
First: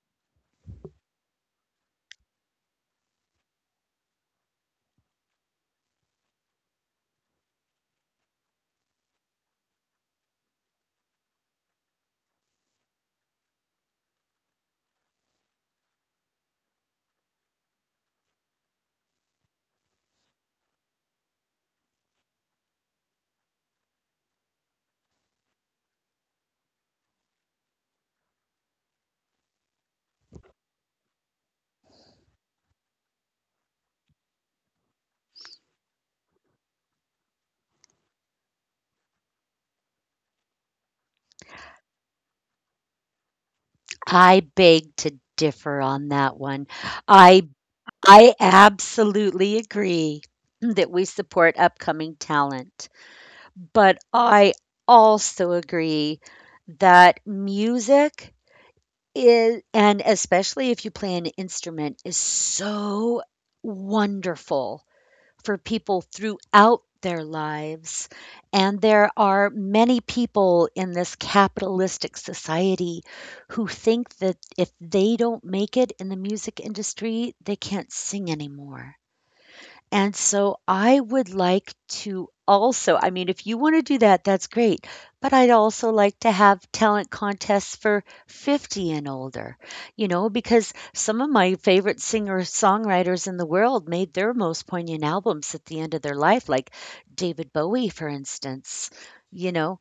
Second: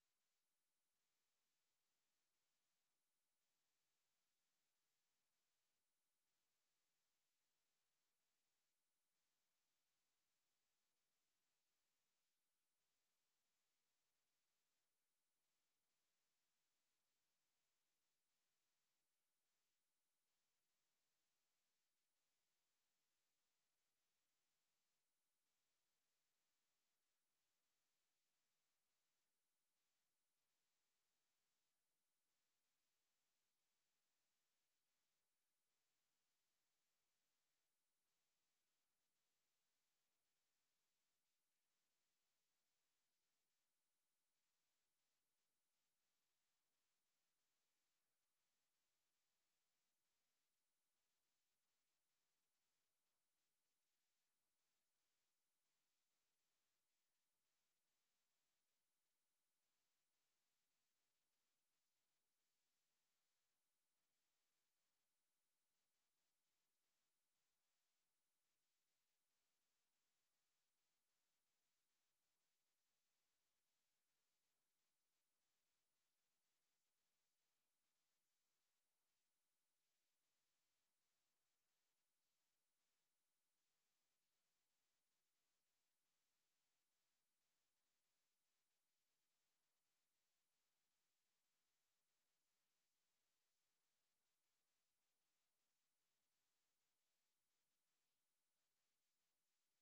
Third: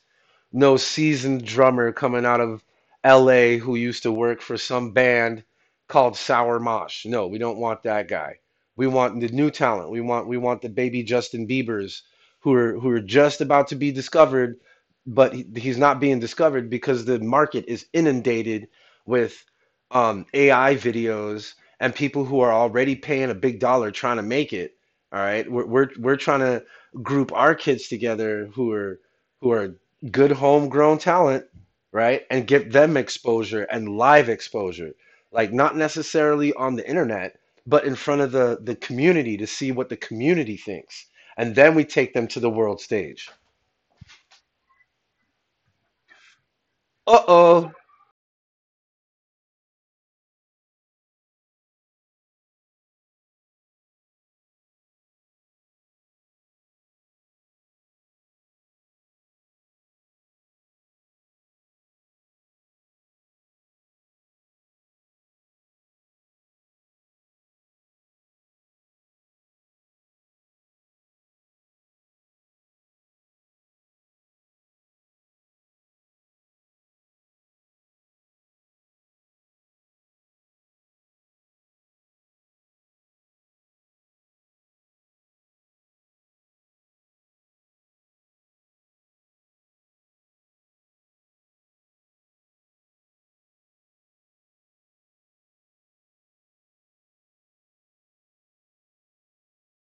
Speaker 3: No seasoned drummer coming out of LA who used to work for some band called Sour Mosh. No, we don't want that guy. We want the new talent. We want the baby Justin Biebers who are just about to be discovered, but he's not being discovered because the market is inundated with AI videos and people who are already paying a big dollar trying to make it. All right, we're trying to group our kids together who are good homegrown talent, right? And give them exposure and live exposure. Like not necessarily on the internet, but in front of the community to see what the community thinks. And then we take them to the world stage.
Speaker 1: I beg to differ on that one. I
Speaker 3: Uh-oh.
Speaker 1: I absolutely agree that we support upcoming talent, but I also agree that music, It and especially if you play an instrument, is so wonderful for people throughout their lives. And there are many people in this capitalistic society who think that if they don't make it in the music industry, they can't sing anymore. And so I would like to also, I mean, if you want to do that, that's great. But I'd also like to have talent contests for 50 and older, you know, because some of my favorite singer songwriters in the world made their most poignant albums at the end of their life, like David Bowie, for instance, you know.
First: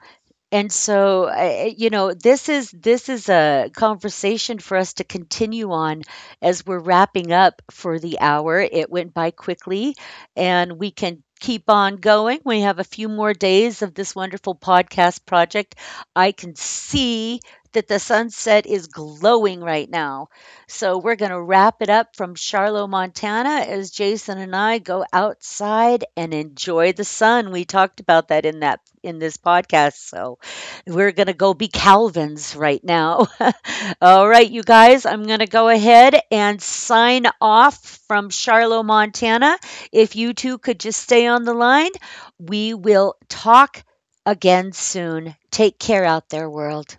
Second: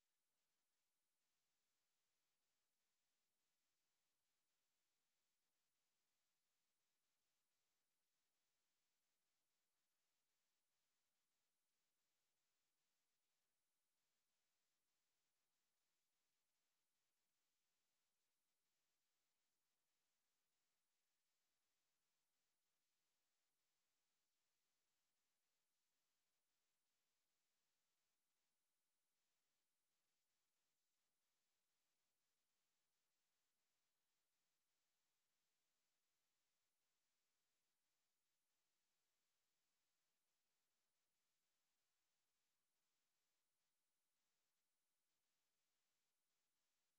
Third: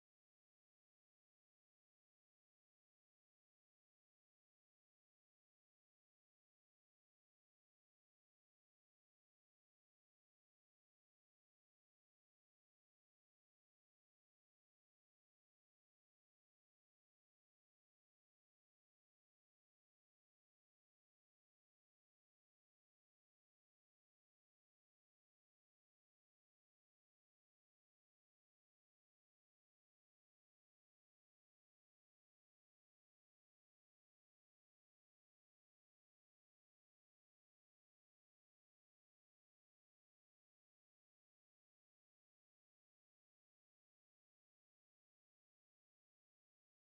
Speaker 1: And so, I- you know, this is a conversation for us to continue on as we're wrapping up for the hour. It went by quickly, and we can keep on going. We have a few more days of this wonderful podcast project. I can see that the sunset is glowing right now. So we're going to wrap it up from Charlotte, Montana, as Jason and I go outside and enjoy the sun. We talked about that in this podcast. So we're going to go be Calvins right now. All right, you guys, I'm going to go ahead and sign off from Charlotte, Montana. If you two could just stay on the line, we will talk again soon. Take care out there, world.